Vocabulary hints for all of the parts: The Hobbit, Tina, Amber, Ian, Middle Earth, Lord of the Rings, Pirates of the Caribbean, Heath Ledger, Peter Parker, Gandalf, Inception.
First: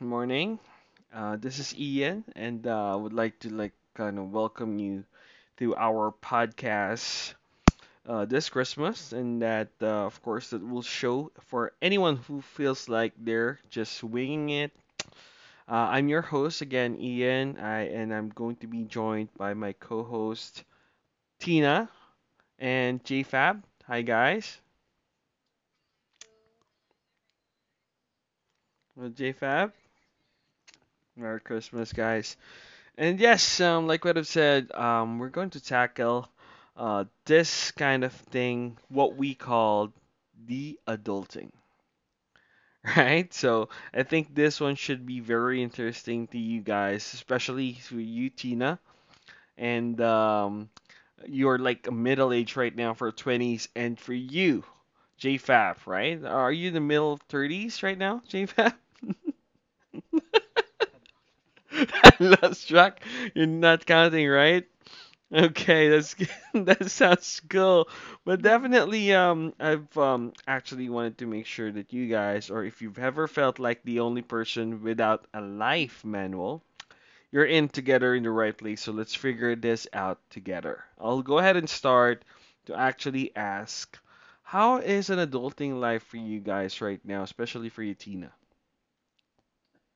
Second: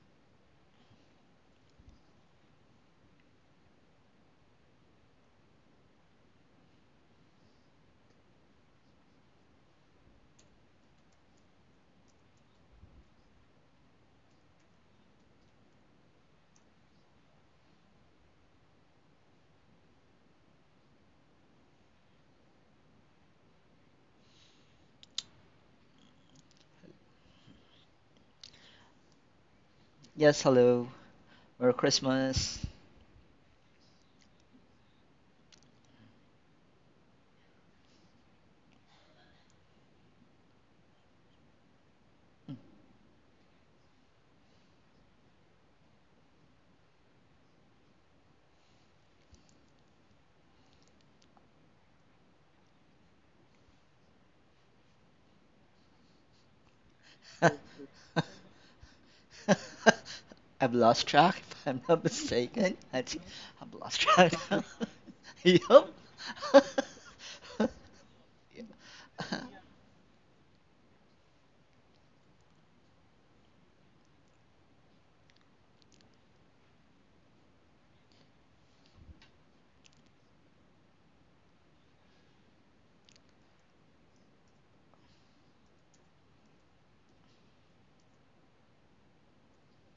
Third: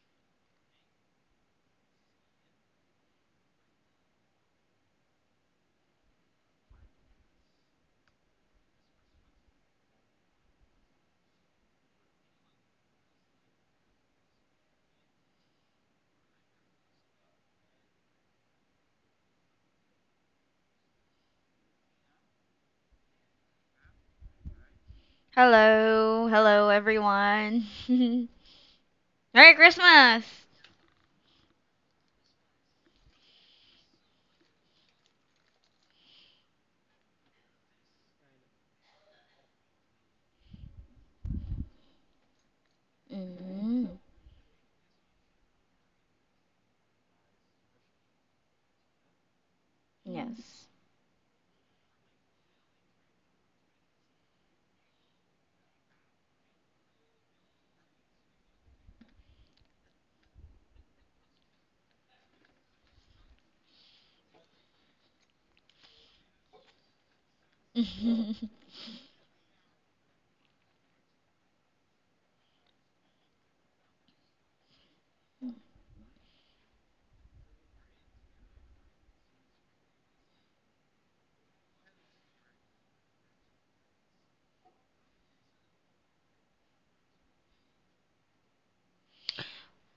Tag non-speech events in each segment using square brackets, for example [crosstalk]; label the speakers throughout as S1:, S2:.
S1: morning. This is Ian, and I would like to kind of welcome you to our podcast this Christmas, and that of course that will show for anyone who feels like they're just winging it. I'm your host again, Ian, and I'm going to be joined by my co-host Tina and JFab. Hi guys,
S2: Hello, hello everyone. [laughs]
S1: well,
S2: Merry
S1: JFab,
S2: Christmas.
S3: Yes, hello.
S1: Merry
S3: Merry
S1: Christmas, guys.
S3: Christmas.
S1: And yes, like what I've said, we're going to tackle this kind of thing, what we call the adulting, [laughs] right? So
S2: Mm,
S1: I think this one should be very interesting to you guys, especially to you, Tina, and
S2: yes.
S1: you're like middle age right now for 20s, and for you, JFAB, right? Are you the middle 30s right now, JFAB? [laughs]
S3: [laughs] I've lost track, if I'm not
S1: I lost
S3: mistaken. I
S1: track.
S3: think
S1: You're
S3: I've
S1: not
S3: lost
S1: counting,
S3: track.
S1: right?
S3: [laughs]
S1: Okay,
S3: Yup.
S1: that's good. [laughs] That sounds
S3: [laughs]
S1: cool. But
S2: [laughs]
S1: definitely, I've actually wanted to make sure that you guys, or if you've ever felt like the only person without a life manual, you're in together in the right place. So let's figure this out together. I'll go ahead and start to actually ask, how is an adulting life for you guys right now, especially for you, Tina?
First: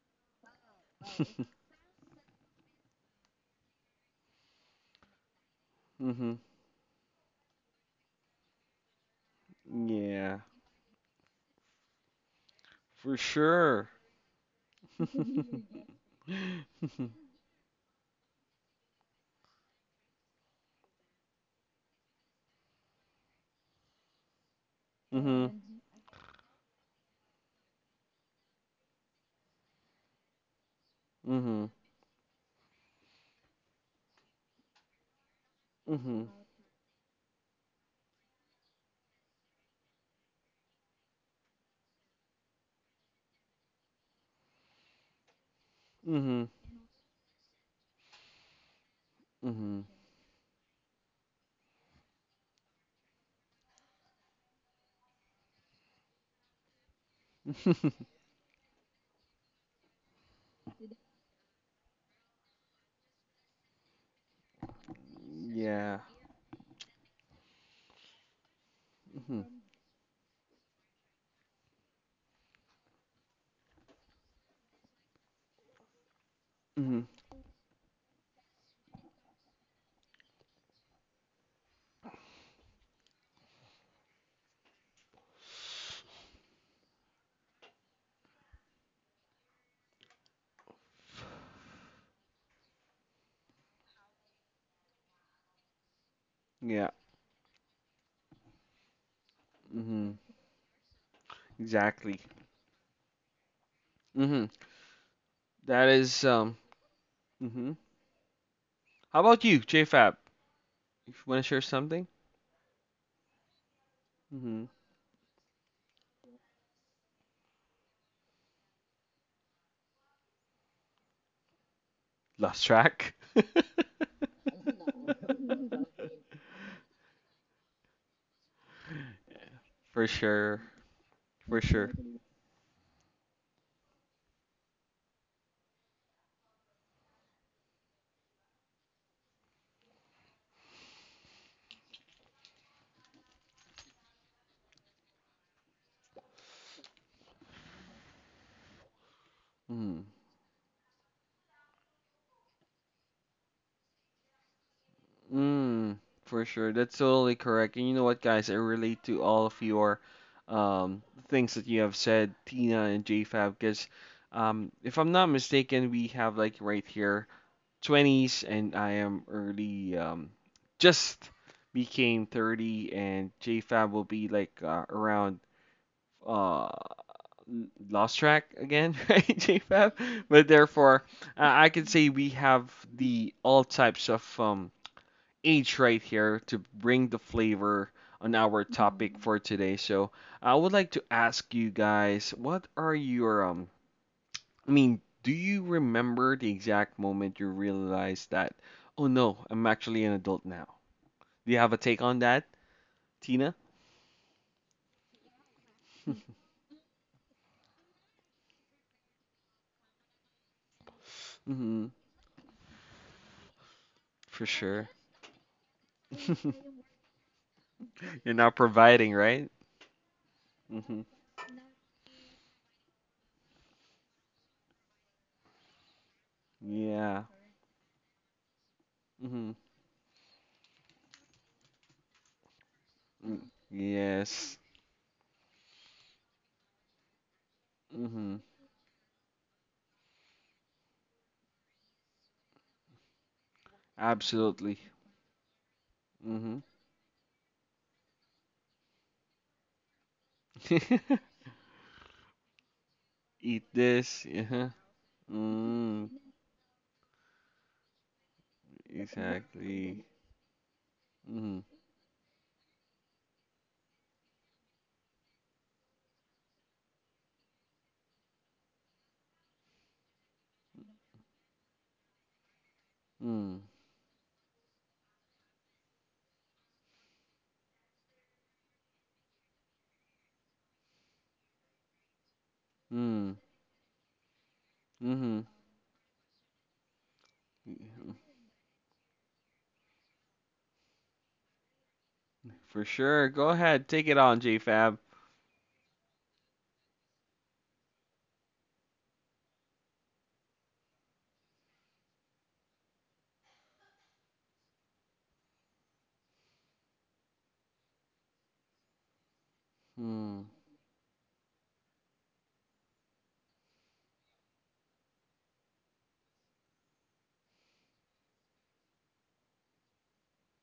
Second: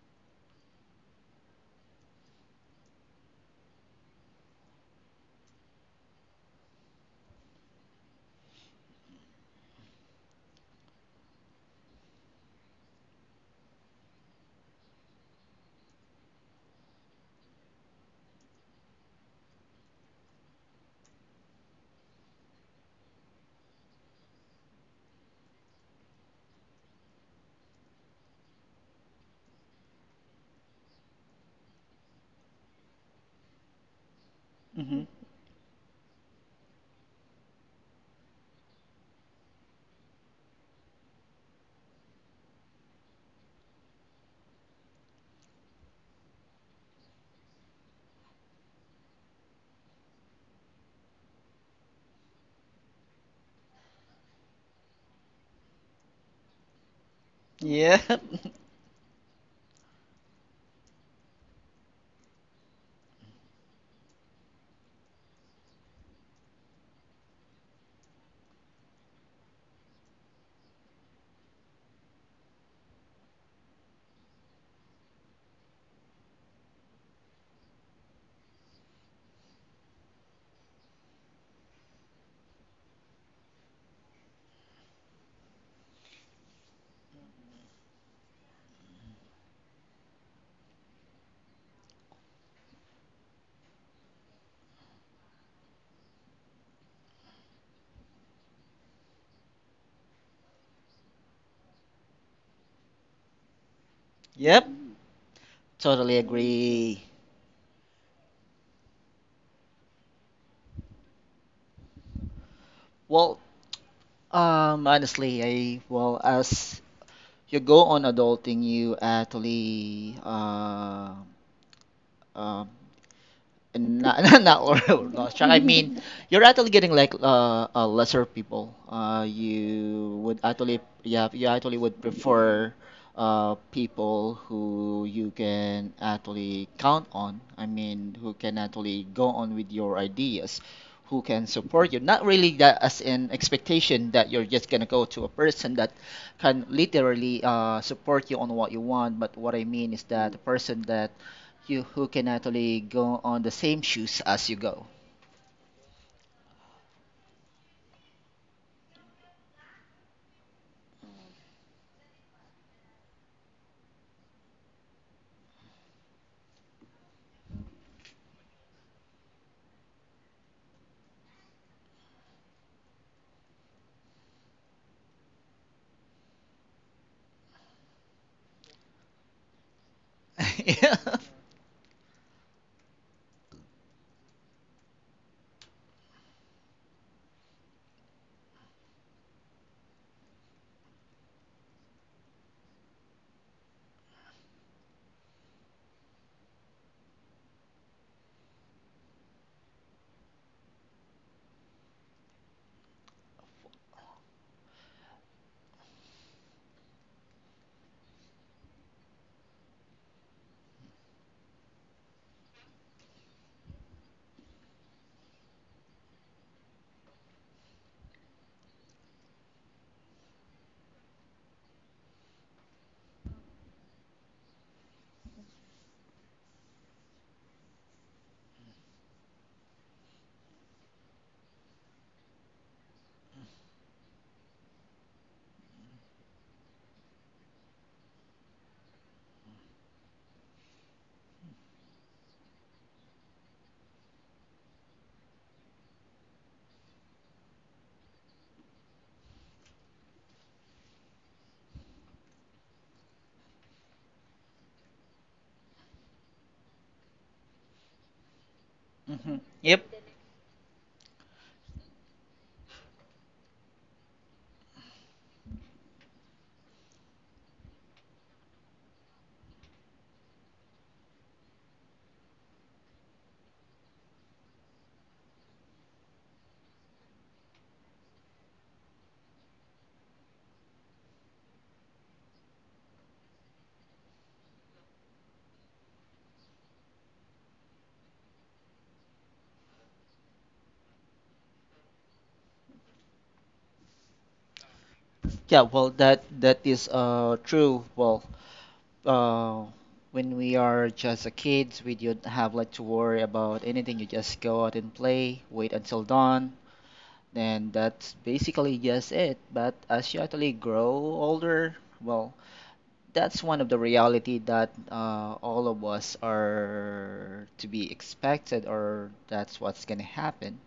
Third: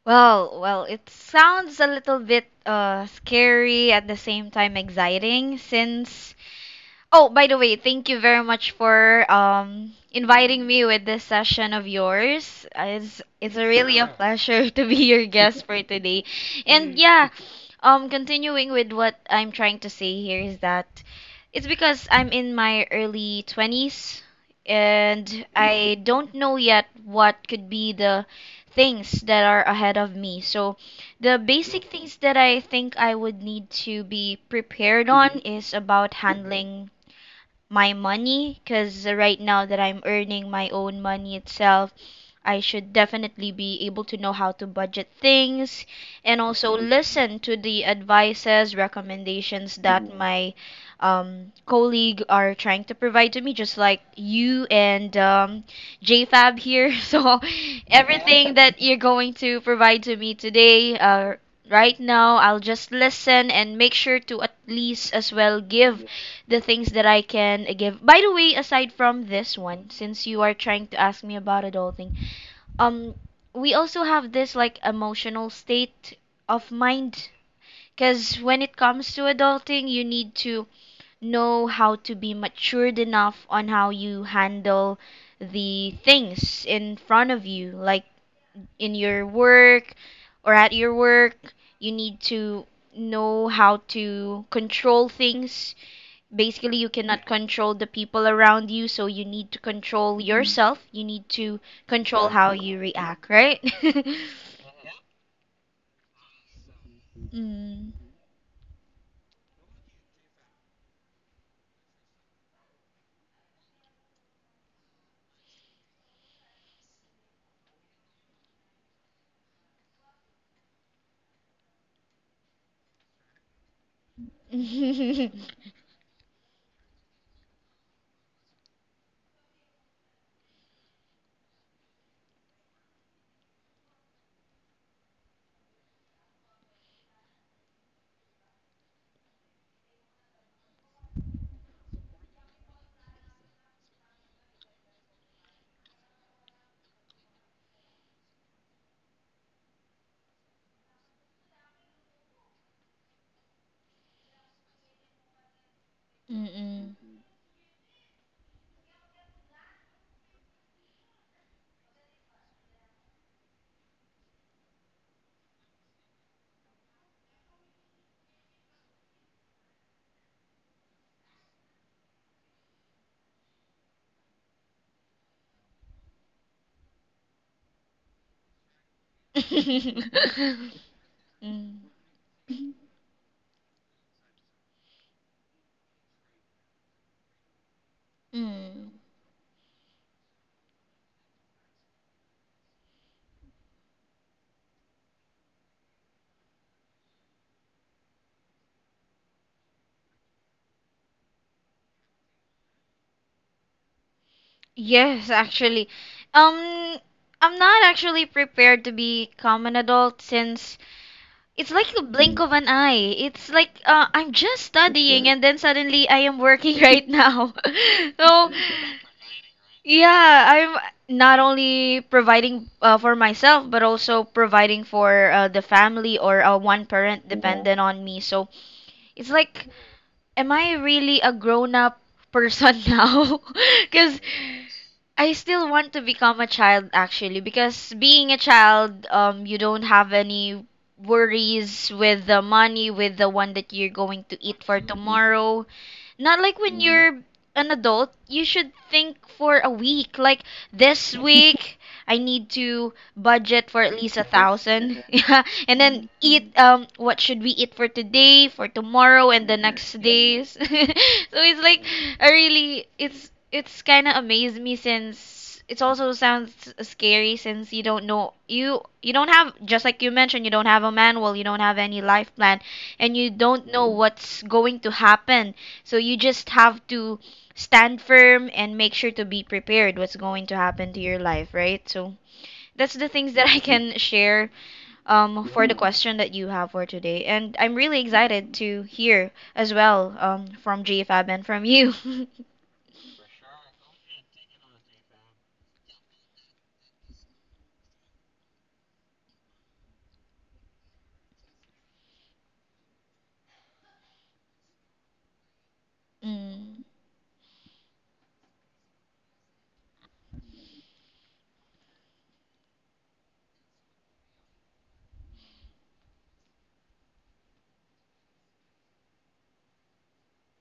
S2: Well, it
S1: [laughs]
S2: sounds a little bit scary at the same time exciting, since
S1: Mm-hmm.
S2: oh, by the way, thank you very much for
S1: Yeah,
S2: inviting me with this session of yours.
S1: for
S2: It's a
S1: sure.
S2: really a pleasure [laughs] to be your guest for
S1: [laughs]
S2: today. And [laughs] yeah, continuing with what I'm trying to say here is that it's because I'm in my early 20s and
S1: Mm-hmm.
S2: I don't know yet what could be the things that are ahead of me. So, the
S1: Mhm.
S2: basic things that I think I would need to be
S3: hmm
S2: prepared on is about
S1: Mhm.
S2: handling my money, because right now that I'm earning my own money itself, I should definitely be able to know how to budget things and
S1: Mhm.
S2: also listen to the advices, recommendations
S1: Mhm.
S2: that my colleague are trying to provide to me, just like you and JFab here. [laughs] So
S3: Yep.
S1: [laughs]
S2: everything that [laughs] you're going to provide to me today, right now, I'll just listen and make sure to at least as well
S1: Yeah.
S2: give the things that I can give. By the way, aside from
S1: Mhm.
S2: this one, since you are trying to ask me about adulting, um, we also have this like emotional state of
S1: Mhm.
S2: mind. Because when it comes to adulting, you need to know how to be matured enough on how you handle the things in front of you, like in your work or at your work. You need to know how to control things. Basically, you
S1: Yeah.
S2: cannot control the people around you, so you need to control
S1: Mhm.
S2: yourself. You need to
S1: Exactly.
S2: control how you react, right?
S1: Mhm.
S3: Yep.
S1: That
S3: Totally
S1: is.
S3: agree.
S2: [laughs]
S1: Mhm.
S2: Mm.
S1: How about you, JFab? If you want to share something?
S3: Well,
S1: Mhm.
S3: honestly, as you go on adulting, you actually
S1: Lost
S3: um,
S1: track. [laughs]
S3: and not [laughs] not all
S2: [laughs]
S3: you're actually getting like lesser people.
S1: For
S3: You would
S1: sure.
S3: actually you
S1: For
S3: actually
S1: sure.
S3: would prefer people who you can actually count on. I mean, who can actually go on with your ideas, who can support you. Not really that as an expectation that you're just gonna go to a person that can literally support you on what you want. But what I mean is
S1: Mhm.
S3: that a person that you who can actually go on the same shoes as you go.
S1: Mm, for sure.
S2: Mm-mm.
S1: That's totally correct. And you know what, guys? I relate to all of your um, things that you have said, Tina and JFab, because if I'm not mistaken, we have like right here 20s, and I am early, just became 30, and JFab will be like around uh lost track again, [laughs] right, jfab, but
S3: [laughs]
S2: [laughs]
S3: Yeah.
S1: therefore, I
S2: Mm.
S1: can say we have the all types of age right here to bring the flavor on our
S2: Mm.
S1: topic for today. So I would like to ask you guys, what are your? I mean, do you remember the exact moment you realized that, oh no, I'm actually an adult now? Do you have a take on that, Tina?
S2: Yes, actually. Um, I'm not actually prepared to become an adult, since
S1: [laughs]
S2: it's
S1: Hmm.
S2: like a blink of an eye. It's like I'm
S1: For
S2: just
S1: sure.
S2: studying and then suddenly I am working [laughs]
S1: [laughs]
S2: right now. [laughs]
S1: You're
S2: So,
S1: not providing, right?
S2: yeah, I'm
S1: Hmm.
S2: not only providing for myself, but also providing for the family, or one
S1: Yeah.
S2: parent dependent on me. So it's
S1: Hmm.
S2: like, am I really a grown up person [laughs] now? Because
S1: Yes.
S2: I still want to become a child, actually. Because being
S1: Hmm.
S2: a child, you don't have any worries with the money, with the one that you're going to eat
S1: Absolutely.
S2: for tomorrow. Not
S1: Hmm.
S2: like when you're an adult, you should think for a week. Like this
S1: [laughs]
S2: week, [laughs] I need to
S1: Eat
S2: budget for at least a
S1: this. Yeah.
S2: thousand. [laughs] Yeah, and
S1: Mm,
S2: then eat. What should we eat for today, for tomorrow, and the
S3: Yep.
S2: next
S1: exactly.
S2: days? [laughs] So
S1: Mm,
S2: it's like, I really, it's kind of amazed me, since it also sounds scary, since you don't know, you don't have, just like you mentioned, you don't have a manual, you don't have any life plan, and you
S1: mm,
S2: don't know what's going to happen, so you just have to stand firm and make sure to be prepared what's going to happen to your life, right? So that's the things
S1: mm,
S2: that I can share
S1: mm-hmm.
S2: for the question that you have for today. And I'm really excited to hear as well, from JFAB and from you. [laughs]
S1: For sure. Go ahead. Take it on, JFab.
S3: Yeah, well that is true. Well, uh when we are just a kids, we don't have like to worry about anything. You just go out and play, wait until dawn,
S2: Mm,
S3: and that's basically just it. But as you
S1: Mm,
S3: actually grow older, well, that's one of the reality that all of us are to be expected or that's what's gonna happen.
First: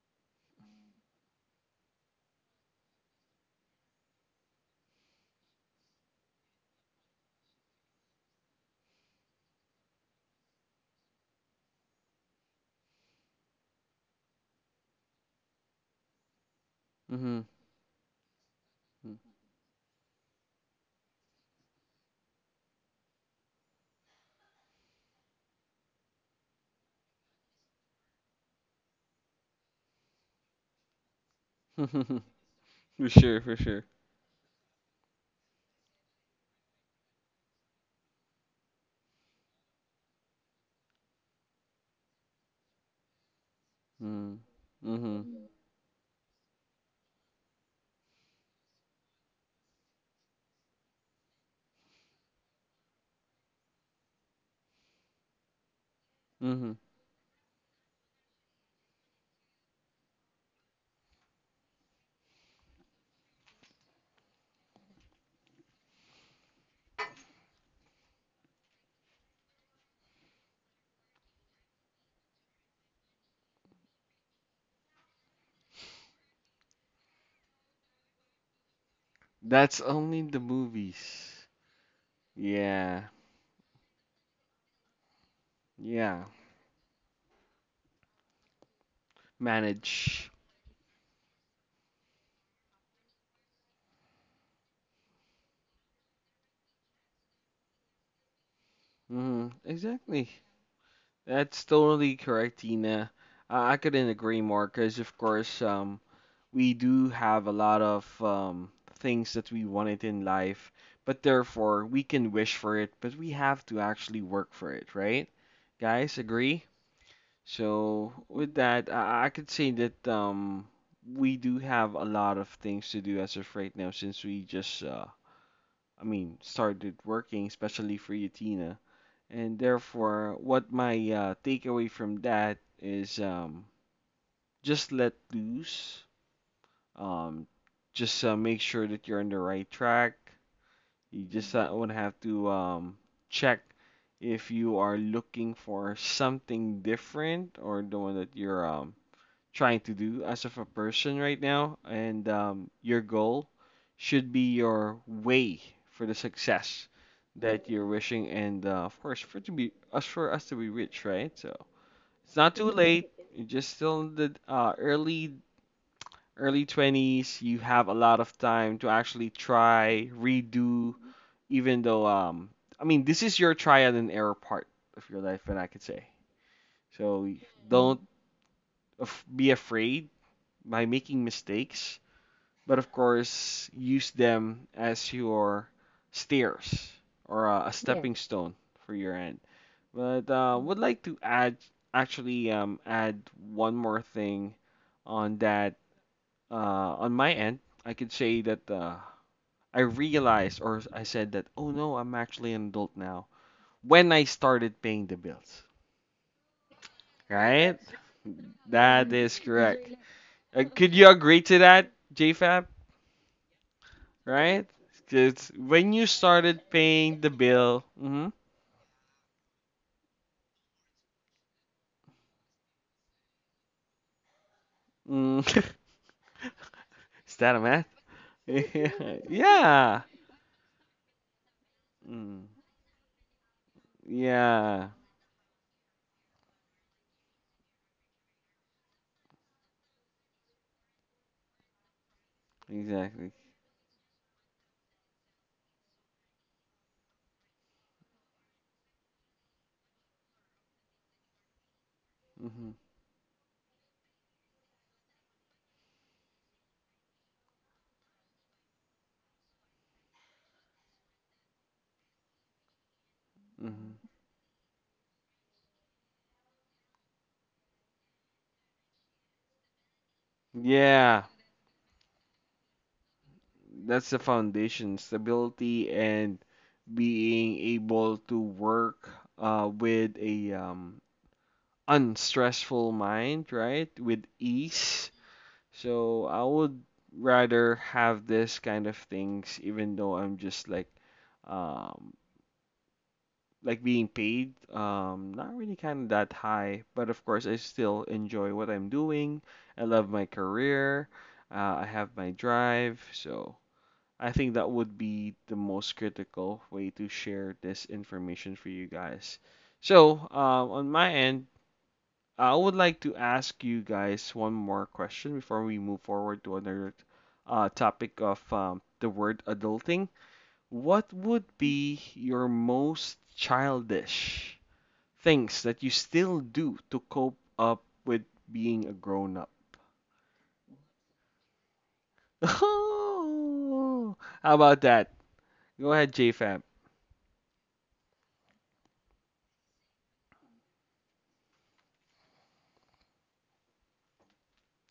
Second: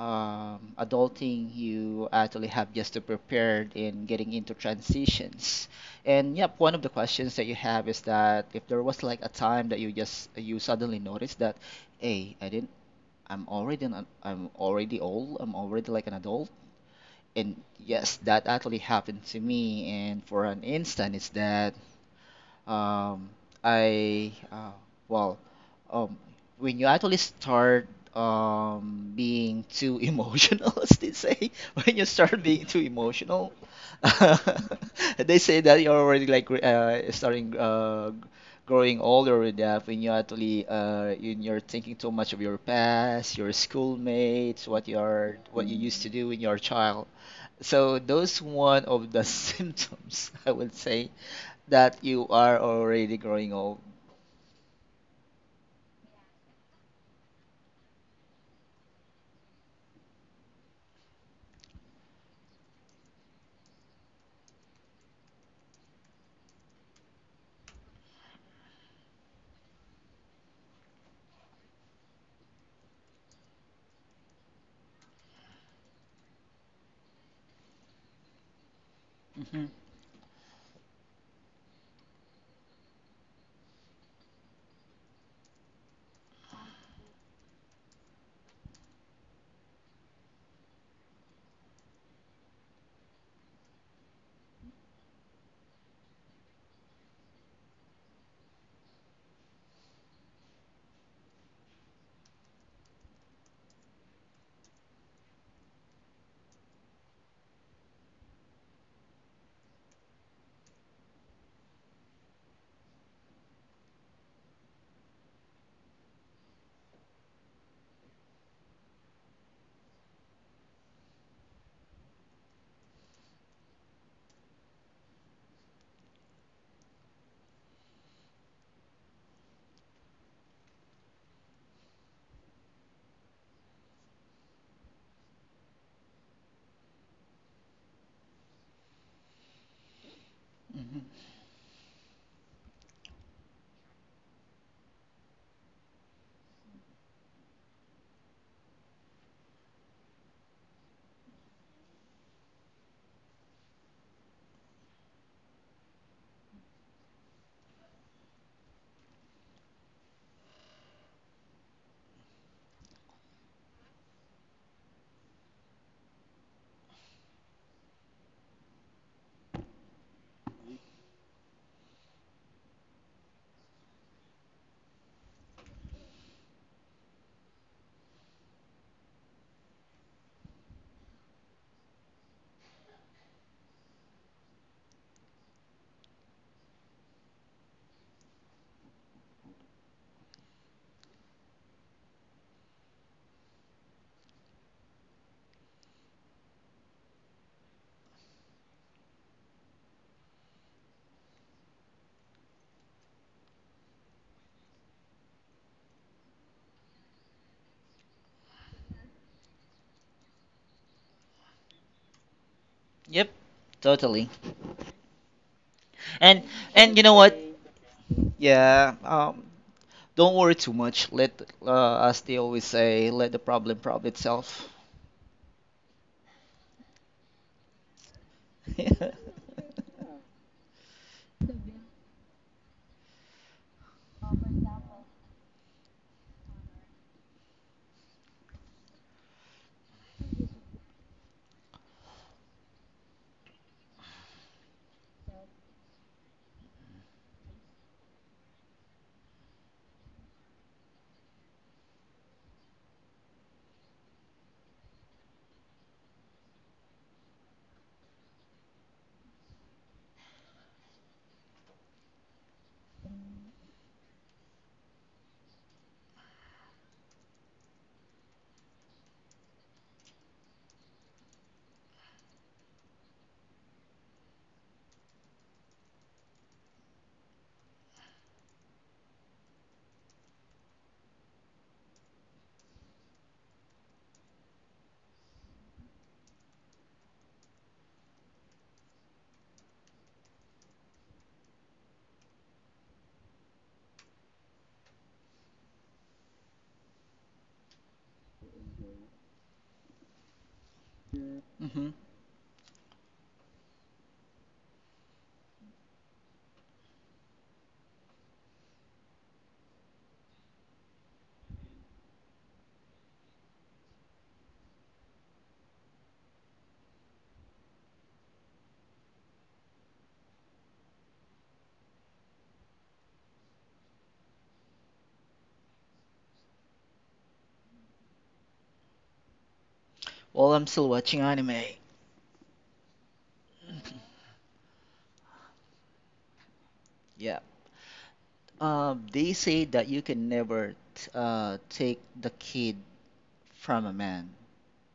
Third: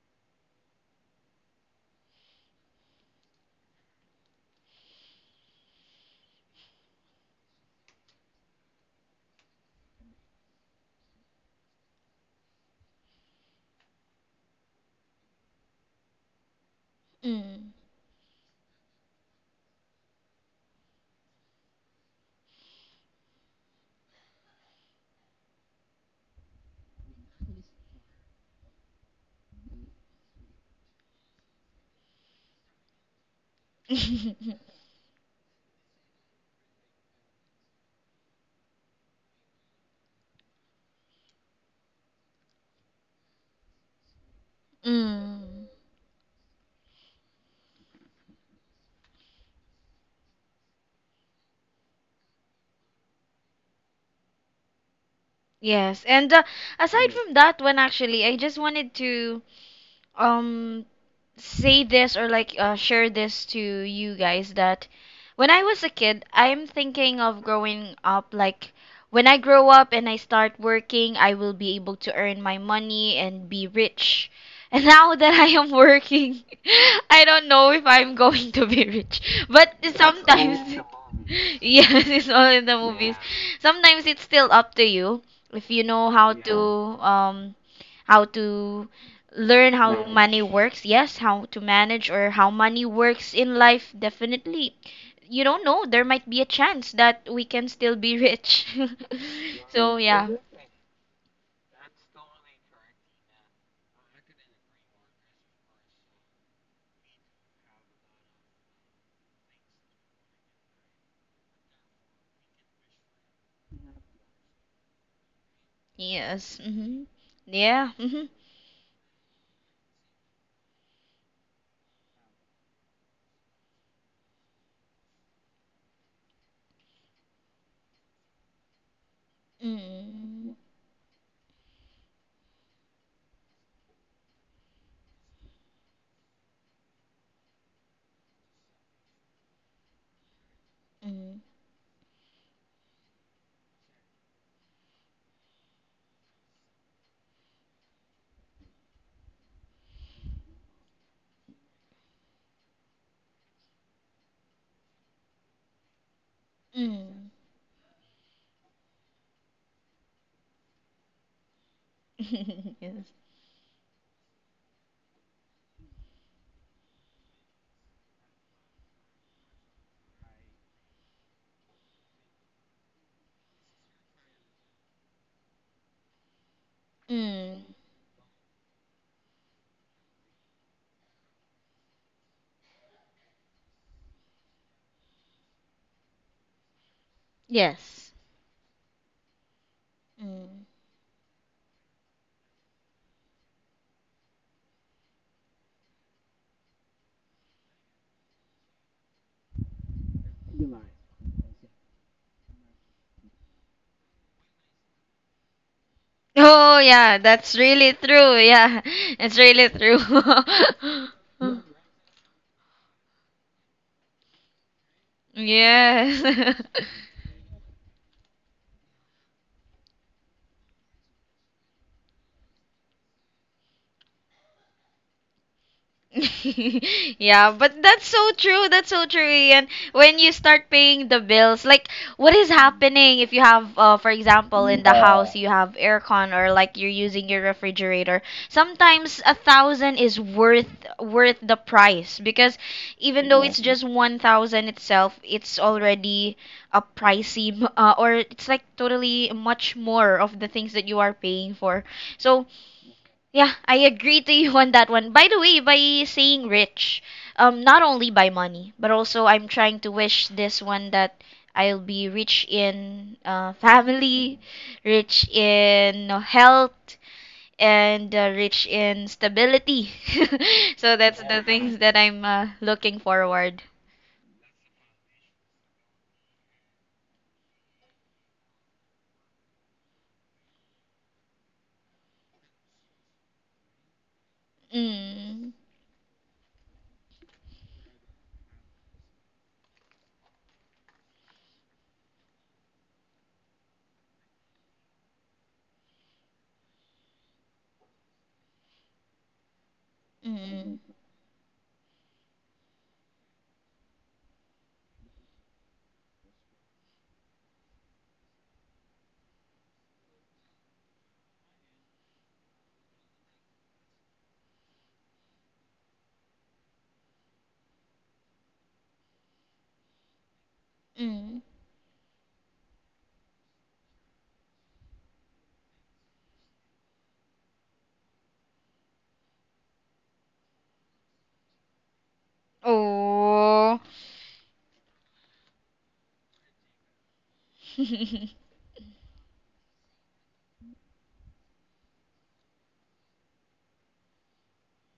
S3: Um, adulting you actually have just to prepare in getting into transitions. And yep, one of the questions that you have is that if there was like a time that you just you suddenly noticed that, hey, I didn't, I'm already I'm already old, I'm already like an adult.
S1: mm-hmm.
S3: And
S2: mm.
S3: yes, that actually happened to me. And for an instant, it's that um, I uh, well, um, when you actually start being too [laughs] emotional, as they say,
S1: [laughs]
S3: [laughs] when you
S1: For
S3: start being too
S1: sure, for
S3: emotional,
S1: sure.
S3: [laughs]
S2: [laughs]
S3: they say that you're already like starting growing older with that. When you actually in you're thinking too much of your past, your
S1: Mm,
S3: schoolmates, what you are
S1: mm-hmm.
S2: Mm.
S3: doing, your child. So those one of the [laughs] symptoms, I would say, that you are already growing old.
S2: Yes. And
S1: Mm-hmm.
S2: aside from that one, actually, I just wanted to um say this, or like share this to you guys, that when I was a kid, I'm thinking of growing up, like when I grow up and I start working, I will be able to earn my money and be rich. [laughs] And now that I am working, [laughs] I don't know if I'm going to be rich. But
S1: That's only the
S2: sometimes,
S1: movies.
S2: [laughs] yes, it's all in the
S1: Yeah.
S2: movies. Sometimes it's still up to you if you know
S1: Yeah.
S2: um how to learn how
S1: Manage.
S2: money works, yes, how to manage, or how money works in life. Definitely, you don't know, there might be a chance that we can still be rich.
S1: Mm-hmm.
S2: [laughs] So yeah,
S1: Exactly. That's totally correct, Tina. I couldn't agree more because, of course, we do have a lot of things that we wanted in life, but therefore we can wish for it, but we have to actually work for it, right? Guys,
S2: yes,
S1: agree?
S2: mm-hmm, yeah,
S1: So
S2: mm-hmm,
S1: with that, I could say that we do have a lot of things to do as of right now since we just, I mean, started working, especially for you, Tina. And therefore,
S2: mm,
S1: what my takeaway from that is just let loose, um, just make sure that you're on the right track.
S3: Mhm.
S1: You just would have to check if you are looking for something different or the one that you're trying to do as of a person right now. And your goal should be your way for the success
S2: mm,
S1: that you're wishing. And of course, for it to be us to be rich, right? So it's not
S2: mm.
S1: too
S2: [laughs] Yes,
S1: late. [laughs] You're just still in the early 20s, you have a lot of time to actually try, redo, even though, I mean, this is your trial and error part of your life, and I could say. So
S2: mm,
S1: don't be afraid by making mistakes, but of course, use them as your stairs or a Yes.
S2: yes,
S1: stepping stone for your end. But
S2: mm.
S1: would like to add, actually, add one more thing on that. On my end, I could say that I realized or I said that, oh no, I'm actually an adult now when I started paying the bills.
S2: Oh, yeah, that's
S1: Right?
S2: really true, yeah. [laughs]
S1: That
S2: It's
S1: is
S2: really
S1: correct.
S2: true.
S1: Could you agree to that, JFab?
S3: Yep, totally.
S1: Right?
S2: [laughs]
S1: It's when you
S2: Yes.
S3: And
S1: started
S3: and
S2: [laughs]
S3: you know
S1: paying the
S3: what?
S1: bill. Mm-hmm.
S3: Yeah, don't worry too much. Let as they always say, let the problem solve itself.
S1: Mm.
S2: [laughs]
S1: [laughs] Is
S2: Yeah,
S1: that a
S2: but
S1: math?
S2: that's so true.
S3: [laughs]
S2: That's so
S3: Yeah.
S2: true.
S1: [laughs]
S2: And
S1: Yeah.
S2: when you start paying the bills, like, what is
S1: Mm,
S2: happening if you have, for example, in
S1: yeah.
S2: the, yeah, house, you have aircon or like you're using your refrigerator. Sometimes a thousand is worth the price, because even
S1: Exactly.
S2: though it's just 1,000 itself, it's already a pricey, or it's like totally much more of the things that you are paying for. So
S1: Mm-hmm,
S2: yeah, I agree to you [laughs] on that one. By the way, by saying rich, not only by money, but also I'm trying to wish this one that I'll be rich in
S1: mm-hmm.
S2: family, rich in health, and rich in stability. [laughs] So that's
S1: Yeah.
S2: the things that I'm looking forward.
S1: That's the foundation, stability and being able to work with a, unstressful mind, right? With ease.
S2: Mm,
S1: So I would rather have this kind of things, even though I'm just um, like being paid, not really kind of that high, but of course I still enjoy what I'm doing. I love my
S2: mm,
S1: career. I
S3: hmm
S1: have my drive, so. I think that would be the most critical way to share this information for you guys. So, on my end, I would like to ask you guys one more question before we move forward to another topic of, the word adulting. What
S2: mm.
S1: would be your most childish things that you still do to cope up with being a grown up?
S3: While I'm still watching anime.
S1: [laughs]
S2: Oh.
S1: How about that? Go ahead, JFab.
S3: Yeah.
S2: [laughs]
S3: They say that you can never take the kid from a man.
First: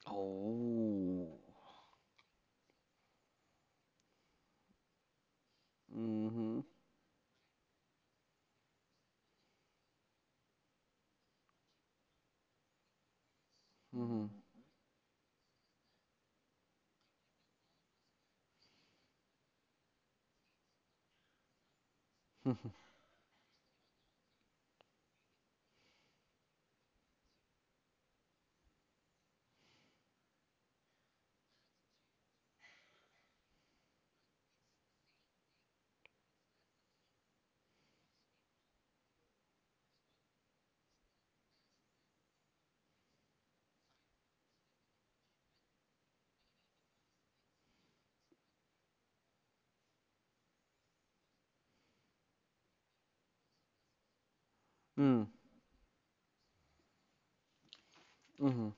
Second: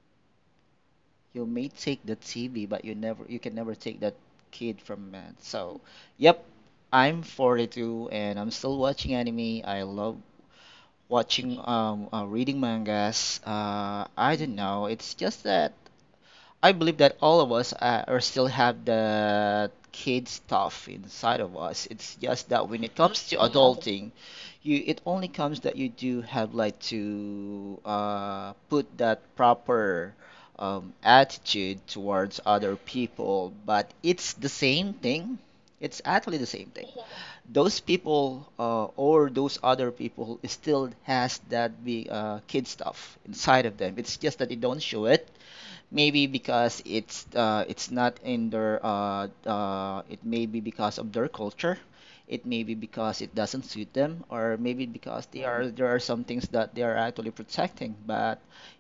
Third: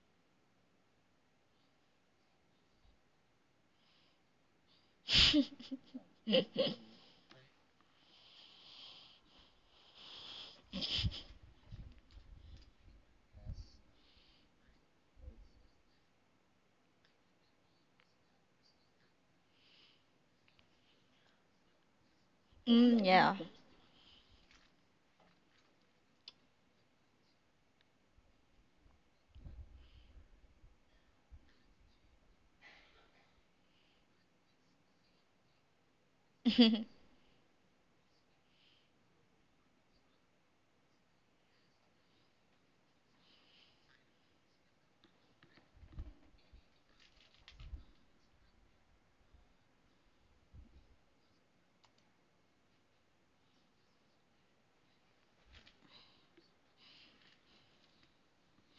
S1: Oh.
S3: You may take the TV, but you never you can never take that kid from man. So, yep,
S1: Mm-hmm.
S3: I'm 42 and I'm still watching anime. I love watching reading mangas.
S1: Mm-hmm.
S3: I don't know. It's just that I believe that all of us are still have the kid stuff inside of us. It's just that when
S1: [laughs]
S3: it
S2: Mm,
S3: comes
S2: yeah.
S3: to thing you it only comes that you do have like to put that proper attitude towards other people but it's actually the same thing
S2: [laughs]
S3: those people or those other people still has that be kid stuff inside of them, it's just that they don't show it. Maybe because it's not in their it may be because of their culture. It may be because it doesn't suit them, or maybe because
S1: Mm.
S3: they are there are some things that they are actually protecting. But
S1: Mm-hmm.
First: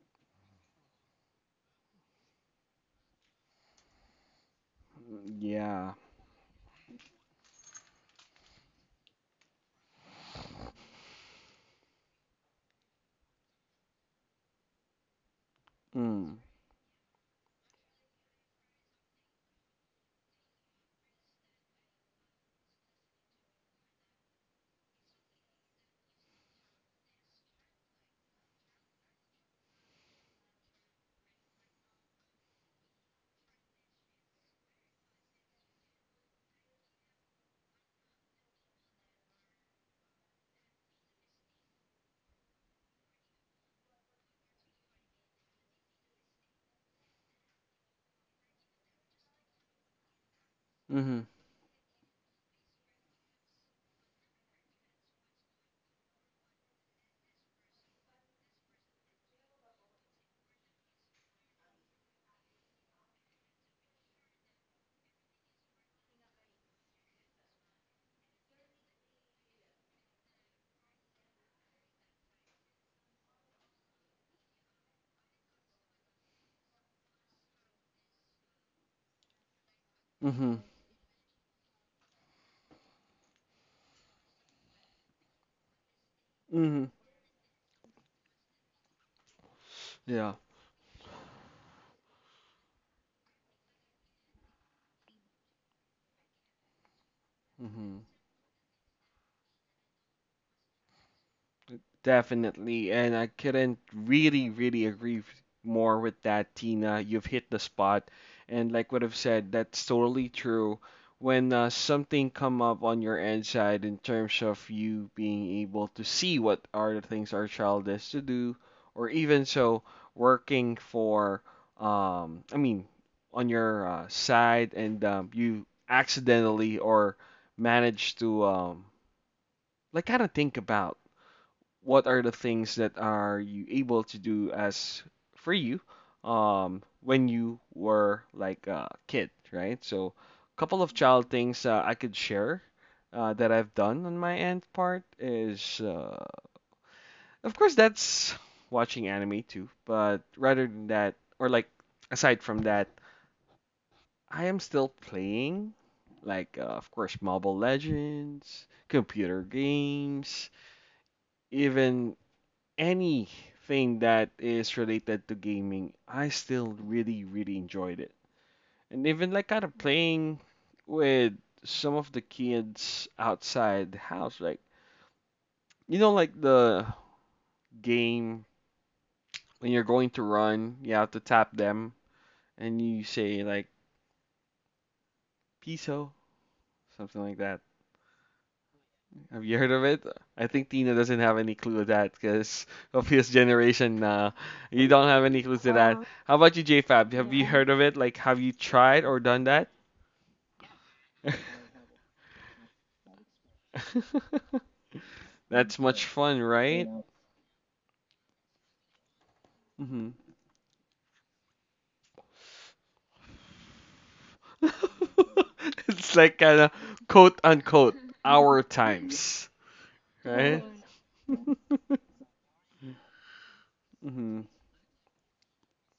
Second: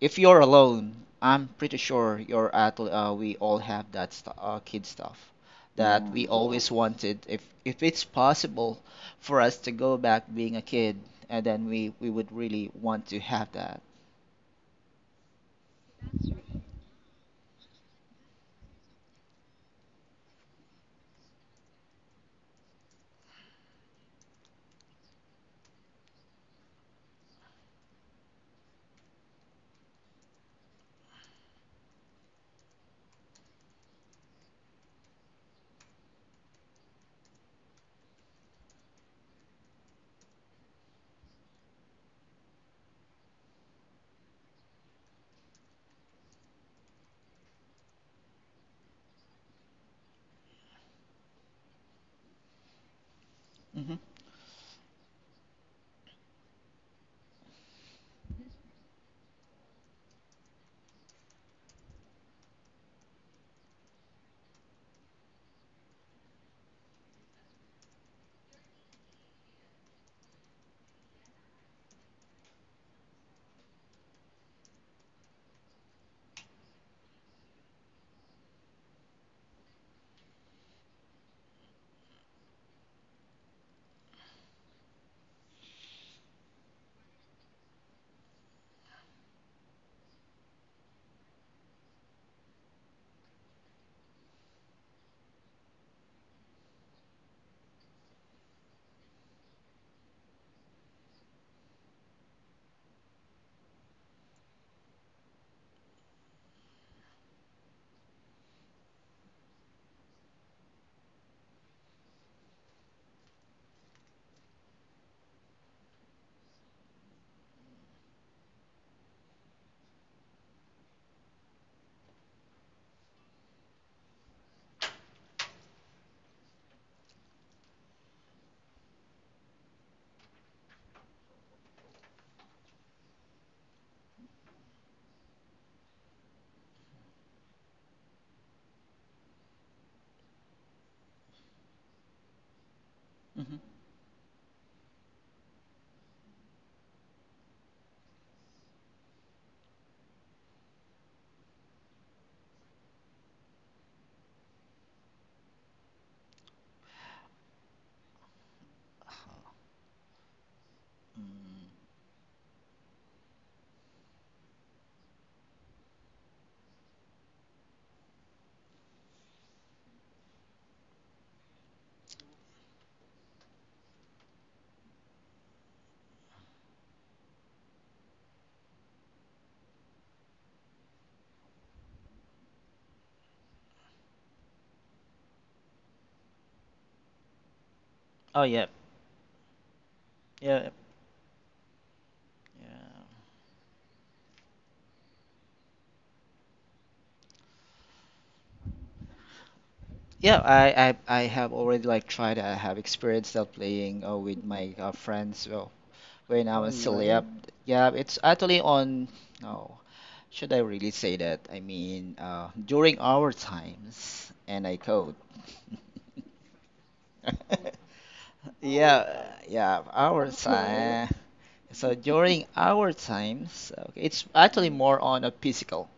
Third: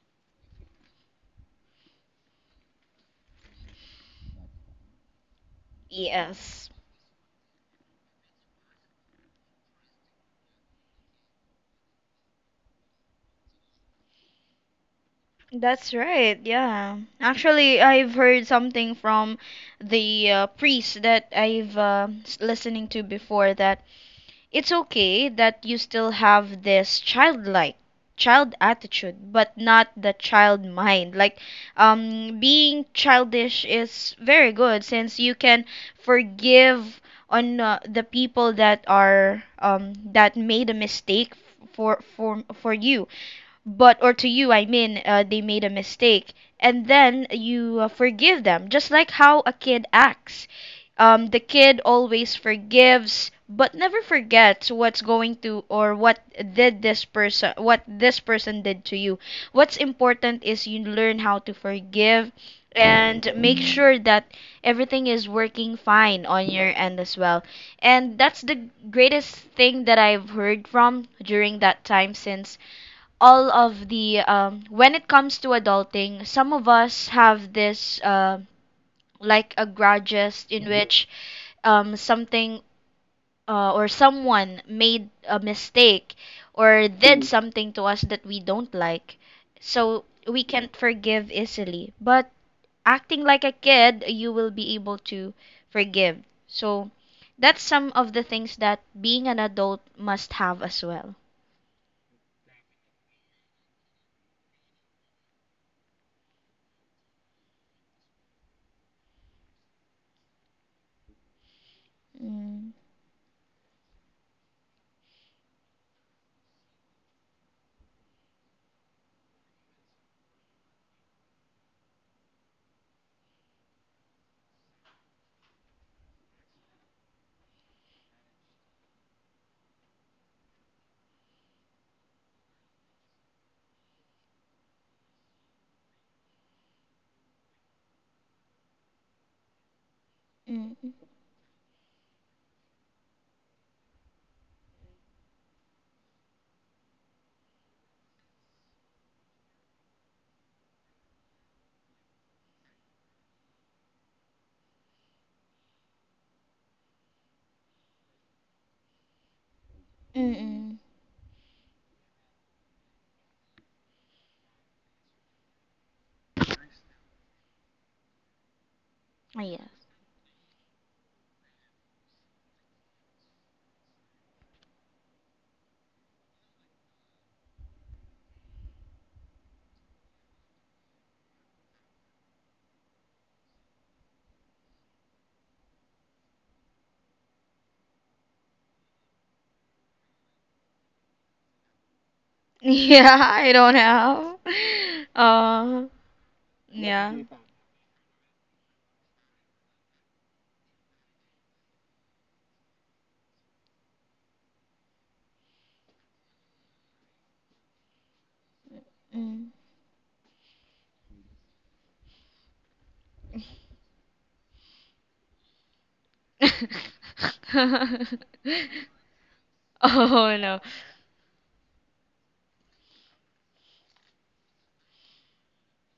S3: if you're alone, I'm pretty sure you're at we all have that stu kid stuff,
S1: Yeah.
S2: Yes,
S3: just wanted if it's possible for us to go back being a kid, and then we would really want to have that.
S2: that's
S1: Mm.
S2: right. Yeah. Actually, I've heard something from the priest that I've listening to before, that it's okay that you still have this childlike child attitude, but not the child mind. Like, being childish is very good, since you can forgive on the people that are that made a mistake, for you, but or to you, I mean, they made a mistake, and then you forgive them, just like how a kid acts.
S1: Mm-hmm.
S2: The kid always forgives but
S3: hmm
S2: never forgets what's going to, or what did this person what this person did to you. What's important is you learn how to forgive and make sure that everything is working fine on your end as well. And that's the greatest thing that I've heard from during that time, since all of the when it comes to adulting, some of us have this like a grudges,
S1: Mm-hmm.
S2: in which something, or someone made a mistake
S1: Mm-hmm.
S2: or did something to us that we don't like, so
S1: Yeah.
S2: we can't forgive easily. But acting like a kid, you will be able to forgive. So that's some
S1: Mm-hmm.
S2: of the things that being an adult must have as well.
S1: Definitely, and I couldn't really, really agree more with that, Tina. You've hit the spot, and like what I've said, that's totally true. When something come
S2: Mm,
S1: up on your end side in terms of you being able to see what are the things our child is to do, or even so, working for, I mean, on your side, and you accidentally or manage to kind of think about what are the things that are you able to do as for you when you were like a kid, right? So a
S2: mm,
S1: couple of child things I could share, that
S3: hmm
S1: I've done on my end part is, of course, that's watching anime too, but rather than that, or like, aside from that, I am still playing, like, of course, mobile legends, computer games,
S2: mm,
S1: even anything that is related to gaming, I still really, really enjoyed it. And even like
S2: mm.
S1: kind of playing with some of the kids outside the house, like, you know, like the game when you're going to run, you have to tap them and you say like "piso," something like that.
S3: oh yeah.
S1: Have you heard of it? I think
S3: Yeah.
S1: Tina doesn't have any clue of that
S2: [laughs]
S1: because of
S2: Yeah,
S1: his
S3: Yeah.
S2: I don't
S1: generation.
S2: have.
S1: You don't have any clues to
S2: Uh,
S1: that. Wow. How about you, JFab?
S2: yeah.
S1: Have you Yeah. heard of it? Like, have you tried or done that?
S3: Yeah, I have already like tried. I have experienced that playing with
S1: [laughs]
S3: my friends. So
S1: That's much fun,
S3: when I
S1: right?
S3: yeah, it's actually on.
S2: Mm. [laughs]
S3: No,
S1: Hmm.
S3: should I really say that? I mean, during our times, and I quote.
S1: [laughs] It's like kind of quote unquote
S3: [laughs]
S1: our
S3: Yeah,
S1: times,
S3: yeah, our
S2: Oh no.
S1: right?
S3: time.
S1: Mm.
S3: So during our times, okay, it's
S1: Hmm.
S3: actually more on a physical.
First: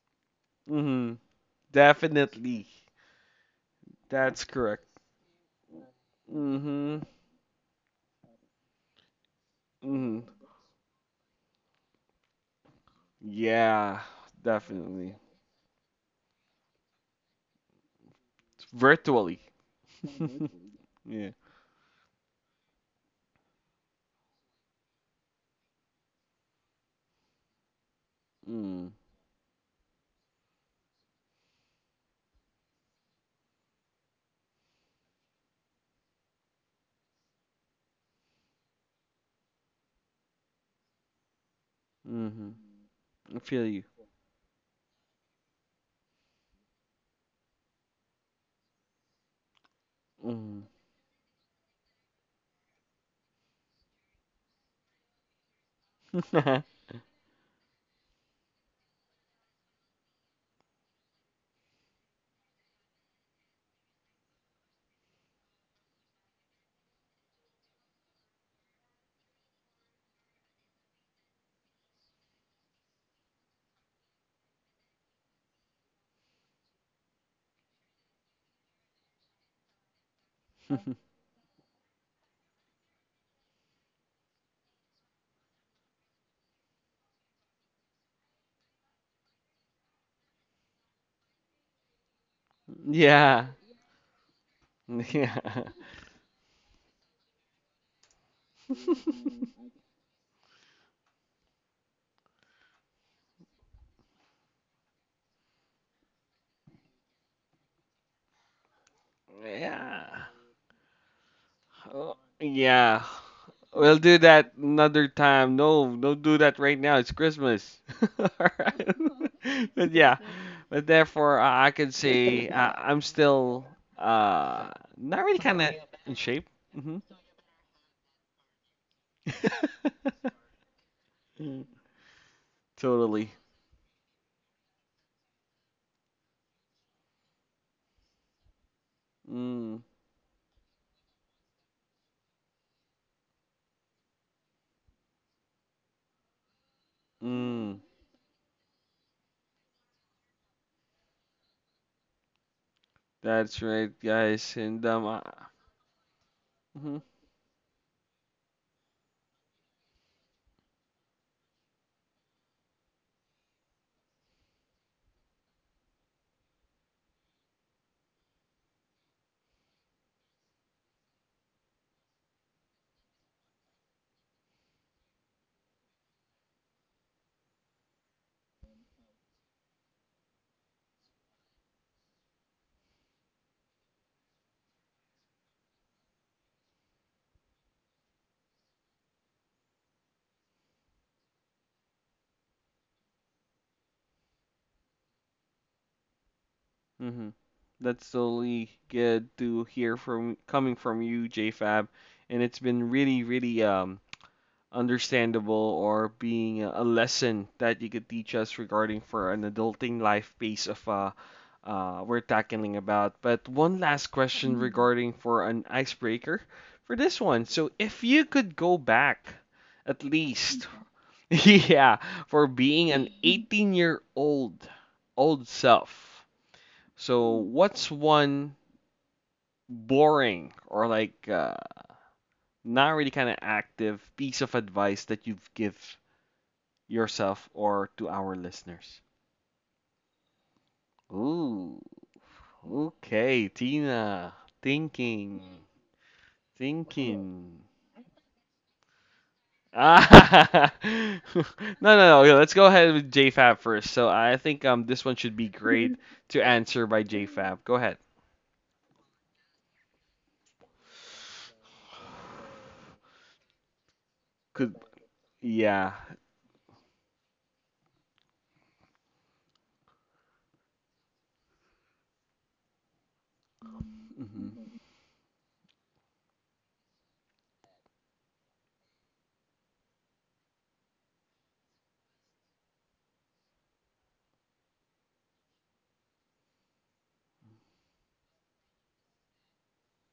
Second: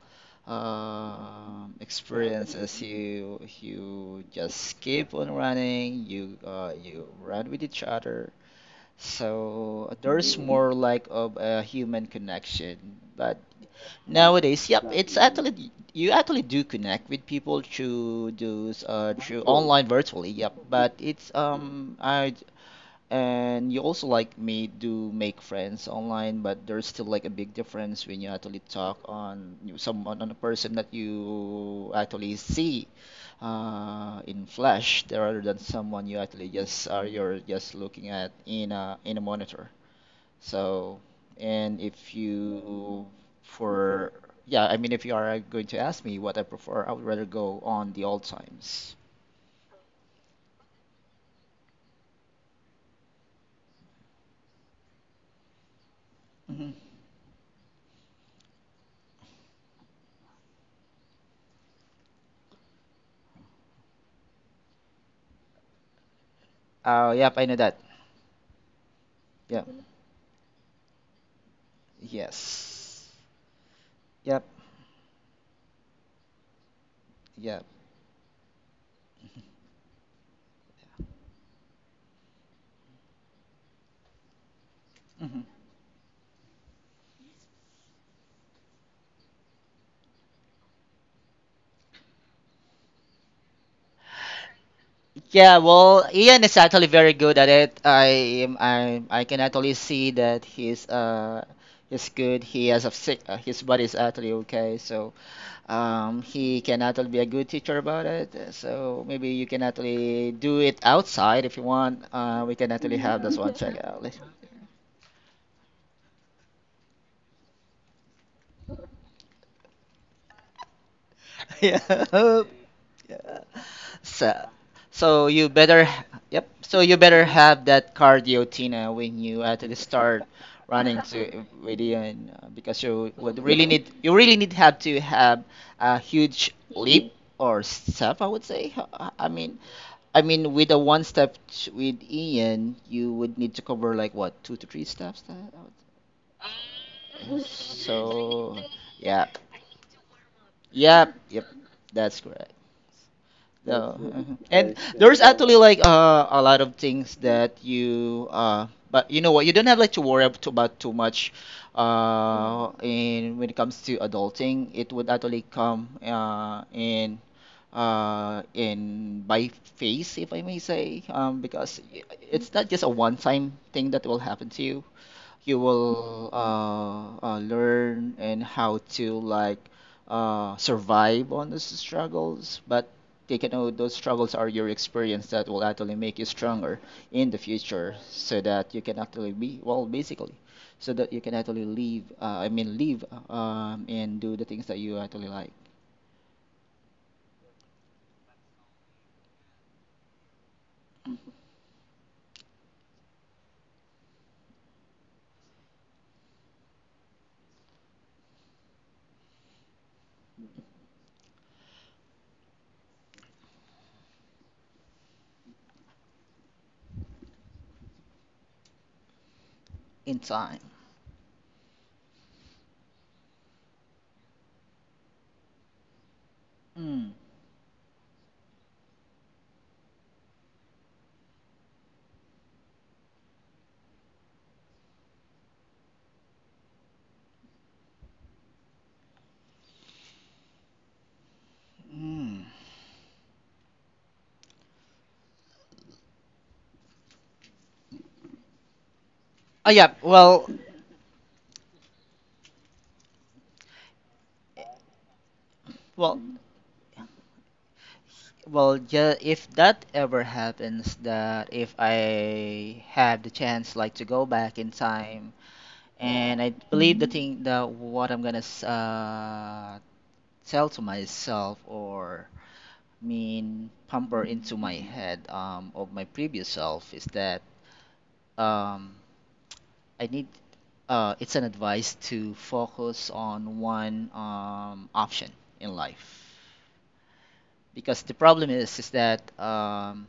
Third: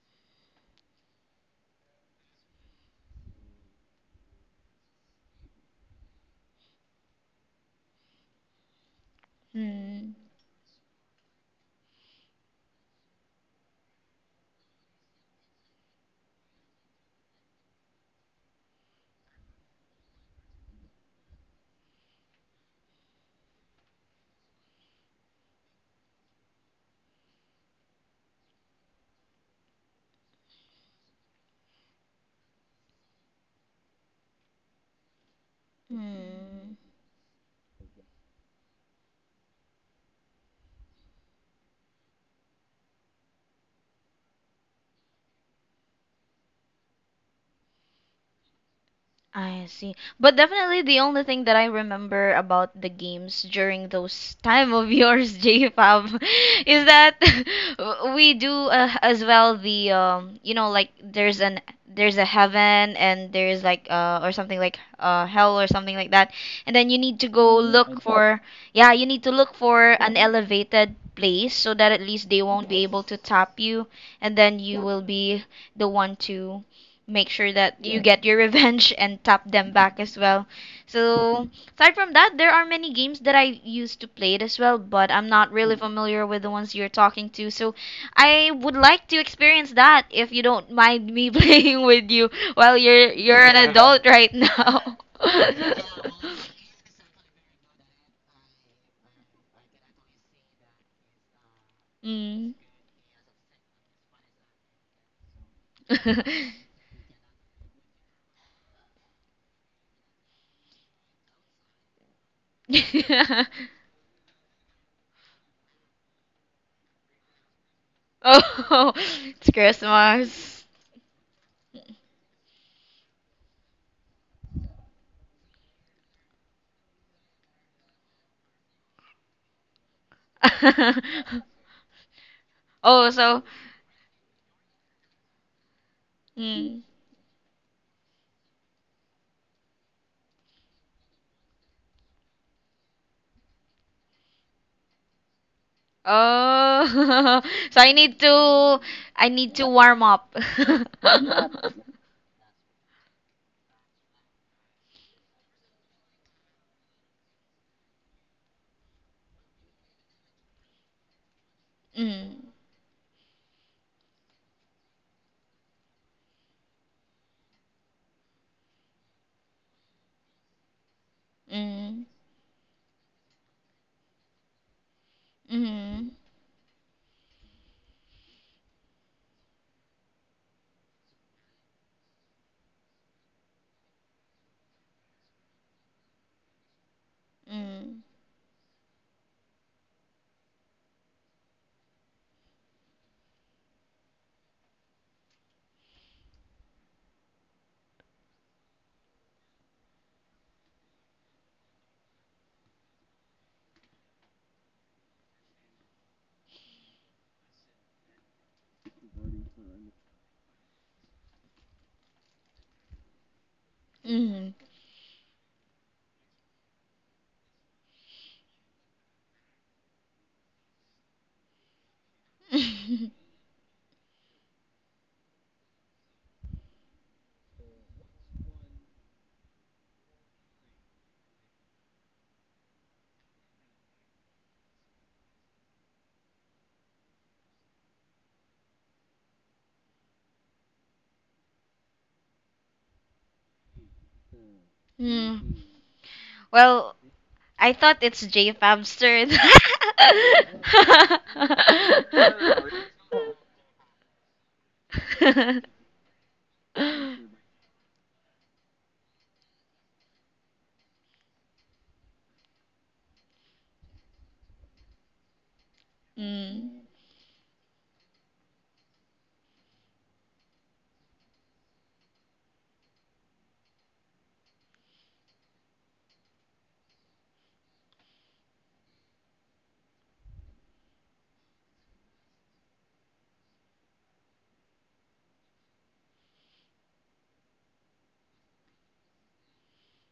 S1: Mm-hmm.
S3: Uh,
S1: Definitely.
S3: experiences you
S1: That's
S3: just
S1: correct.
S3: keep on running
S1: Mm-hmm.
S3: you run with each other, so
S2: Mm.
S1: Mm-hmm.
S3: lack of a human connection, but
S1: Yeah, definitely.
S3: you actually do connect with people through those
S1: Virtually.
S3: virtually,
S1: [laughs]
S3: yep.
S1: Yeah.
S3: I And you also like me do make friends online, but there's still like a big difference when you actually
S1: Mm.
S3: someone on a person that you actually see in flesh rather than someone you actually
S2: Mm.
S3: just are just looking at in a monitor. So, and if you
S1: Mm-hmm. I feel you.
S3: for yeah, I mean if you are going to ask me what I prefer, I would rather go on the old times.
S2: I see. But
S1: Mm.
S2: definitely, the only thing that I remember about the games during those [laughs] time of yours, [laughs] JFab,
S3: hmm
S1: [laughs]
S2: is that [laughs] we do, as well, the like, there's a heaven and there's like or something like hell or something like that. And then you need to
S3: Yep, I know
S2: go,
S3: that.
S2: look for, yeah, you need to look
S3: Yeah,
S2: for an elevated place so that at least they won't be able
S3: yes.
S2: to tap you, and
S3: Yep.
S2: then you will be the one to make sure
S3: Yep.
S2: that you get your revenge [laughs] and tap them back as well. So, aside from that, there are many games that I used to play it as well, but I'm
S3: hmm
S2: not really familiar with the ones you're talking to. So, I would like to experience that if you don't mind me [laughs] playing with you while you're
S1: Yeah.
S2: an, yeah, adult right now.
S3: Yeah,
S2: [laughs]
S1: Yeah.
S3: well, Ian is actually very good at it. I am I can
S1: [laughs]
S3: actually see that he's good.
S2: Mm.
S3: He has a sick his body is actually okay. So
S2: [laughs]
S3: he can actually be a good teacher about it. So maybe you can
S1: Yeah.
S3: actually do it outside if you want.
S1: Oh,
S3: We can actually
S1: yeah. We'll do that another time. No, don't do that right now. It's Christmas. [laughs]
S2: Oh.
S1: Alright. [laughs]
S2: [laughs] It's
S1: But yeah.
S2: Christmas.
S1: But therefore,
S3: [laughs]
S1: I can
S3: yeah.
S1: say, I'm still
S3: So,
S1: uh not
S3: so
S1: really
S3: you
S1: kind of
S3: better,
S1: in shape.
S3: yep. So you
S1: Hmm.
S3: better have that cardio, Tina, when you actually start
S1: [laughs]
S3: running to
S2: [laughs]
S1: Mm,
S3: radio, and because
S2: Oh,
S3: you
S1: totally.
S3: would
S2: so
S3: really you really need have to have a huge
S2: mm.
S3: leap or step, I would say.
S1: Mm,
S3: I mean, with a one with Ian, you would need to cover like what, two to three steps?
S2: Oh,
S3: Would-
S2: [laughs] so
S1: mm.
S2: I need
S3: Oh,
S2: to I
S3: yeah,
S2: need to yep, warm up. [laughs] Yep.
S3: yep, yep. That's correct.
S1: That's right, guys. And
S3: Like a lot of
S1: mhm,
S3: things that you but you know what you don't have like to worry about too much
S2: Mm,
S3: uh, in when it comes to adulting it would actually come in by phase if I may say because
S2: mm,
S3: it's not just a one time thing that will happen to you, you
S2: mm,
S3: will learn and how to like survive on those struggles. But taking out those struggles are your experience that will actually make you stronger in the future,
S2: mm,
S3: so that you can actually be well, basically, so that you can actually live. I mean, live and do the things that you actually like
S1: mhm. That's totally good to hear from coming from you, J. Fab, and it's been really, really understandable or being a, lesson that you could teach us regarding for an adulting life piece of, we're tackling about. But one last
S2: mm.
S1: question regarding for an icebreaker for this one. So if you could go back at
S3: in time.
S1: least, [laughs] yeah, for being an
S2: [laughs]
S1: 18 year old self.
S3: Mm.
S1: So what's one boring, or like, not really kind of active piece of advice that you've give yourself or to our listeners? Ooh,
S3: Mm.
S1: okay, Tina,
S2: Mm.
S1: thinking,
S2: Well,
S1: thinking.
S2: I thought it's J Fabster.
S3: Oh yeah.
S2: [laughs]
S1: Ah, [laughs] no, no, no. Yeah, let's go ahead with JFab first. So I think this one should be great
S3: Well.
S1: [laughs] to answer by JFab. Go ahead.
S3: Well, yeah, if that ever happens, that if I have the chance, like to go back
S1: Could
S3: in time,
S1: yeah.
S3: and I
S2: Mm,
S3: believe the thing that what I'm gonna tell to myself or mean pamper into
S1: Mhm.
S3: head of my previous self is that um, I need it's an advice to focus on one option in life because the problem is that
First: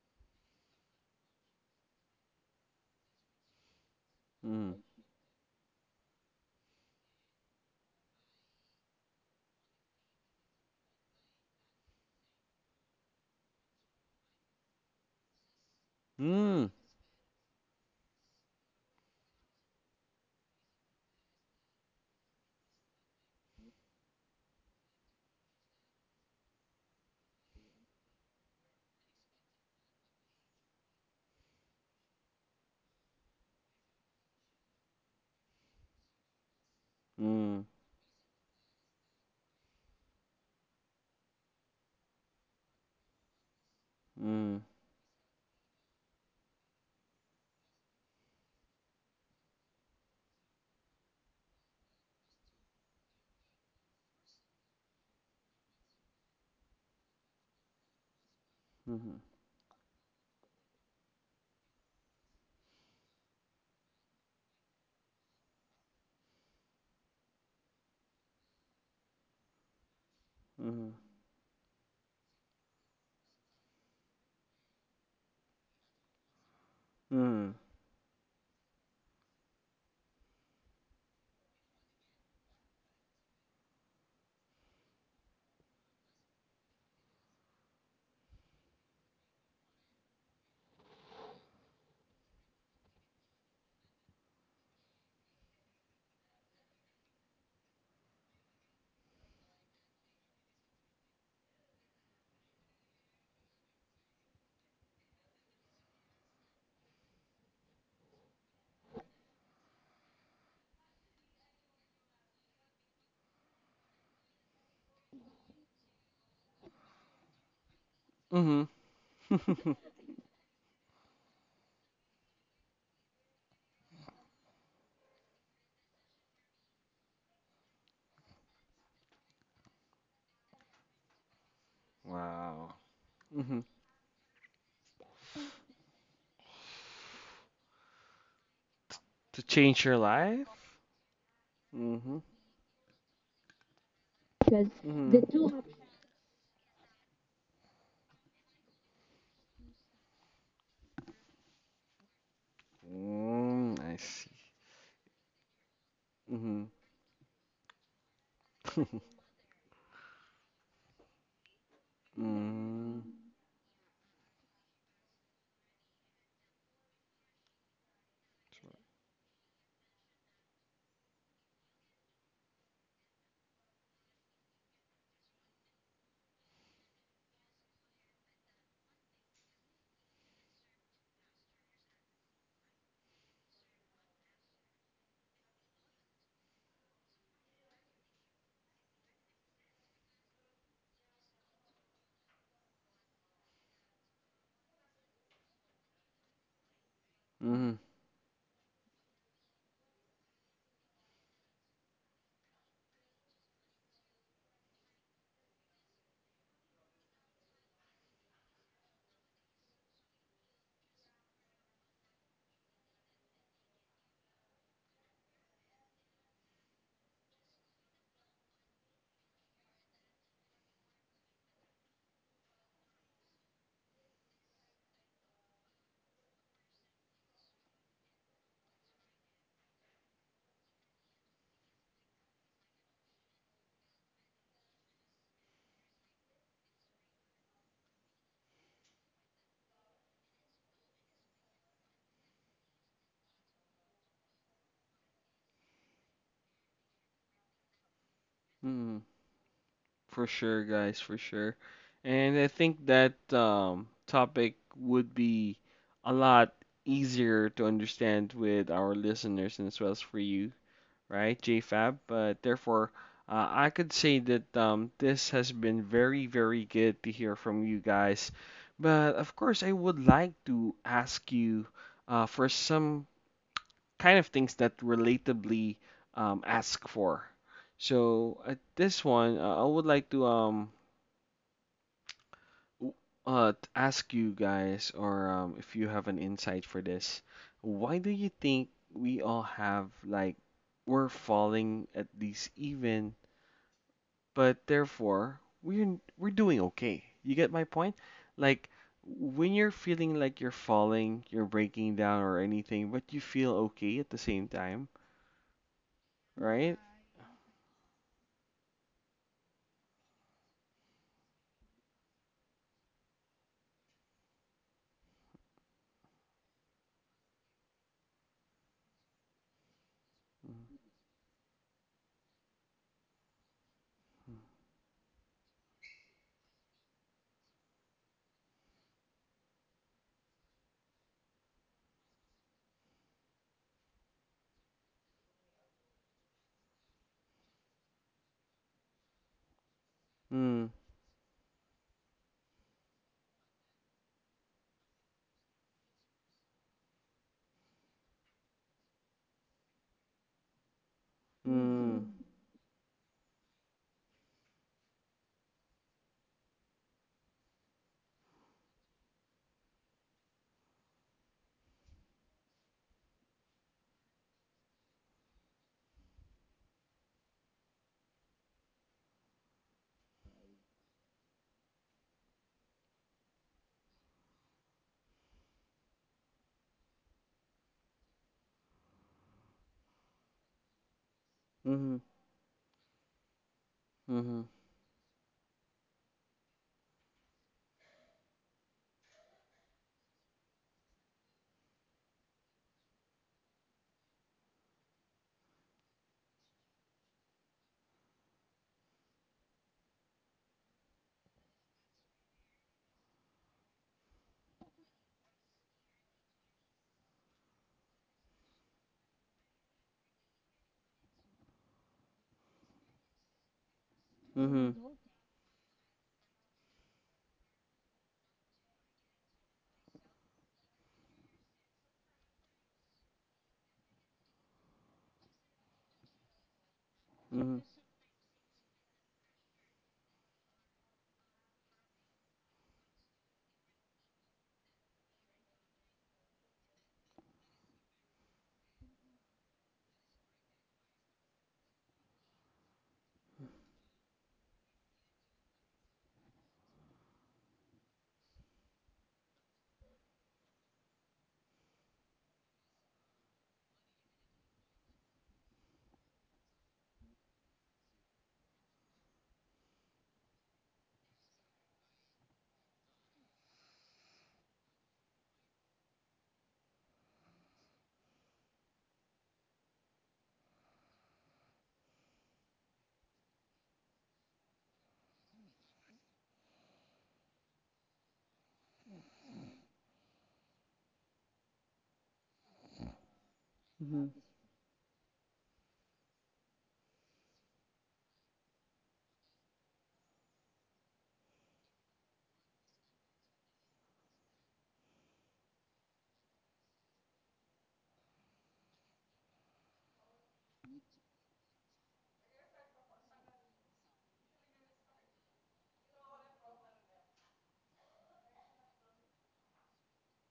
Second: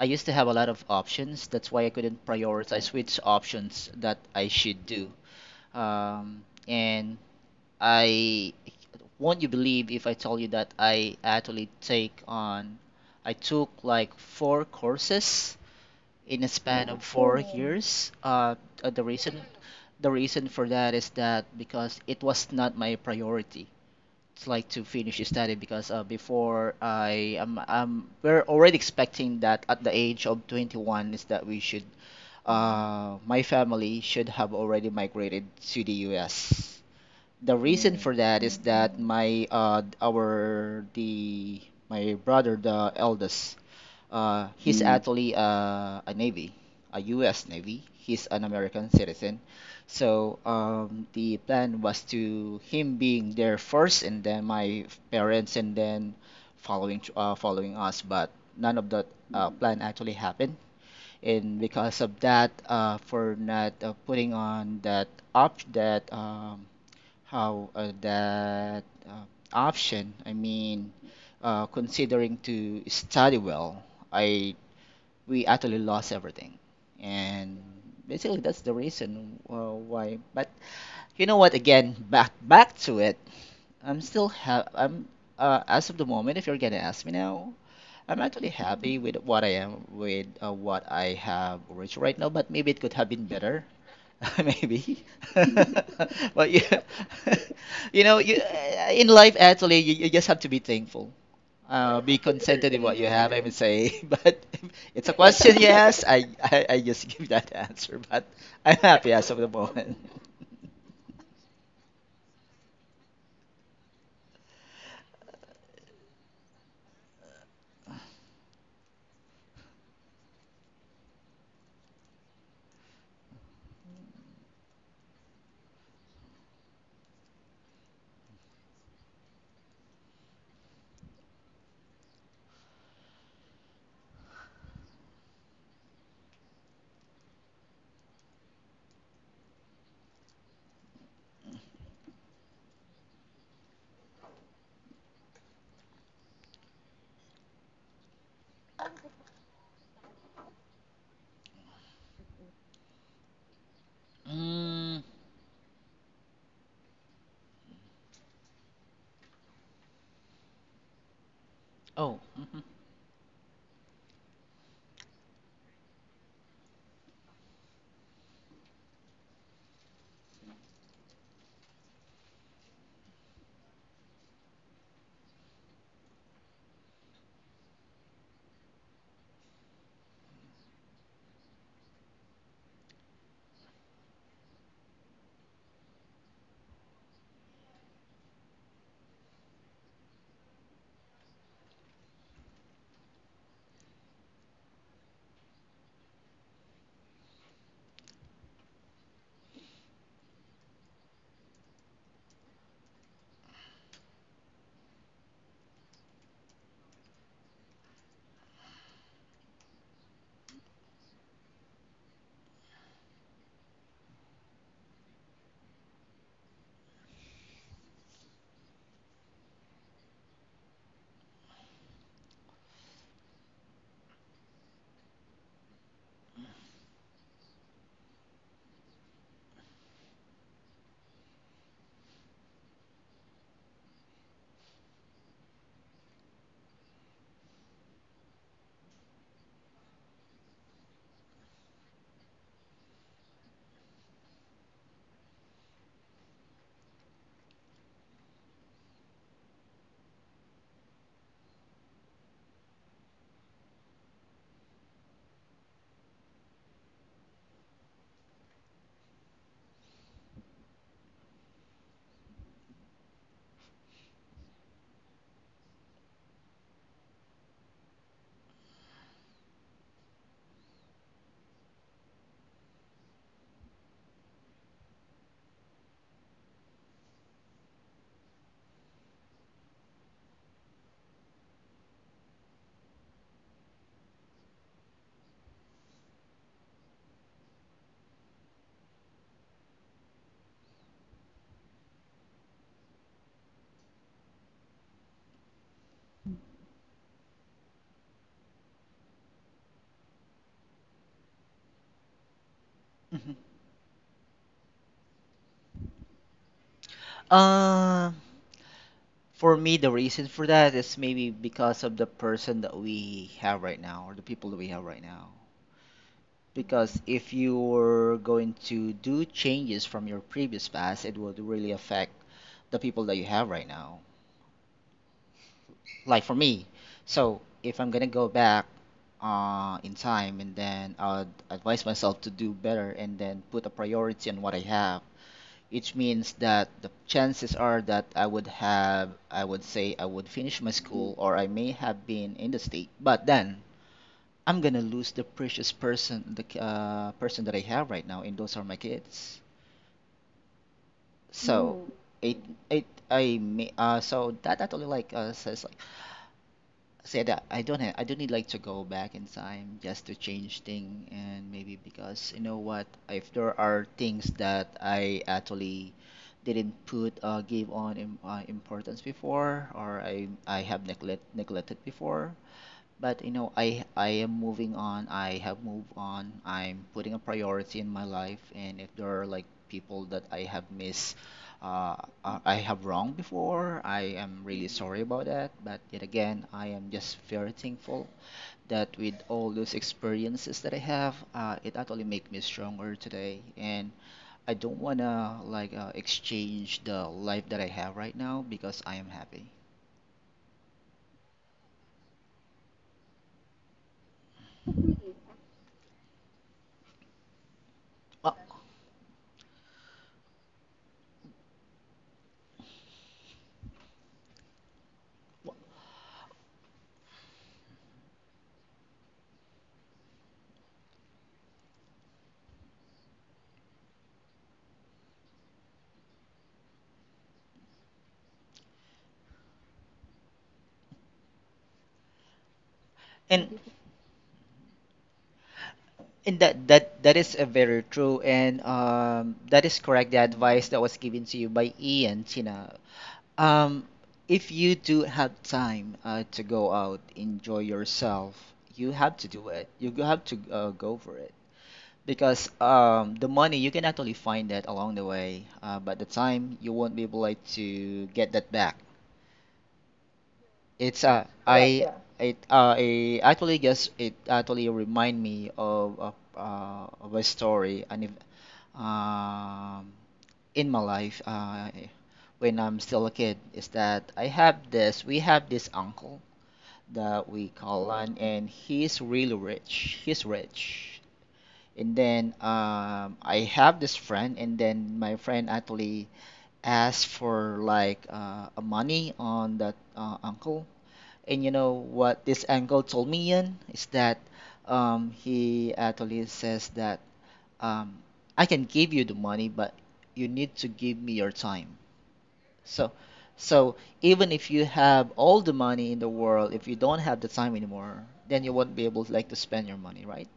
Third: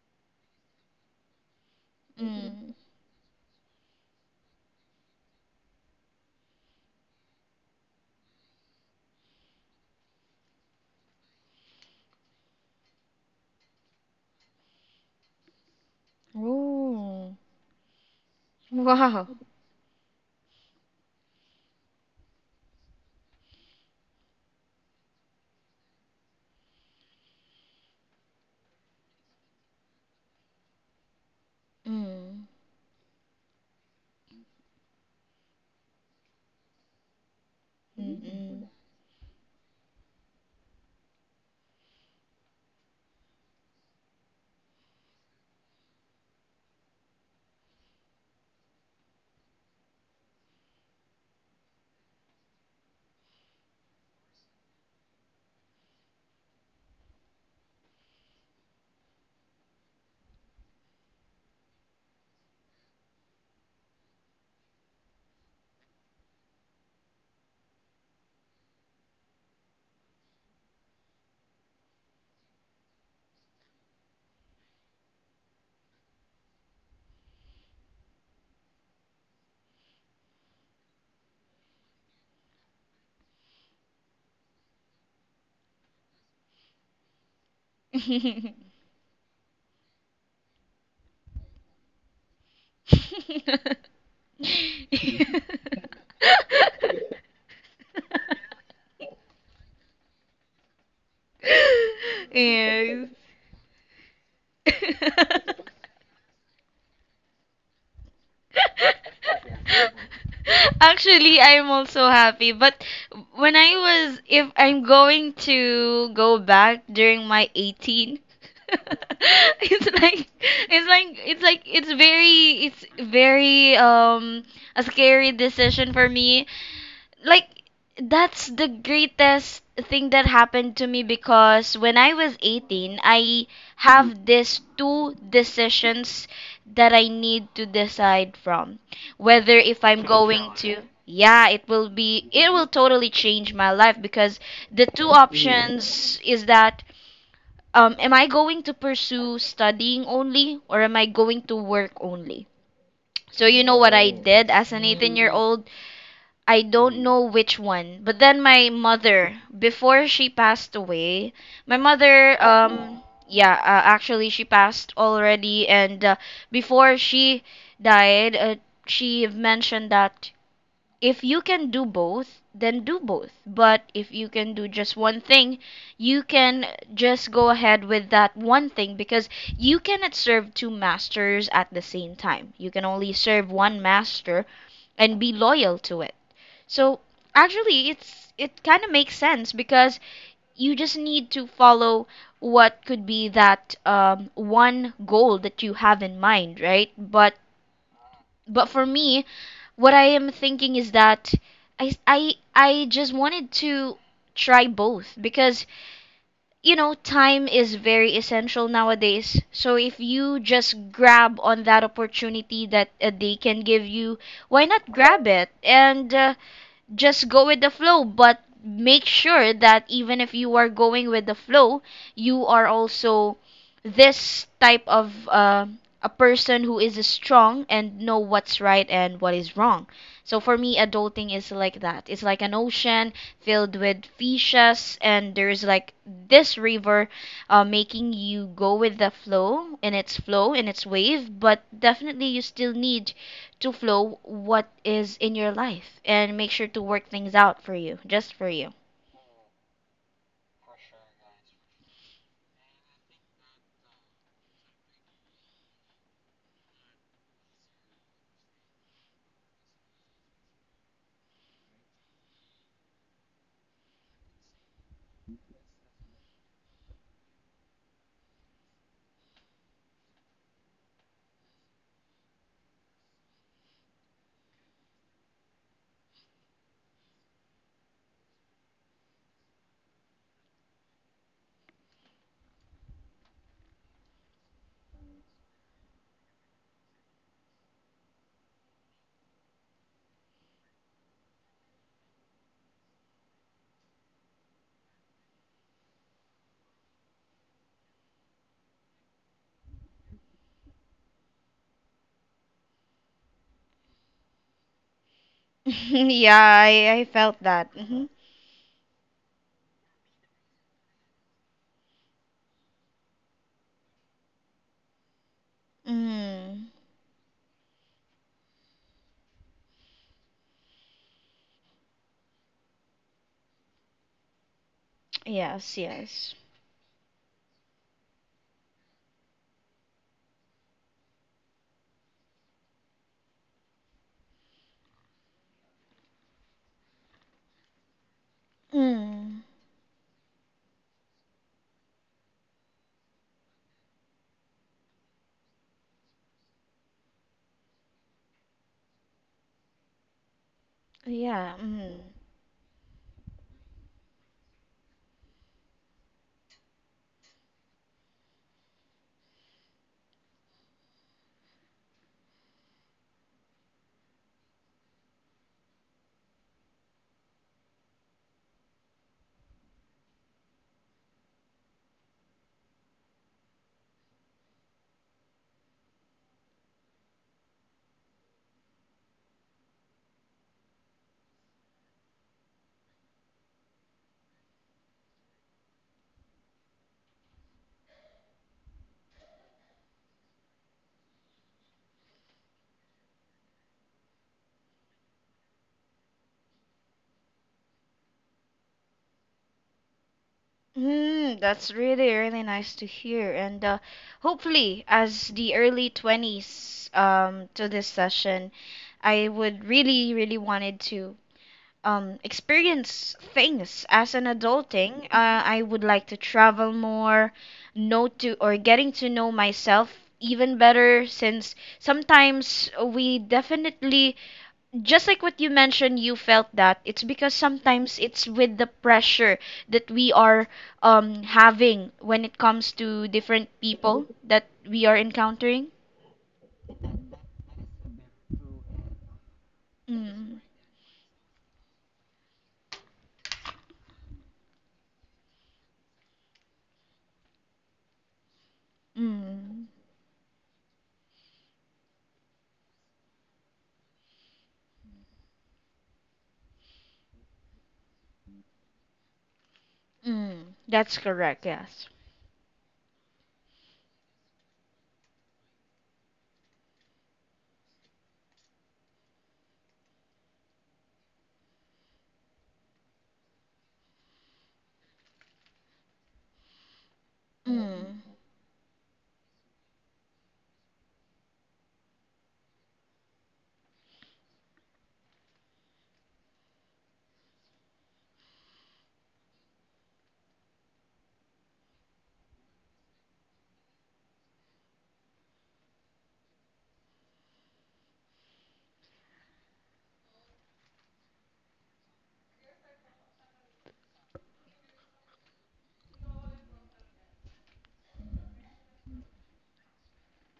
S3: I used to have a lot of options. That's why I couldn't
S2: mm.
S3: prioritize which options that I
S1: Mm.
S3: should do. And I won't you believe if I tell you that I actually take on, I took like 4 courses in a
S1: Mm.
S3: span of
S2: Ooh,
S3: four Oh, years. Uh, the re-
S2: wow.
S3: the reason for that is that because it was not my priority, it's like to finish his study because before I am we're already expecting that at the age of 21 is that we should
S2: Mm,
S3: my family should have already migrated to the US. The
S1: Mm.
S3: reason for that is
S2: mm,
S3: that my brother the eldest uh
S1: Mm.
S3: actually a Navy, a U.S. Navy. He's an American citizen. So the plan was to him being there first, and then my parents, and then following us. But none of that
S1: Mhm.
S3: plan actually happened, and because of that, for not putting on that op that how that uh, option, I mean, considering to study well, I we actually lost everything.
S1: Mhm.
S3: And basically, that's the reason why. But you know what? Again, back to it. I'm as of the moment. If you're gonna ask me now, I'm actually
S2: mm. [laughs]
S3: happy with what I am with what I have reached right now. But maybe it could have been better.
S2: [laughs]
S3: [laughs] Maybe [laughs] but you, [laughs] you know you in life actually you just have to be thankful I
S2: Yes.
S3: would say [laughs] but it's Yes, I just [laughs] give that answer, but I'm happy as of the moment. [laughs]
S2: Actually, I'm also happy, but if I'm going to go back during my 18,
S1: Mhm.
S2: [laughs]
S1: Mhm. [laughs]
S2: it's like, it's very, a scary decision for me, like, that's the greatest thing that happened to me, because when I was
S1: Wow.
S2: 18, I
S1: Mhm.
S2: have these two decisions that I need to decide from.
S1: To
S2: Whether,
S1: change
S2: if
S1: your
S2: I'm
S1: life?
S2: going to, yeah, it will
S1: Mm-hmm.
S2: be it will totally change my life, because the two
S1: Mm-hmm.
S2: options is that, am I going to pursue studying only, or am I going to work only? So you know
S1: Mm,
S2: what
S1: I
S2: I
S1: see.
S2: did as an
S3: Mm,
S2: 18-year-old? I
S1: Mm-hmm.
S2: don't know which one. But then my
S1: [laughs]
S2: mother, before she passed away, my
S3: oh.
S2: mother,
S3: Mhm,
S1: Mm.
S2: yeah, actually she passed already, and before she died, she mentioned that if you can do both, then do both. But if you can do just one thing, you can just go ahead with that one thing, because you cannot serve two masters at the same time. You can only serve one master and be loyal to it. So actually, it kind of makes sense, because you just need to follow what could be that one goal that you have in mind, right? But
S1: Mm-hmm.
S2: for me, what I am thinking is that I just wanted to try both, because time is very essential nowadays. So if you just grab on that opportunity that a day can give you, why not grab it and just go with the flow, but make sure that even if you are going with the flow, you are also this type of a person who is strong and know what's right and what is wrong. So for me, adulting is like that. It's like an ocean filled with fishes, and there's like this river making you go with the flow, in its wave. But definitely you still need to flow what is in your life and make sure to work things out for you, just for you.
S1: Mm-hmm. For sure, guys, for sure. And I think that, topic would be a lot easier to understand with our listeners and as well as for you, right, JFab? But therefore, I could say that this has been very, very good to hear from you guys. But of course, I would like to ask you, for some kind of things that relatably, ask for. So at this one, I would like to, ask you guys, or if you have an insight for this, why do you think we all have like we're falling at least, even. But therefore, we're doing okay. You get my point? Like when you're feeling like you're falling, you're breaking down or anything, but you
S3: mhm.
S1: feel okay at the same time,
S2: [laughs] Yeah,
S1: right?
S2: I felt that.
S3: Um, for me, the reason for that is maybe because of the person that we have right now, or the people that we have right now.
S2: Mm,
S3: Because if you were going to do changes from your previous past, it would really affect the people that you have right now.
S2: yes,
S3: Like for
S2: yes.
S3: me. So if I'm gonna go back in time, and then I'd advise myself to do better, and then put a priority on what I have, which means that the chances are that I
S2: Mm,
S3: would say, I would finish my
S1: Mm,
S3: school, or I may have been in the state. But then I'm gonna lose the precious person, the person that I have right now, and those are my kids.
S2: yeah.
S3: So Mm.
S2: Mm.
S1: mm,
S3: it, it, I may, so that actually like say that I don't have, I don't need like to go back in time just to change thing. And maybe because you know what if there are things that I actually didn't put give on importance before, or I have neglected before. But you know, I am moving on. I have moved on. I'm putting a priority in my life, and if there are like people that I have missed, uh,
S1: mm
S3: I have wronged before, I
S1: mm,
S3: am
S1: mm,
S3: really Mm-hmm. sorry about that. But yet again, I am just very thankful that with all those experiences that I have, it actually make me stronger today. And I don't wanna like exchange the life that I have right now, because I am happy.
S2: Mm, that's really, really nice to hear. And hopefully, as the early 20s to this
S3: Uh,
S2: session, I would really, really wanted to experience things as an
S1: mm,
S2: adulting.
S3: w-
S2: I would like to travel more, know to or getting to know myself even better, since sometimes we definitely just like what you mentioned, you felt that it's because
S1: mm,
S2: sometimes it's with the pressure that we are having when it comes to different
S3: And
S2: people that we are encountering.
S3: And that is a very true, and that is correct, the
S2: Mm,
S3: advice that was given to you by Ian, Tina. Um if you do have time to go out, enjoy yourself, you have to do
S2: mm,
S3: it. Have to go for it, because the money you can actually find that along the way, but the time you won't be able like, to get that back.
S2: mm. That's
S3: It's Correct.
S2: correct,
S3: I
S2: yes.
S3: Yeah. it I actually guess it actually remind me of a story um, in my life, when I'm still a kid, is that I have this, we have this uncle that we call,
S2: Mm.
S3: and he's really rich. He's rich. And then I have this
S1: mm,
S3: friend, and then my friend actually asked for like a money on that uncle. And you know what this uncle told me, Ian, is that, he actually says that, um, I can give you the money, but you need to give me your time. So, so even if you have all the money in the world, if you don't have the time anymore, then you won't be able to like to spend your money, right?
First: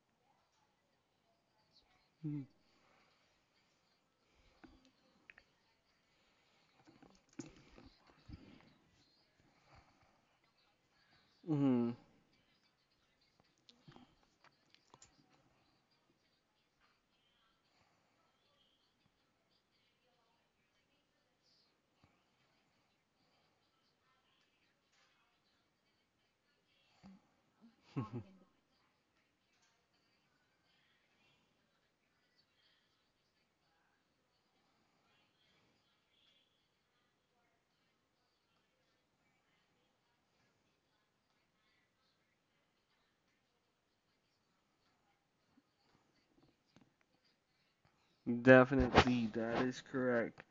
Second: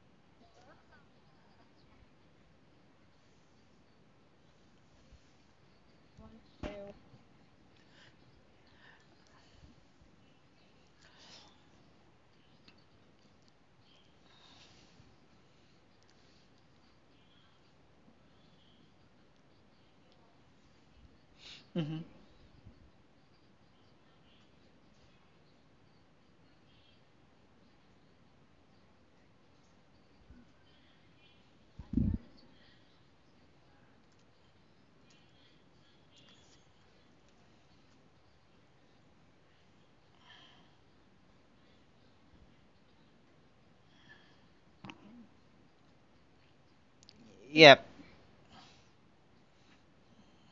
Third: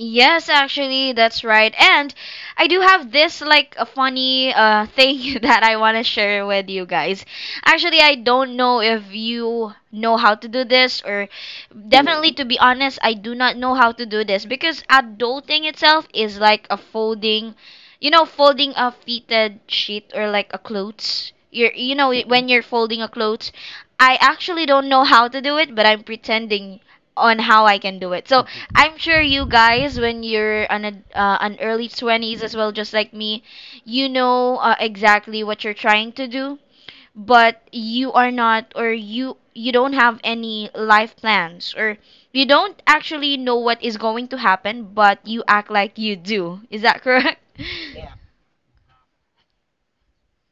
S2: Yes, actually, that's right. And I do have this like a funny thing [laughs] that I want to share with you guys. Actually, I don't know if you know how to do this, or
S1: mm, [laughs]
S2: definitely, to be honest, I do not know how to do this, because adulting itself is like a folding, you know, folding a fitted sheet or like a clothes. You're, you
S3: Hmm.
S2: know, when you're folding a clothes, I actually don't know how to do it, but I'm pretending on how I can do
S1: mm.
S2: it. So, I'm sure you guys, when you're an early 20s as well, just like me, you know exactly what you're trying to do, but you are not, or you don't have any life plans, or you don't actually know what is going to happen, but you act like you do. Is that correct? [laughs]
S3: Yep,
S1: Definitely, that is correct.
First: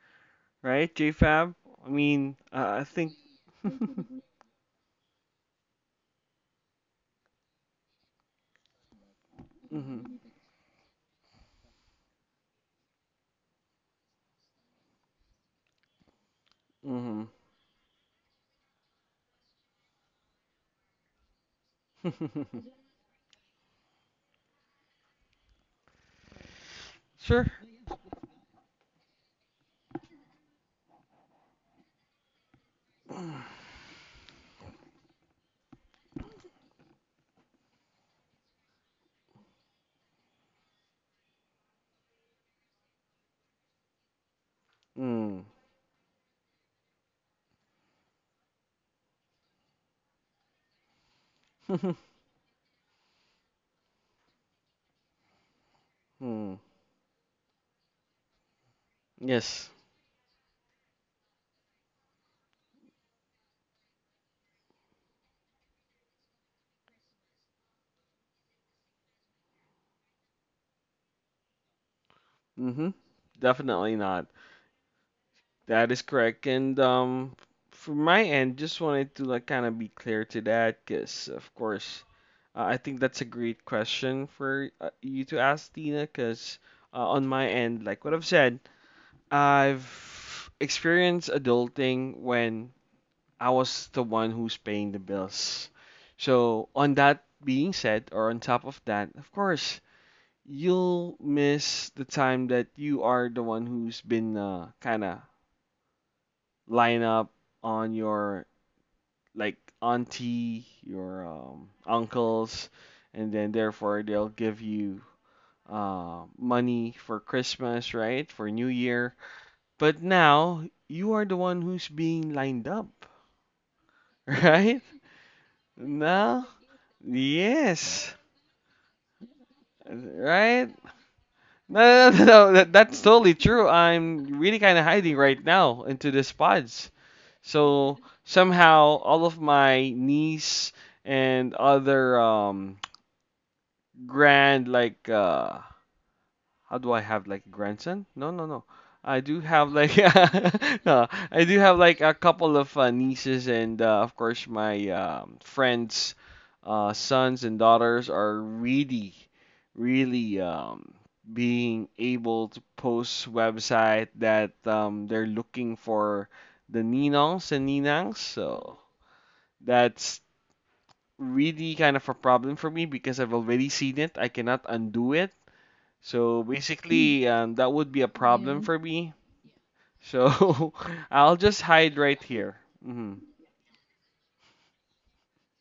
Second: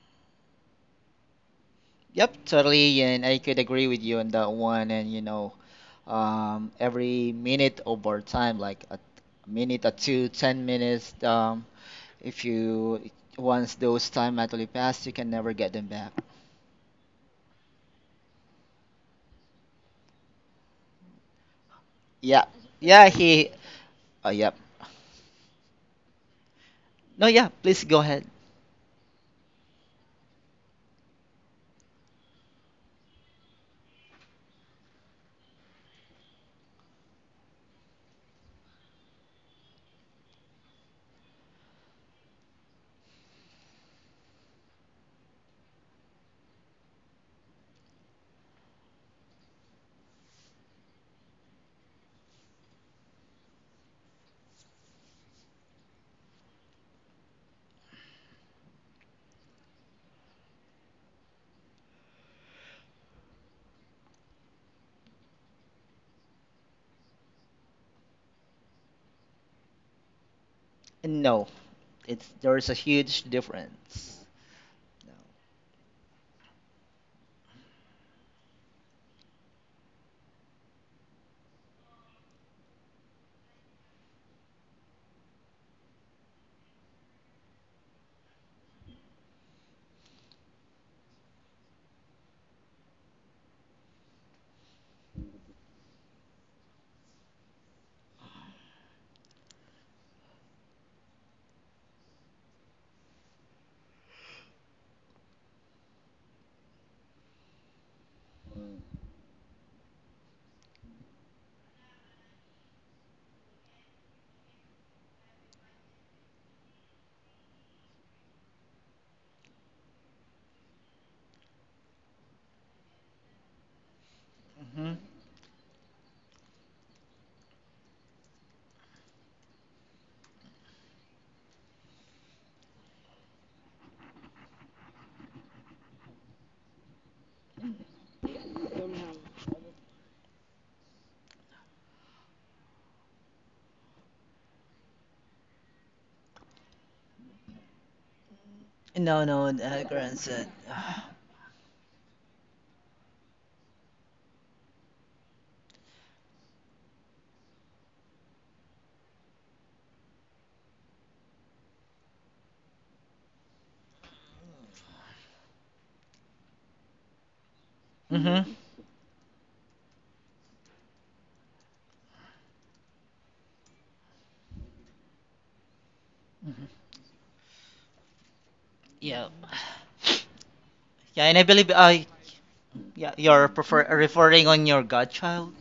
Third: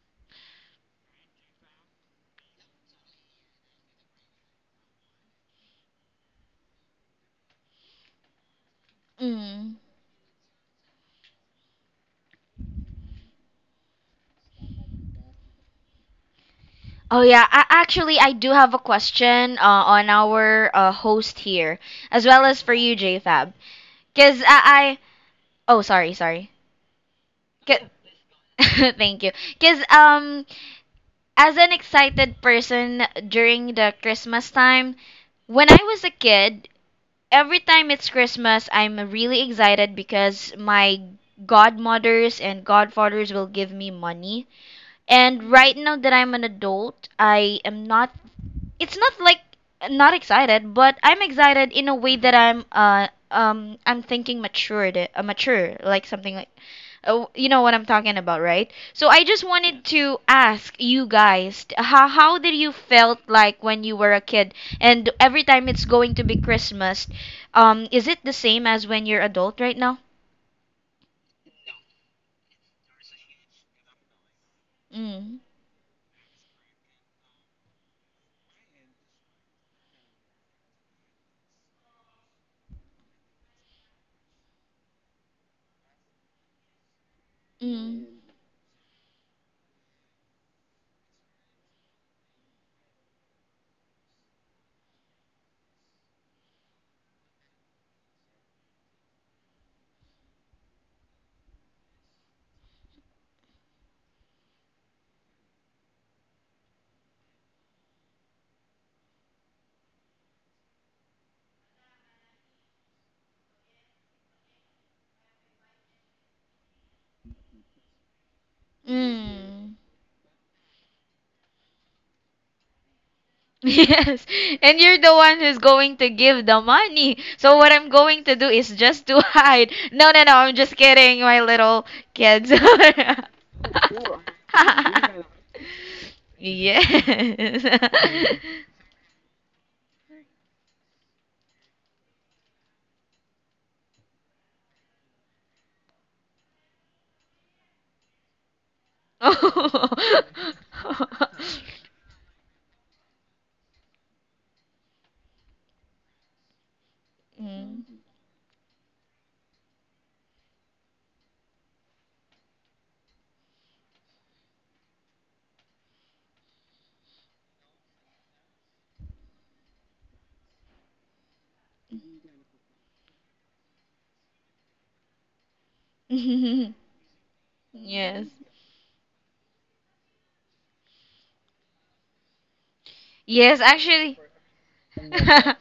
S1: Right, JFab? I
S3: yep,
S1: mean, uh, I
S3: totally,
S1: think. [laughs]
S3: and I could agree with
S1: Mm-hmm.
S3: you on that one. And you know, every minute of our time, like a
S2: Mm.
S3: minute or two, 10 minutes, if you once those time actually pass, you can never get them back.
S2: Oh
S1: Mm-hmm.
S2: yeah, actually I do have a question on our host here, as well
S3: Yeah,
S2: as for you,
S3: yeah, he,
S2: JFab. Cause
S3: yeah.
S2: I oh, sorry, sorry.
S3: No,
S1: [laughs] Sure.
S3: yeah, please
S2: 'Kay.
S3: go ahead.
S2: [laughs] Thank you. Because as an excited person during the Christmas time, when I was a kid, every time it's Christmas, I'm really excited because my godmothers and godfathers will give me money.
S1: Mm.
S2: And right now that I'm an adult, I am not, it's not like not excited, but I'm excited in a
S1: [laughs]
S2: way that I'm thinking matured, mature, like something like
S1: Mm.
S2: you know what I'm talking about, right? So I just
S1: Yes.
S2: wanted to ask you guys how did you felt like when you were a kid, and every time it's going to be Christmas, is it the same as when you're adult right now?
S3: No, it's there's a
S1: Mm-hmm.
S3: huge
S1: Definitely
S3: difference.
S1: not.
S3: No.
S2: Mm.
S1: That is correct. And from my end, just wanted to like kind of be clear to that, because of course, I think that's a great question for you to ask, Tina. Because on my end, like what I've
S2: Mm.
S1: said, I've experienced adulting when I was the one who's paying the bills. So on that being said, or on top of that, of course, you'll miss the time that you are the one who's been kind of lying up on your like auntie, your uncles, and then therefore they'll give you money for Christmas, right? For New Year.
S2: Mm.
S1: But now you are the one who's being lined up,
S2: [laughs] Yes,
S1: [laughs]
S2: and
S1: right?
S3: Mm-hmm.
S2: you're the one who's going to
S1: No?
S2: give the money. So what I'm
S1: Yes.
S2: going to do is just to [laughs] hide. No, no, no, I'm
S1: Right?
S2: just kidding, my
S1: No,
S2: little
S1: no, no, no.
S2: kids.
S1: That, that's
S2: [laughs]
S1: totally true. I'm really kind of hiding right now into the
S2: Yes.
S1: pods. So
S2: [laughs]
S1: somehow all of my niece and other grand like how do I have like grandson? No, no, no. I
S3: No,
S1: do
S3: no,
S1: have
S2: Oh.
S1: like
S3: grandson.
S1: [laughs] no,
S2: [laughs]
S1: I do have like a couple of nieces and of course my friends sons and
S2: Mm.
S1: daughters are really really being able to post website that they're looking for the ninongs and
S3: [sighs]
S1: ninangs.
S3: Hmm.
S1: So that's really kind of a problem for me because I've already seen it. I cannot undo it. So
S2: [laughs]
S1: basically, that would be a
S2: Yes.
S1: problem for me.
S3: Yeah.
S1: So [laughs]
S3: Yeah,
S1: I'll
S3: and I
S1: just
S3: believe
S1: hide
S3: I
S1: right here.
S3: yeah,
S1: Hmm
S3: you're
S2: Yes,
S3: prefer
S2: actually.
S3: referring on your
S2: [laughs]
S3: godchild.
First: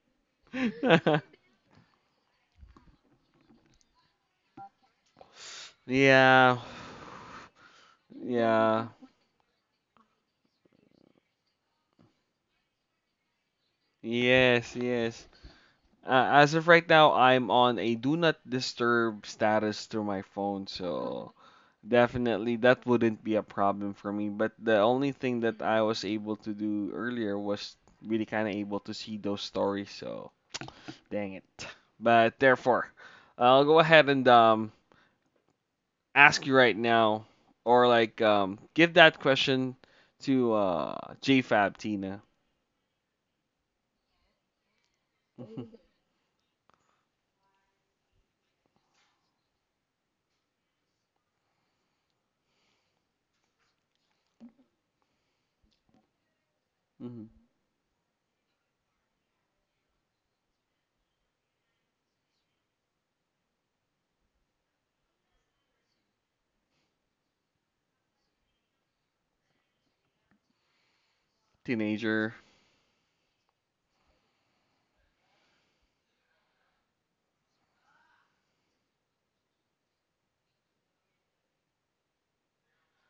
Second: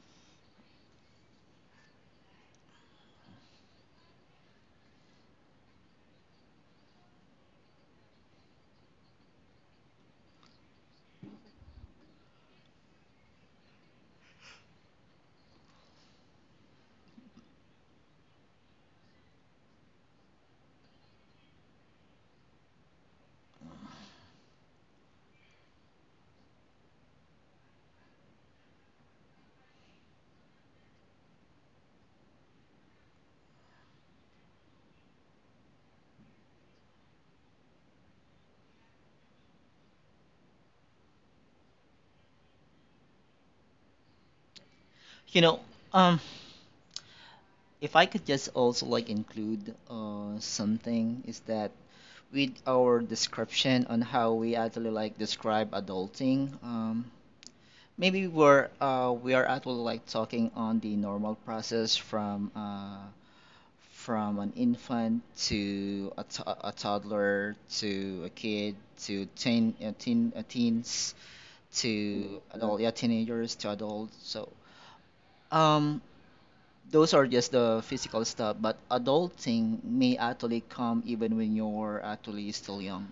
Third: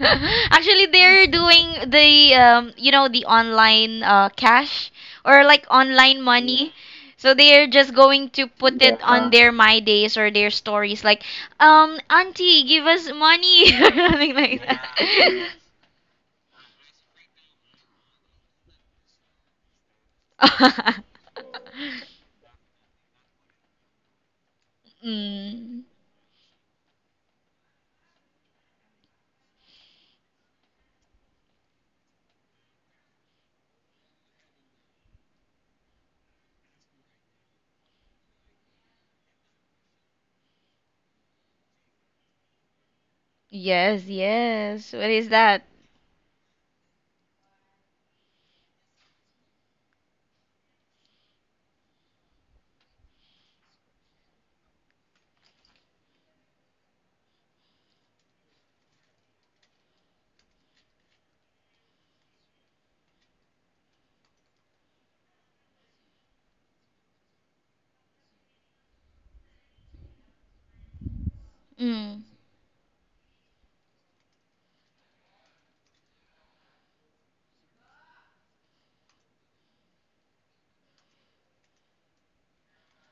S2: Actually,
S1: [laughs]
S2: they're doing the you know, the online cash, or like online
S1: yeah.
S2: money. So they're just going to put
S1: Yeah.
S2: it on their my days or their stories, like, auntie, give us money, [laughs] or something like
S1: Yes, yes.
S2: that.
S1: As of right now, I'm on a do not disturb status through my phone, so definitely, that wouldn't be a problem for me. But the
S2: [laughs]
S1: only thing that
S2: Mm.
S1: I was able to do earlier was really kind of able to see those stories. So, dang it. But therefore, I'll go ahead and ask you right now, or like give that question to JFab Tina.
S2: Yes, yes. What is
S3: You know,
S2: that?
S1: [laughs]
S3: um if I could just also like include something is that, with our description on how we actually like describe adulting,
S1: Mhm, mhm.
S3: maybe we are actually like talking on the normal process from an infant to a toddler to a kid to teens to
S2: Mm.
S1: Teenager.
S3: yeah, teenagers to adults. So, um, those are just the physical stuff, but adulting may actually come even when you're actually still young.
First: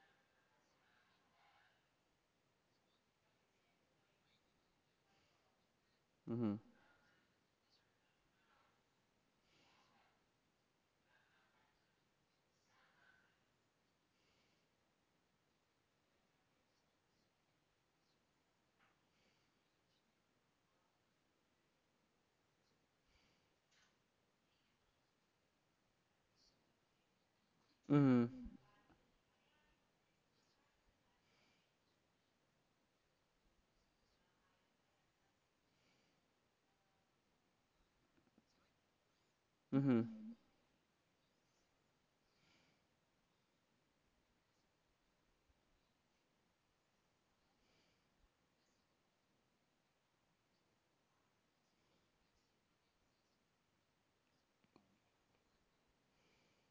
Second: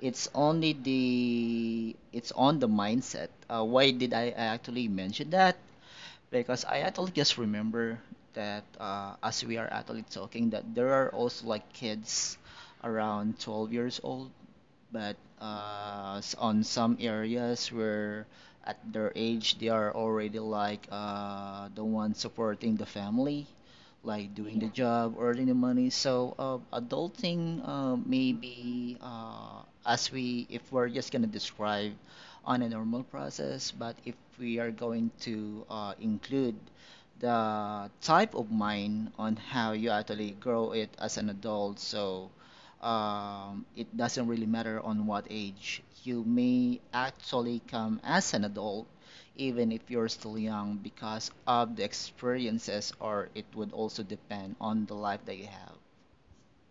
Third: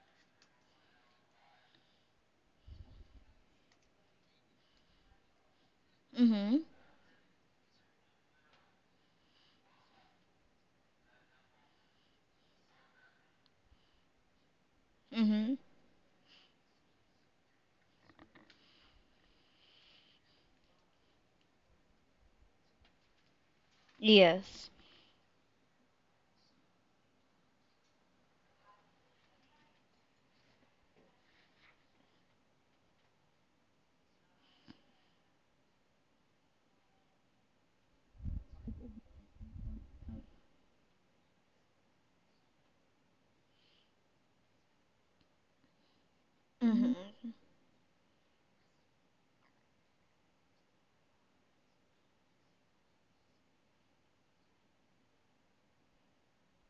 S3: It's only the it's on the mindset. Why did I actually mention that?
S1: Mm-hmm.
S3: Because
S2: Mhm.
S3: I actually just remember that, as we are actually talking, that there are also like kids around 12 years old, but
S2: Mhm.
S3: on some areas where, at their age, they are already like the one supporting the family, like
S2: Yes.
S3: job, earning the money. So, adulting,
S1: Mm-hmm.
S3: maybe, as we if we're just gonna describe on a normal process, but if we are going to include the type of mind on how you actually grow it as an adult, so, it doesn't really matter on what age you may
S2: Mhm.
S3: actually come as an adult, even if you're still young, because of the experiences, or it would also depend on the life that you have.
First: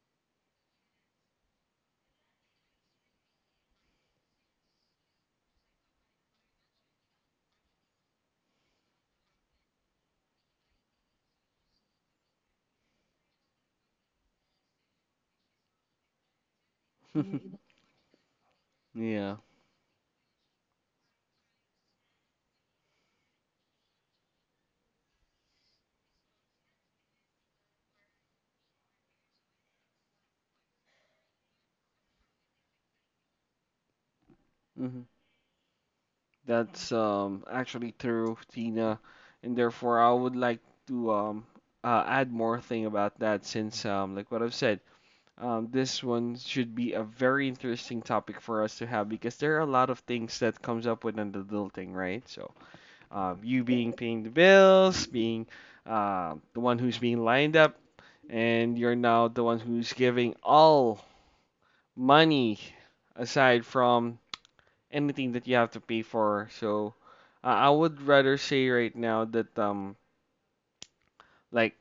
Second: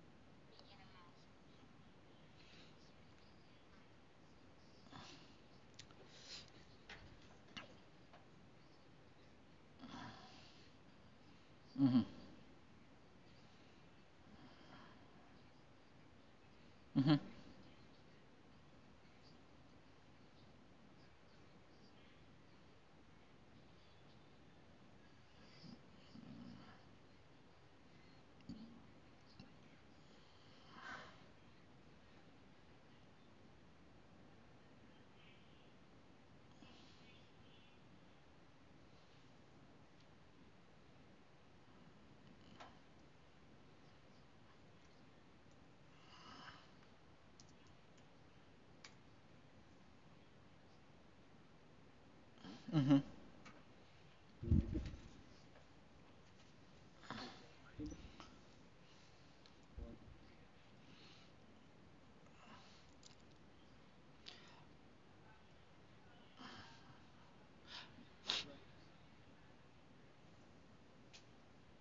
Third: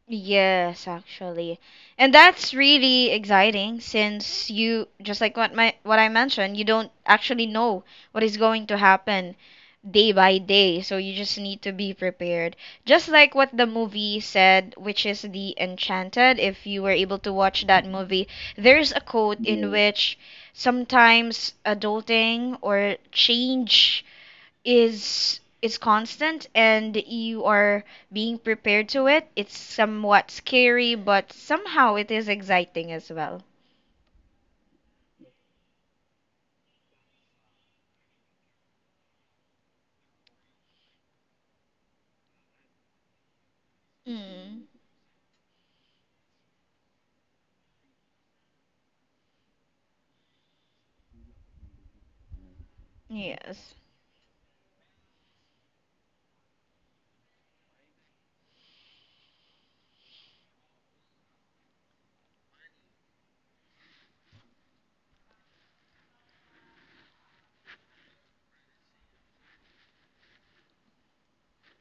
S2: Yes, actually. And that's really exciting, since you just like what my what I mentioned, you don't actually know what is going to happen day by day, so you just need to be
S3: Hmm.
S2: prepared. Just like what the movie said, which is The Enchanted, if you were
S3: Hmm.
S2: able to
S1: Mm-hmm.
S2: watch that movie, there's a
S1: [laughs] yeah.
S2: quote in, yeah, which sometimes adulting or change is constant, and you are being prepared to it. It's somewhat scary, but somehow it is exciting as well.
S1: Mm-hmm. That's actually true, Tina, and therefore I would like to add more thing about that since like what I've
S2: Mm.
S1: said, this one should be a very interesting topic for us to have because there are a lot of things that comes up with an adulting, right? So
S3: Hmm.
S1: you
S2: Yes.
S1: being paying the bills, being the one who's being lined up, and you're now the one who's giving all money aside from anything that you have to pay for. So I would rather say right now that like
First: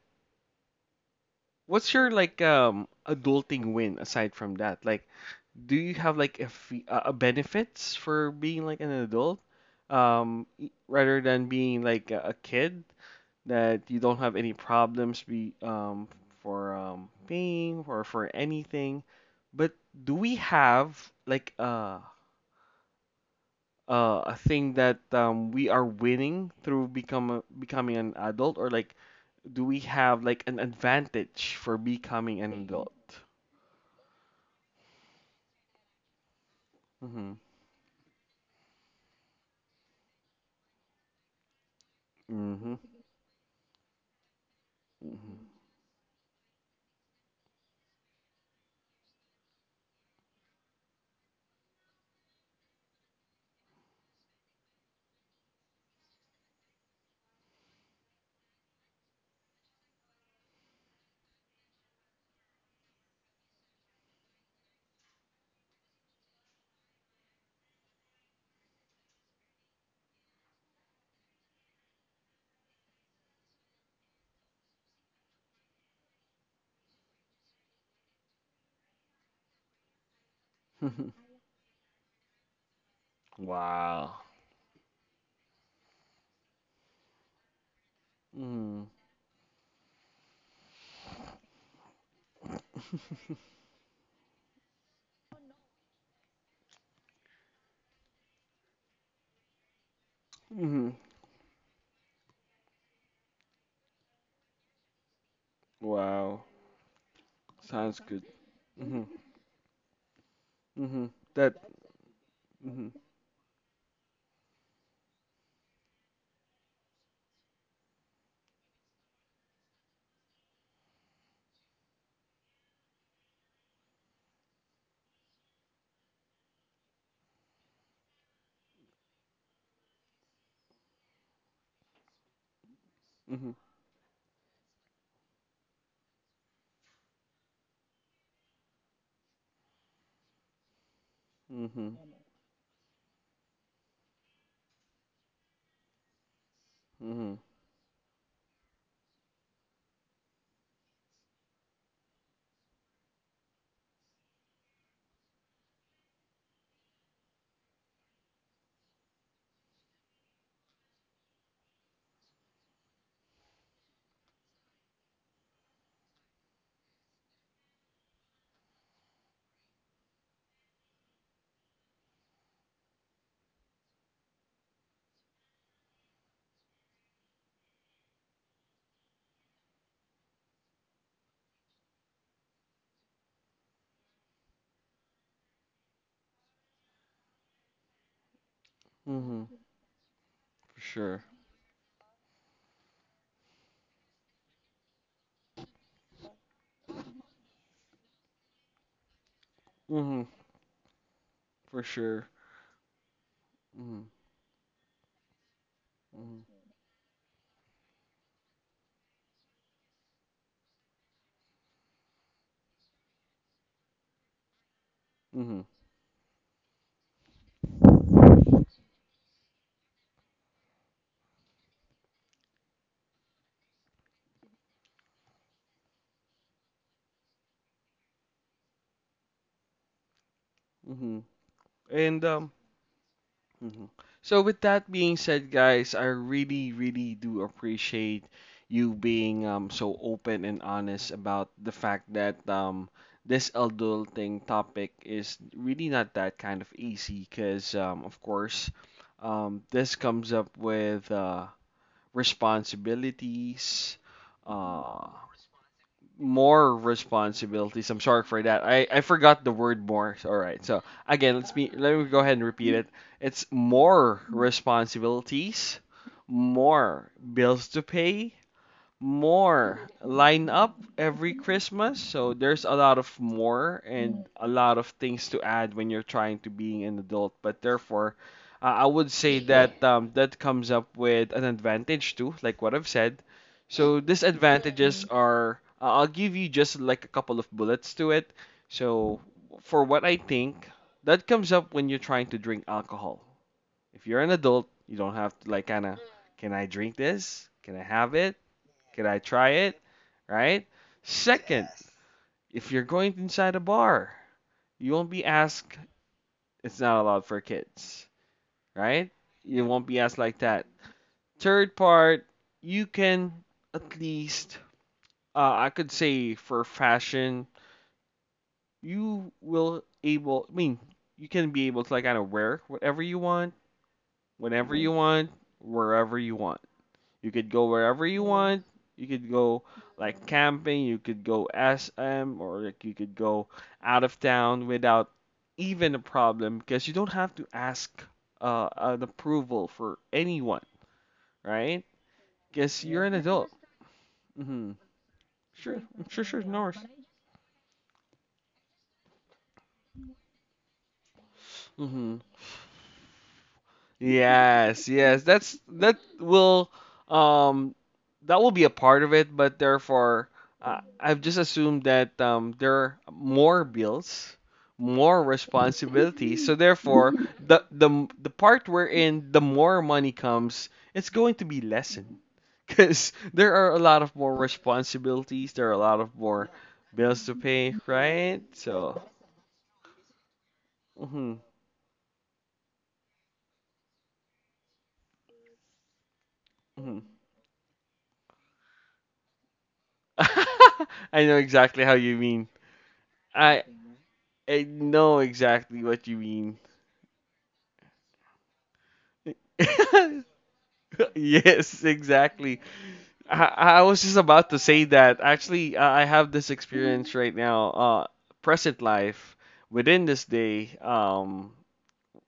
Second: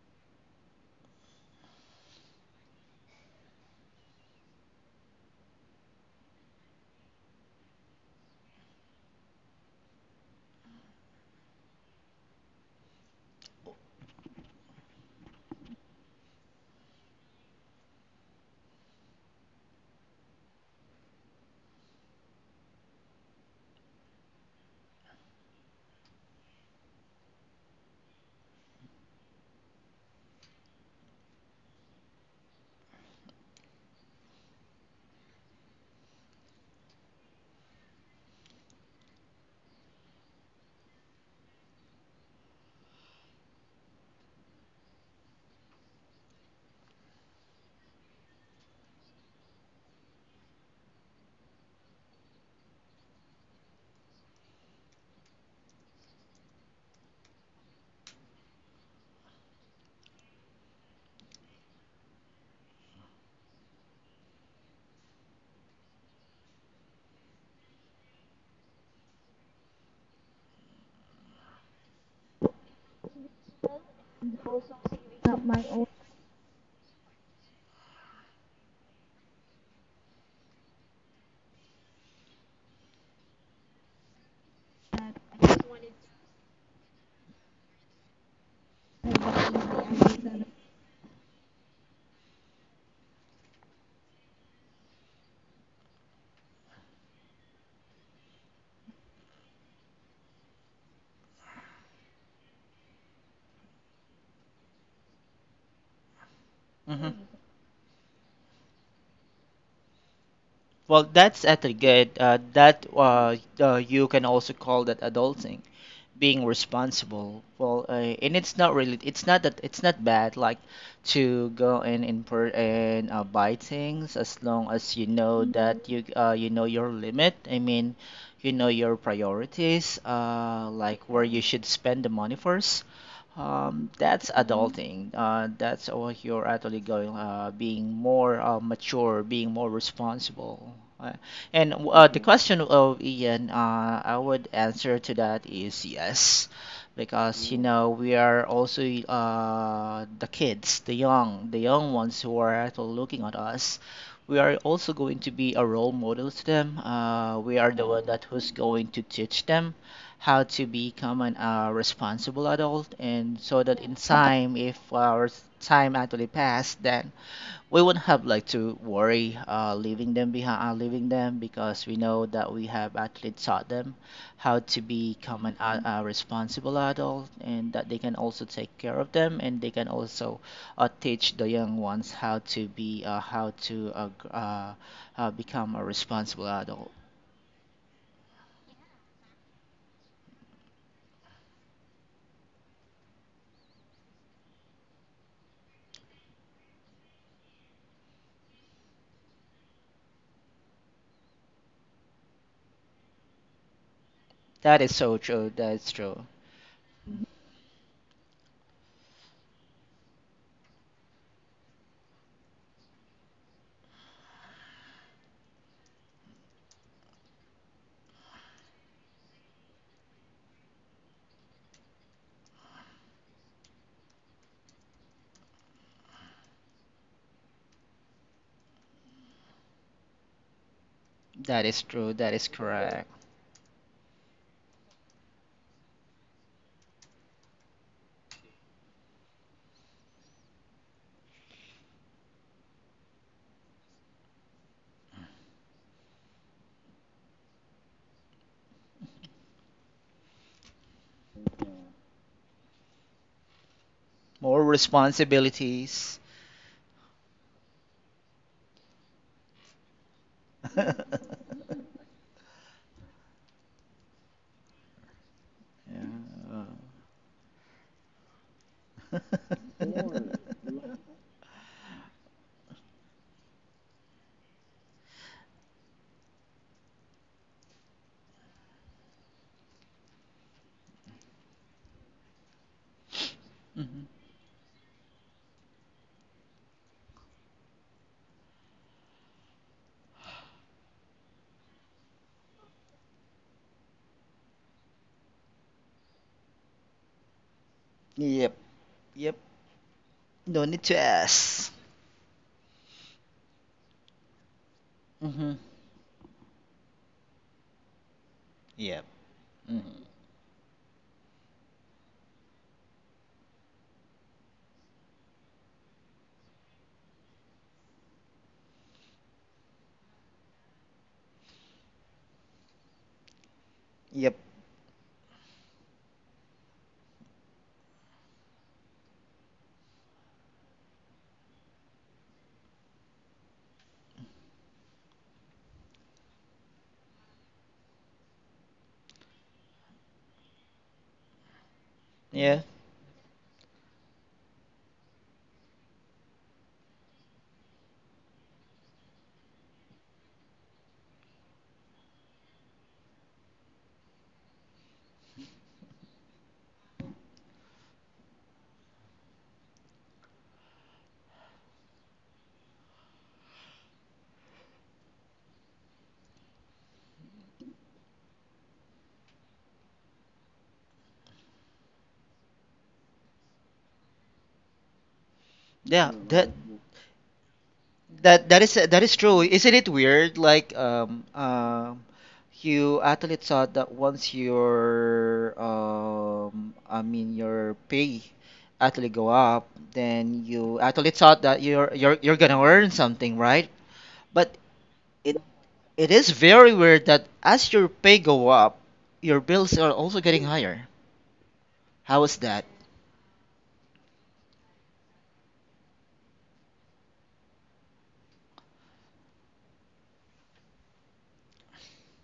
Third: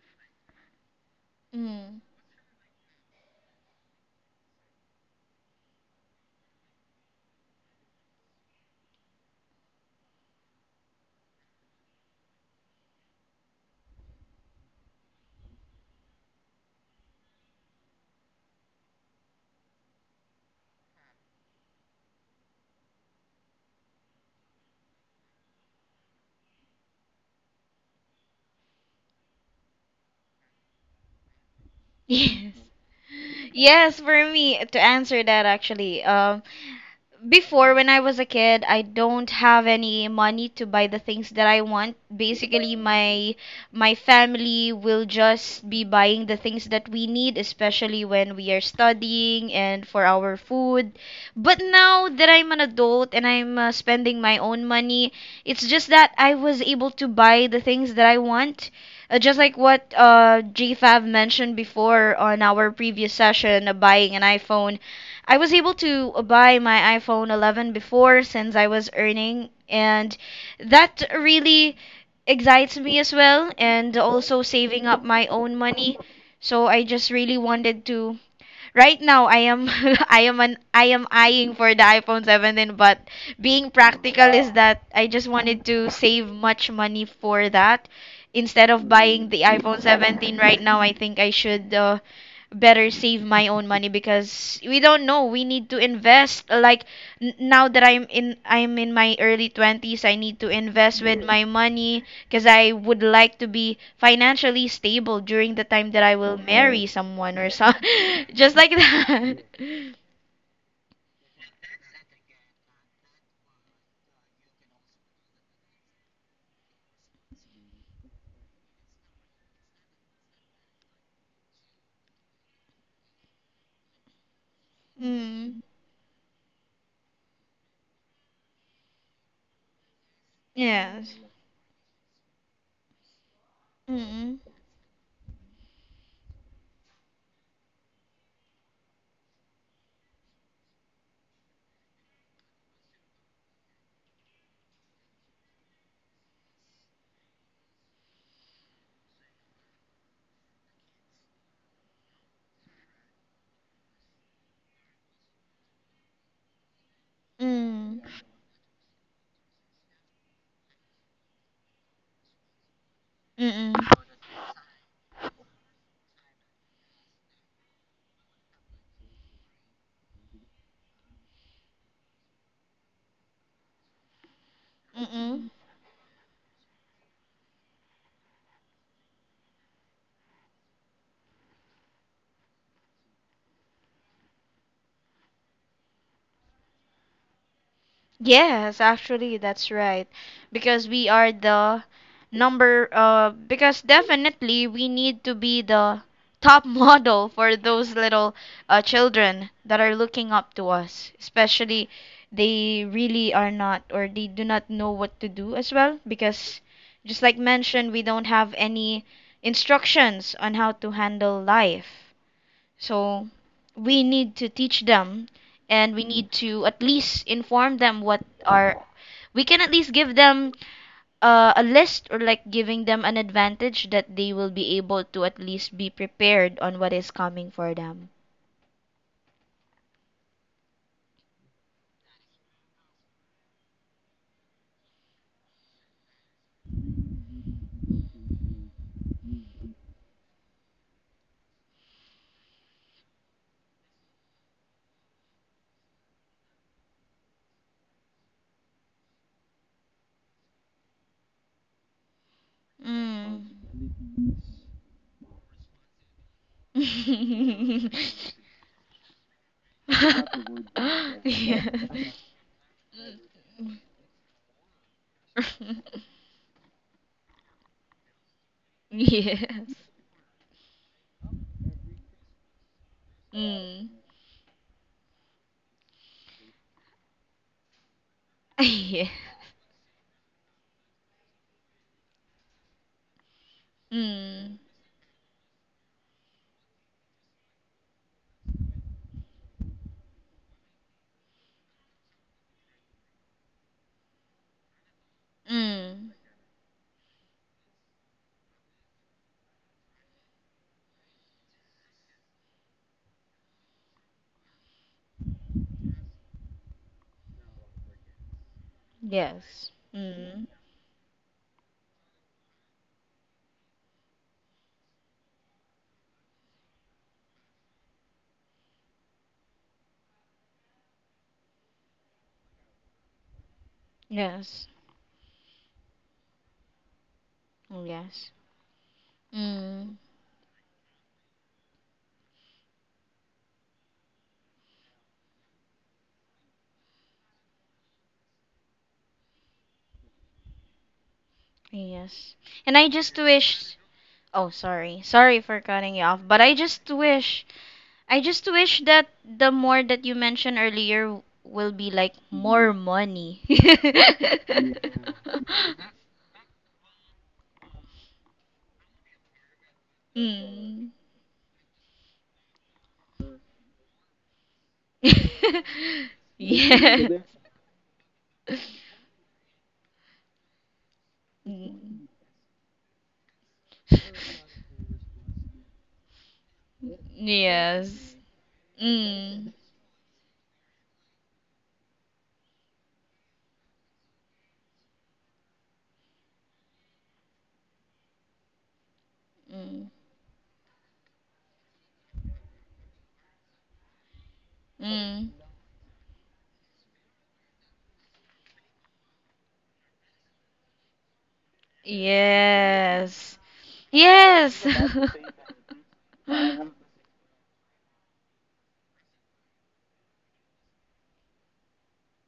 S1: what's
S2: Mm.
S1: your
S2: [laughs]
S1: like adulting win aside from that? Like do you have like a fee, a benefits for being like an adult rather than being like a kid that you don't have any problems be for paying or for anything but do we have like a thing that we are winning through become becoming an adult, or like do we have like an advantage for becoming an
S2: Yes.
S1: adult?
S2: Yes, for me to answer that, actually,
S1: Mm-hmm.
S2: before, when I was a kid, I don't have any money to buy the things that I want. Basically,
S1: Mm-hmm.
S2: my family will just be buying the things that we need, especially when we are studying and for our food. But now that I'm an adult and I'm spending my own money, it's just that I was able to buy the things that I want. Just like what GFAV mentioned before on our previous session, buying an iPhone, I was able to buy my iPhone 11 before, since I was earning, and that really excites me as well, and also saving up my
S3: Not
S2: own
S3: my own
S2: money. So I just really wanted to, right now I am [laughs] I am
S1: Mm-hmm. [laughs]
S2: eyeing for the iPhone 17, but being
S1: Wow.
S2: practical is that I just wanted to save much money for that instead
S1: Mm.
S2: of buying the iPhone 17
S3: identity.
S2: right now. I think I should better save my
S1: [laughs]
S2: own money, because we don't know, we need to invest, like, now that I'm in my early 20s, I need to
S1: Mm-hmm.
S2: invest with my money, because I would like to be financially stable during the time that I will
S1: Wow.
S2: marry
S3: Hmm.
S2: someone or some.
S1: Sounds good.
S2: [laughs] Just like
S1: Mm-hmm.
S2: that. [laughs]
S3: Well,
S1: Mm-hmm.
S3: that's
S1: That.
S3: actually good, that,
S1: Mm-hmm.
S3: you can also call that adulting, being responsible. Well, and it's not really, it's not that, it's not bad, like to go and buy things, as long as you know Mhm.
S2: Mm.
S3: that you know your limit. I mean, you know your priorities, like
S2: Yes.
S3: where you should spend the money first.
S1: Mm-hmm.
S3: That's
S2: Mm.
S3: Mhm. adulting. That's what you're actually going, being more mature, being more responsible. And
S1: Mm-hmm.
S3: question of Ian, I would answer to that is yes,
S1: Mm-hmm.
S3: because you know we are also the kids, the young ones who are actually looking at us. We are also going to be a role model to them. We are the
S2: Mm.
S3: one that who's going to teach them how to become an responsible adult, and so
S2: Mm.
S3: that in time, if our time actually pass, then we wouldn't have like to worry leaving them behind, leaving them, because we know that we have actually taught them how to
S2: Mm.
S3: become
S2: Mm.
S3: an responsible adult, and that they can also take care of them, and they can also teach the young ones how to be become a responsible adult.
S2: Yes, actually,
S1: Mm-hmm.
S2: that's right. Because
S1: For
S2: we
S1: sure.
S2: are the number, because definitely we need to be the top [laughs] model for those little children that are looking
S1: Mm-hmm.
S2: up to us. Especially,
S1: For sure.
S2: they really are not, or
S1: Mm-hmm.
S2: they do not
S3: That
S2: know
S3: is
S2: what
S3: so
S2: to do
S3: true.
S2: as
S3: That is
S2: well.
S3: true.
S2: Because,
S1: Mm-hmm.
S2: just like mentioned, we don't have any instructions on how to handle life. So we need to teach them,
S1: Mm-hmm.
S2: and we need to at least inform them what are, we can at least give them a list, or like giving them an advantage that they will be able to at least be prepared on what is coming for them.
S1: Mm-hmm.
S3: That is true.
S1: And
S3: That is
S1: um,
S3: correct.
S1: Mhm. So with that being said, guys, I really, really do appreciate you being so open and honest about the fact that this adulting topic is really not that kind of easy because of course this comes up with
S2: Mm.
S1: responsibilities,
S3: More
S1: uh,
S3: responsibilities.
S1: more
S2: [laughs]
S1: responsibilities. I'm sorry for that. I forgot the word more. All
S3: [laughs]
S1: right.
S3: Yeah.
S1: So again,
S2: Yes.
S1: let
S2: [laughs]
S1: me go ahead and repeat it. It's more responsibilities, more bills to pay,
S2: Yes.
S1: more line up every Christmas. So there's a lot of
S2: Mm.
S1: more and a lot of things to add when you're trying to being an adult. But therefore, I
S2: [laughs] Yes.
S1: would say that that comes up with an advantage too, like what I've said. So
S3: [laughs]
S2: Mm.
S1: disadvantages are, I'll give you just like a couple of bullets to it. So for what I think, that comes up when you're trying to drink alcohol. If you're an adult, you don't have to like kind
S2: Mm.
S1: can I drink this? Can I have it?
S3: Yep.
S1: Can I
S3: Yep.
S1: try it? Right?
S3: No need to
S1: Second,
S3: ask.
S1: if you're going inside a bar, you won't be
S3: Mm-hmm.
S1: asked it's not allowed for kids,
S3: Yep.
S1: right? You
S2: Yes.
S1: won't be asked like
S2: Mm.
S1: that. Third part, you can at least I could say for fashion, you will able I mean, you can be able to like kind of wear whatever you want,
S3: Yep.
S2: Yes.
S1: whenever you want, wherever you want. You could go wherever you Yeah.
S2: Yes.
S1: want. You could go
S2: Mm.
S1: like camping. You could go SM or like you could go out of town without even a problem because you don't have to ask an approval for anyone, right?
S2: Yes.
S3: Yeah.
S2: And
S1: Because yeah,
S2: I
S1: you're an
S2: just
S1: adult.
S2: wish, oh,
S1: Mm-hmm.
S2: sorry, sorry for
S1: Sure, wait,
S2: cutting you
S1: wait, sure,
S2: off,
S1: sure,
S2: but
S1: sorry,
S2: I
S1: no.
S2: just wish, I just wish that the more that you mentioned earlier will be
S1: Mm-hmm.
S2: like more money.
S1: Yes,
S2: [laughs]
S1: yes. That's um that will be a part of it, but therefore,
S2: Mm.
S1: I've just assumed that there are more bills, more
S2: [laughs]
S1: responsibilities. So therefore,
S2: Yes.
S1: the part wherein the more money comes, it's going to be
S2: Mm.
S1: lessened [laughs] because there are a lot of more responsibilities. There are a lot of
S3: Yeah.
S1: more bills to pay,
S2: Yes.
S1: right?
S3: That that is
S1: So,
S3: that is true.
S2: Mm.
S3: Isn't it weird? Like,
S1: hmm
S3: you actually thought that once your
S1: hmm
S3: I mean your pay actually go up,
S2: Mm.
S3: then you
S1: [laughs]
S3: actually
S1: I know
S3: thought that
S1: exactly how
S3: you're
S1: you
S3: you're you're
S1: mean.
S3: gonna earn something,
S1: I
S3: right? But
S1: I know
S2: Mm.
S3: it
S1: exactly what you
S3: it is
S1: mean.
S3: very weird that as your pay go up, your bills are
S1: [laughs]
S3: also getting higher.
S1: [laughs] yes,
S3: How is
S1: exactly.
S3: that?
S2: Yes.
S1: I was just about to
S2: Yes.
S1: say that. Actually, I have this
S2: [laughs]
S1: experience right now, present life, within this day.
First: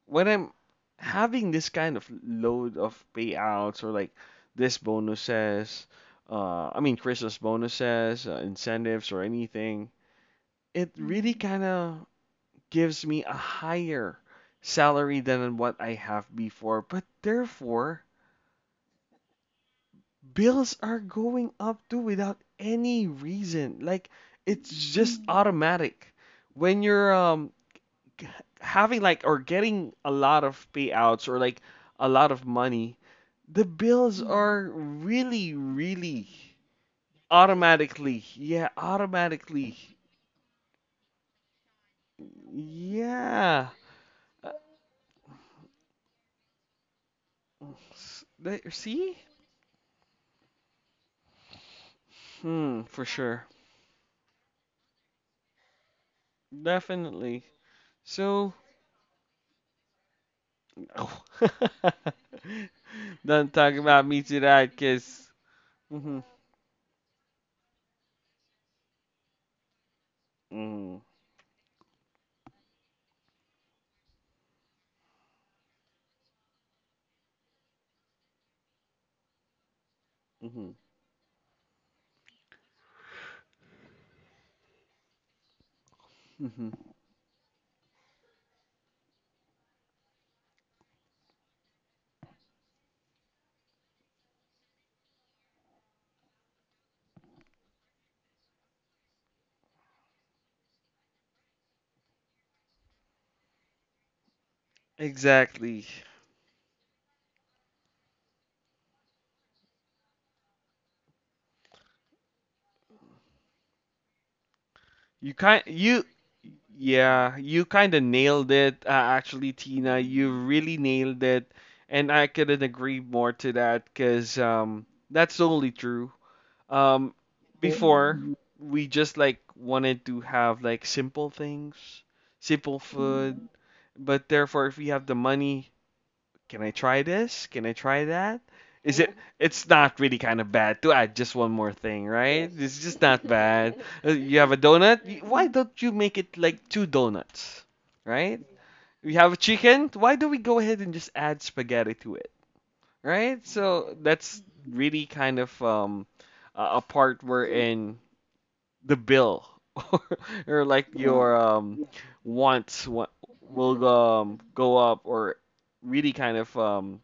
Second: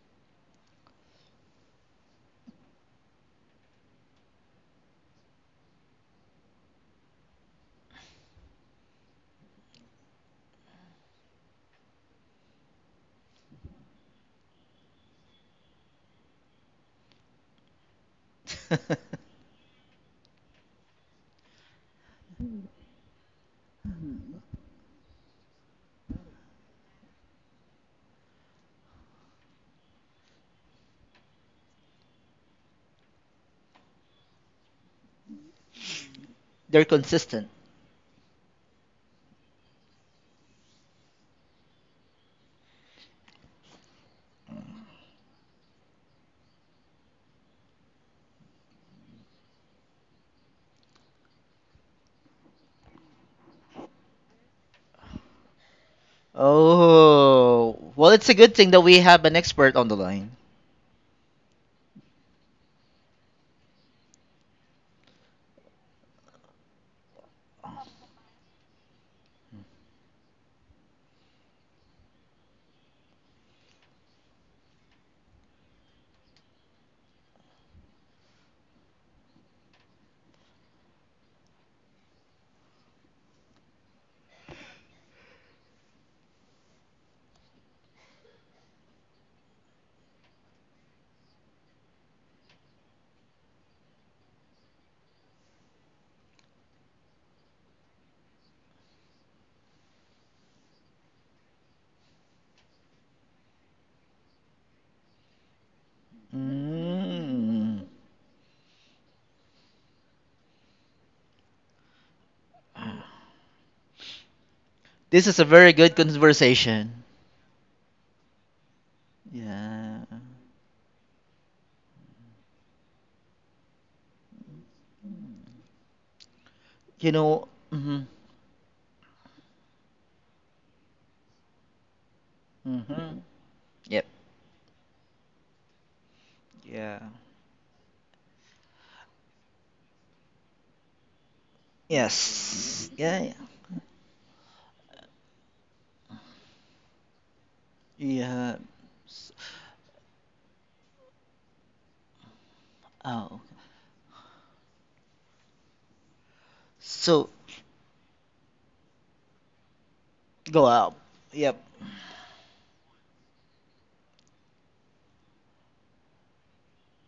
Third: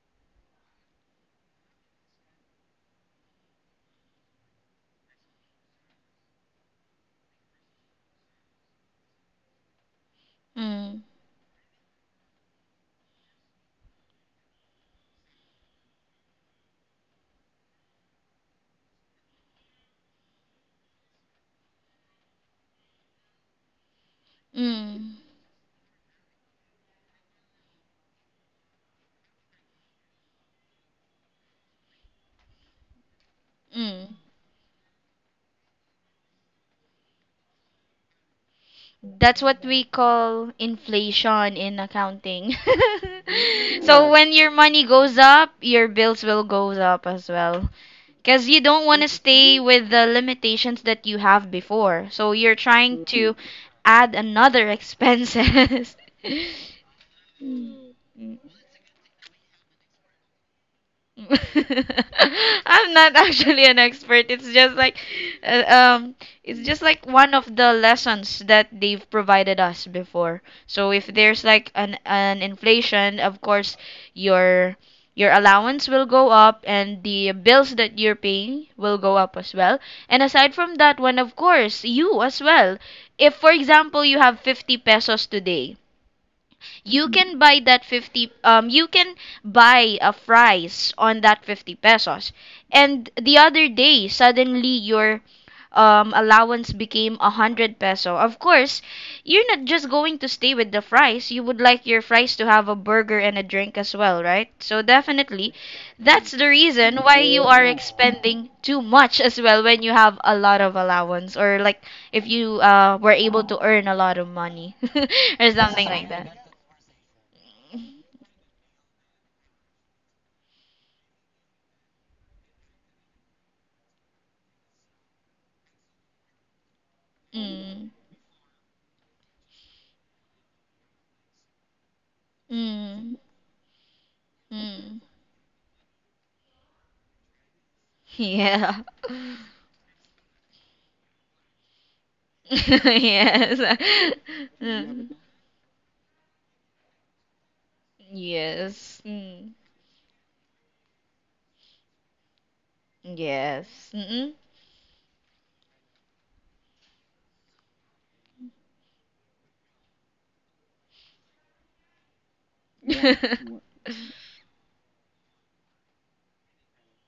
S1: When I'm having this kind of load of payouts or like this bonuses, I mean Christmas bonuses, incentives, or anything, it
S2: Mm,
S1: really Mhm. kind of gives me a higher salary than what I have before. But therefore
S3: [laughs]
S1: bills are going up too without any reason. Like it's
S2: mm,
S1: just automatic. When you're g- having like or getting a lot of payouts or like a lot of money, the
S2: mm.
S1: bills are really really
S3: They're consistent.
S1: automatically. Yeah,
S2: That's what we
S1: automatically.
S2: call inflation in accounting. [laughs]
S1: Yeah.
S2: So when your
S1: Uh,
S2: money goes up, your bills will go up as well. Because you don't want to
S1: See?
S2: stay with the limitations that you have before. So you're
S1: Hmm, for
S2: trying to
S1: sure.
S2: add another expenses. [laughs]
S1: Definitely.
S3: Oh,
S2: Mm.
S3: well, it's a good
S1: So,
S3: thing that we have an expert on the line.
S2: [laughs]
S1: Oh. [laughs]
S2: I'm not
S1: Done
S2: actually an
S1: talking about me
S2: expert.
S1: to that kiss.
S2: Uh, um,
S1: Hmm
S2: it's just like one of the lessons that they've provided us before. So
S1: hmm
S2: if there's like an inflation, of course, your your allowance will go up, and the bills that you're paying will go up as well. And aside from
S1: hmm
S2: that one, of course, you as well. If for example you have 50 pesos today,
S1: hmm
S2: you can buy that 50 you can buy a fries on that 50 pesos. And the other day suddenly your allowance became a 100 peso. Of course, you're not just going to stay with the fries. You would like your fries to have a burger and a drink as well, right? So definitely
S1: Exactly.
S2: that's the reason why you are
S3: Mm.
S2: expending too much as well when you have a lot of allowance, or like if you were able to earn a lot of money. [laughs]
S3: This
S1: You
S3: is a
S2: Or
S1: kind
S3: very
S2: something
S3: good
S1: you
S2: like that.
S3: conversation.
S1: yeah, you kind of nailed it actually Tina.
S3: Yeah.
S1: You really nailed it and I couldn't agree more to that cuz that's totally true.
S3: You
S1: Um
S3: know.
S2: Mm,
S3: Hmm.
S1: before Mhm. we just like wanted to have like simple things, simple
S2: mm,
S3: Hmm.
S1: food,
S3: Yep.
S1: but therefore if we
S2: mm.
S1: have the money can I
S3: Yeah.
S1: try this? Can I try that?
S2: Yeah.
S1: Is it?
S2: [laughs]
S1: It's not really kind of bad to add just one more thing, right? It's
S3: Yes.
S1: just
S3: Yeah.
S1: not
S3: Yeah.
S2: Yes.
S1: bad. [laughs]
S2: [laughs]
S1: You have a donut.
S2: Mm.
S1: Why don't you make it like two donuts, right?
S3: Yeah.
S2: Yes.
S1: We
S3: S-
S1: have a
S2: Mm.
S1: chicken. Why don't we go ahead and just add spaghetti to it,
S3: Oh.
S1: right?
S2: Yes.
S1: So
S2: Mm.
S1: that's really kind of a part
S3: So,
S1: wherein the bill [laughs] or
S3: go
S1: like
S3: out.
S1: your
S3: Yep.
S1: um, wants
S2: [laughs]
S1: will go up or really kind of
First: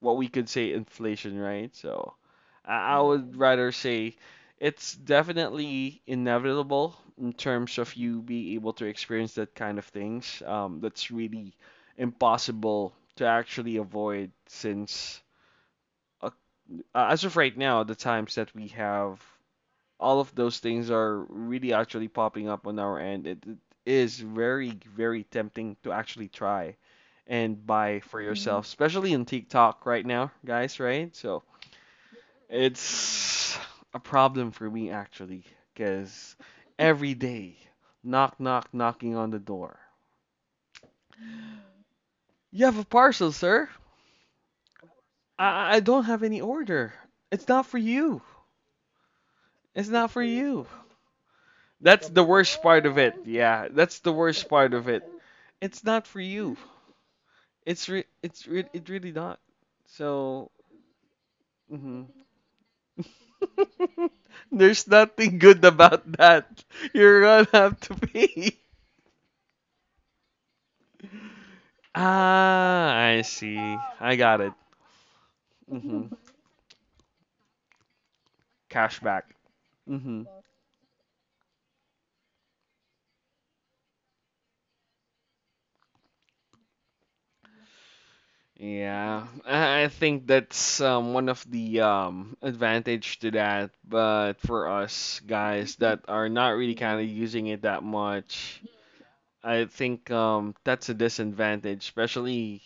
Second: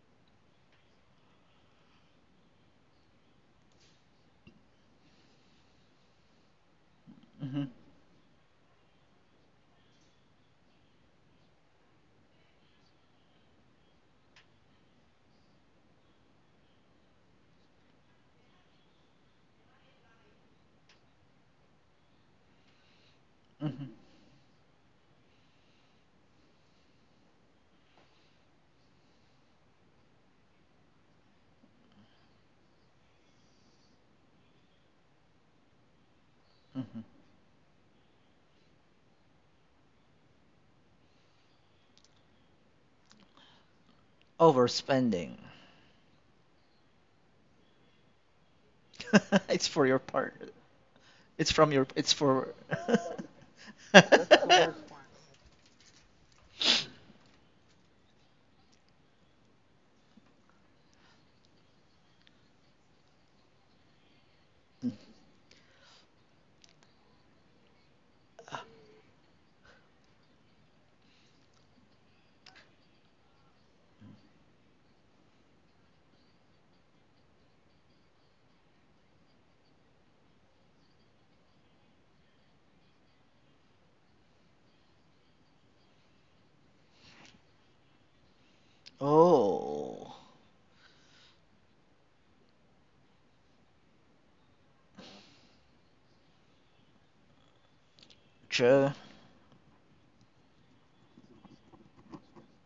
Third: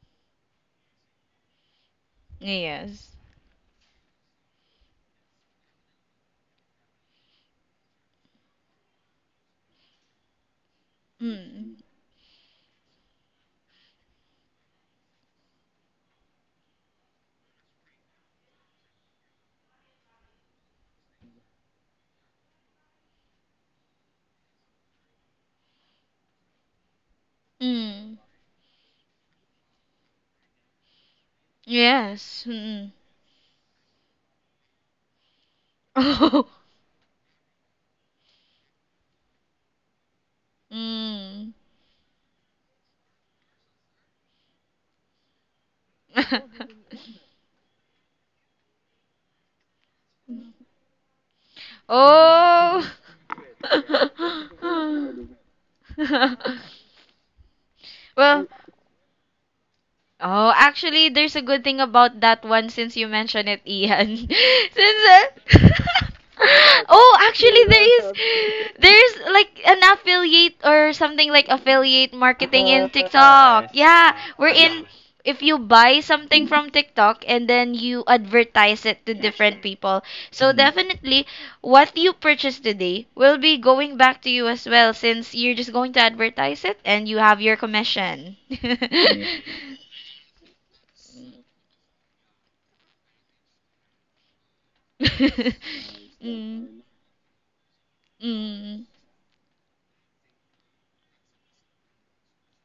S1: what we could say inflation, right? So I
S2: Yes.
S1: would rather say it's definitely inevitable in
S3: Hmm.
S1: terms of you being able to experience that kind of things. That's really
S2: Mm.
S1: impossible to actually avoid since uh, as of right now, the times that we have, all of those things are really actually popping up on our end. It
S3: Hmm.
S1: is very, very tempting to actually try and buy
S2: Mm.
S1: for yourself, especially in TikTok right now, guys, right? So
S2: Yes. Mm.
S1: it's a problem for me actually, because
S2: [laughs] Oh.
S3: Hmm.
S1: every day, knock, knock, knocking on the door.
S2: Mm.
S1: You have a parcel, sir?
S3: Overspending.
S1: I don't have any order. It's not for you.
S3: [laughs] It's for
S1: It's
S3: your
S1: not for
S3: partner.
S1: you.
S3: It's from your.
S2: [laughs]
S1: That's
S3: It's
S1: the
S3: for.
S1: worst
S2: Oh.
S1: part of it. Yeah, that's the worst part of it.
S3: [laughs]
S1: It's not for you.
S2: [laughs] Well,
S1: It really not. So,
S2: oh, actually, there's a good thing
S1: mhm.
S2: about that one since you mentioned it,
S1: [laughs]
S2: Ian. [laughs] Since [laughs]
S1: there's nothing good about that.
S2: yes, oh,
S1: You're gonna
S2: actually you're,
S1: have to
S2: there is
S1: pay.
S2: welcome, there's like an affiliate, or something like affiliate marketing, in
S1: Ah, I see.
S2: TikTok.
S1: I
S2: Yeah,
S1: got
S2: we're
S1: it.
S2: in, if you buy
S1: Mm-hmm.
S2: something from TikTok and then you advertise it to
S1: Cashback.
S2: different people.
S1: Mm-hmm.
S2: So definitely what you purchase today will be going back to you as well, since you're just going to advertise it and you have your commission. [laughs]
S1: Yeah, I
S2: Mm.
S3: Oh,
S1: think that's one
S2: Mm.
S1: of the advantage to that. But for us guys
S2: [laughs]
S1: that are not really
S2: Mm.
S1: kind of using it that much,
S2: Mm.
S3: sure.
S1: I think that's a disadvantage, especially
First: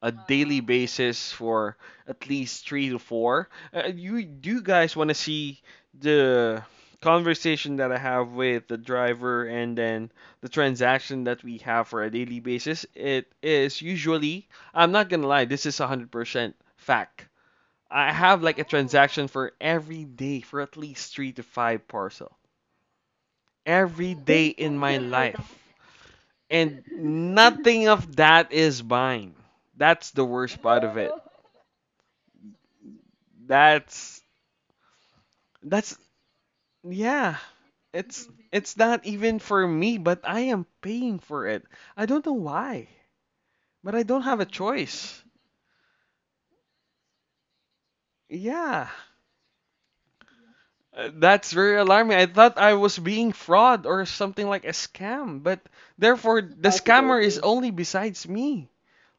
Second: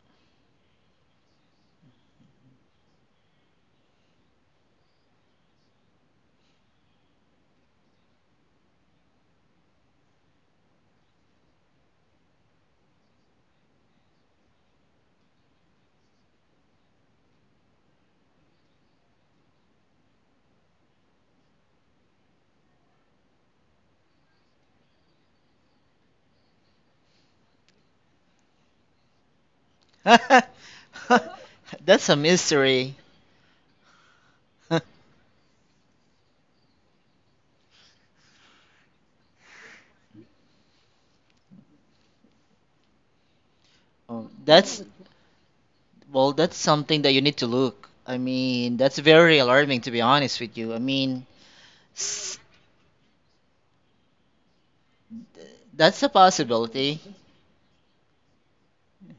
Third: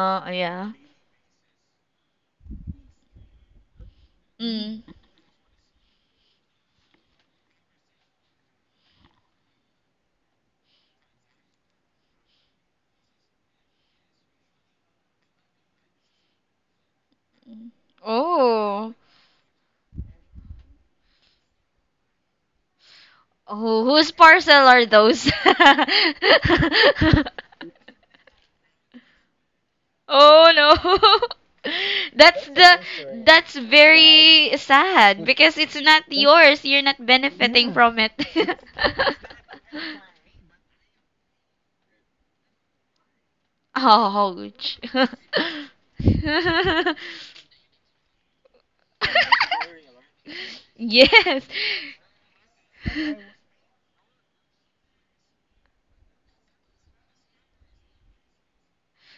S1: a daily
S2: yeah.
S1: basis for at least three to four. You do you
S2: Mm.
S1: guys want to see the conversation that I have with the driver and then the transaction that we have for a daily basis? It is usually. I'm not gonna lie, this is 100% fact.
S2: Mm.
S1: I have like a
S2: Oh.
S1: transaction for every day for at least three to five parcel
S2: Oh, whose
S1: every day
S2: parcel
S1: in
S2: are
S1: my
S2: those? [laughs]
S1: life, and nothing of that is mine.
S3: [laughs]
S1: That's the
S3: That's
S2: Oh
S1: worst part of
S2: no.
S1: it.
S2: [laughs]
S3: a
S2: That's the,
S3: mystery.
S2: that's
S1: That's
S2: very
S3: [laughs]
S2: sad because it's
S1: that's
S2: not yours. You're not
S1: yeah.
S2: benefiting from it.
S1: It's not even for
S2: [laughs]
S1: me, but I am paying for it. I don't know why, but I don't
S3: Oh,
S1: have a
S2: Ouch.
S3: that's
S1: choice.
S3: well. That's
S2: [laughs]
S3: something that you need to look. I mean,
S1: Yeah.
S3: that's very alarming, to be honest with you. I mean,
S2: Yes.
S1: That's very alarming. I
S3: s-
S1: thought I was
S2: Mm.
S1: being fraud or something like a scam, but
S3: that's a
S1: therefore the
S3: possibility.
S1: scammer is only besides me.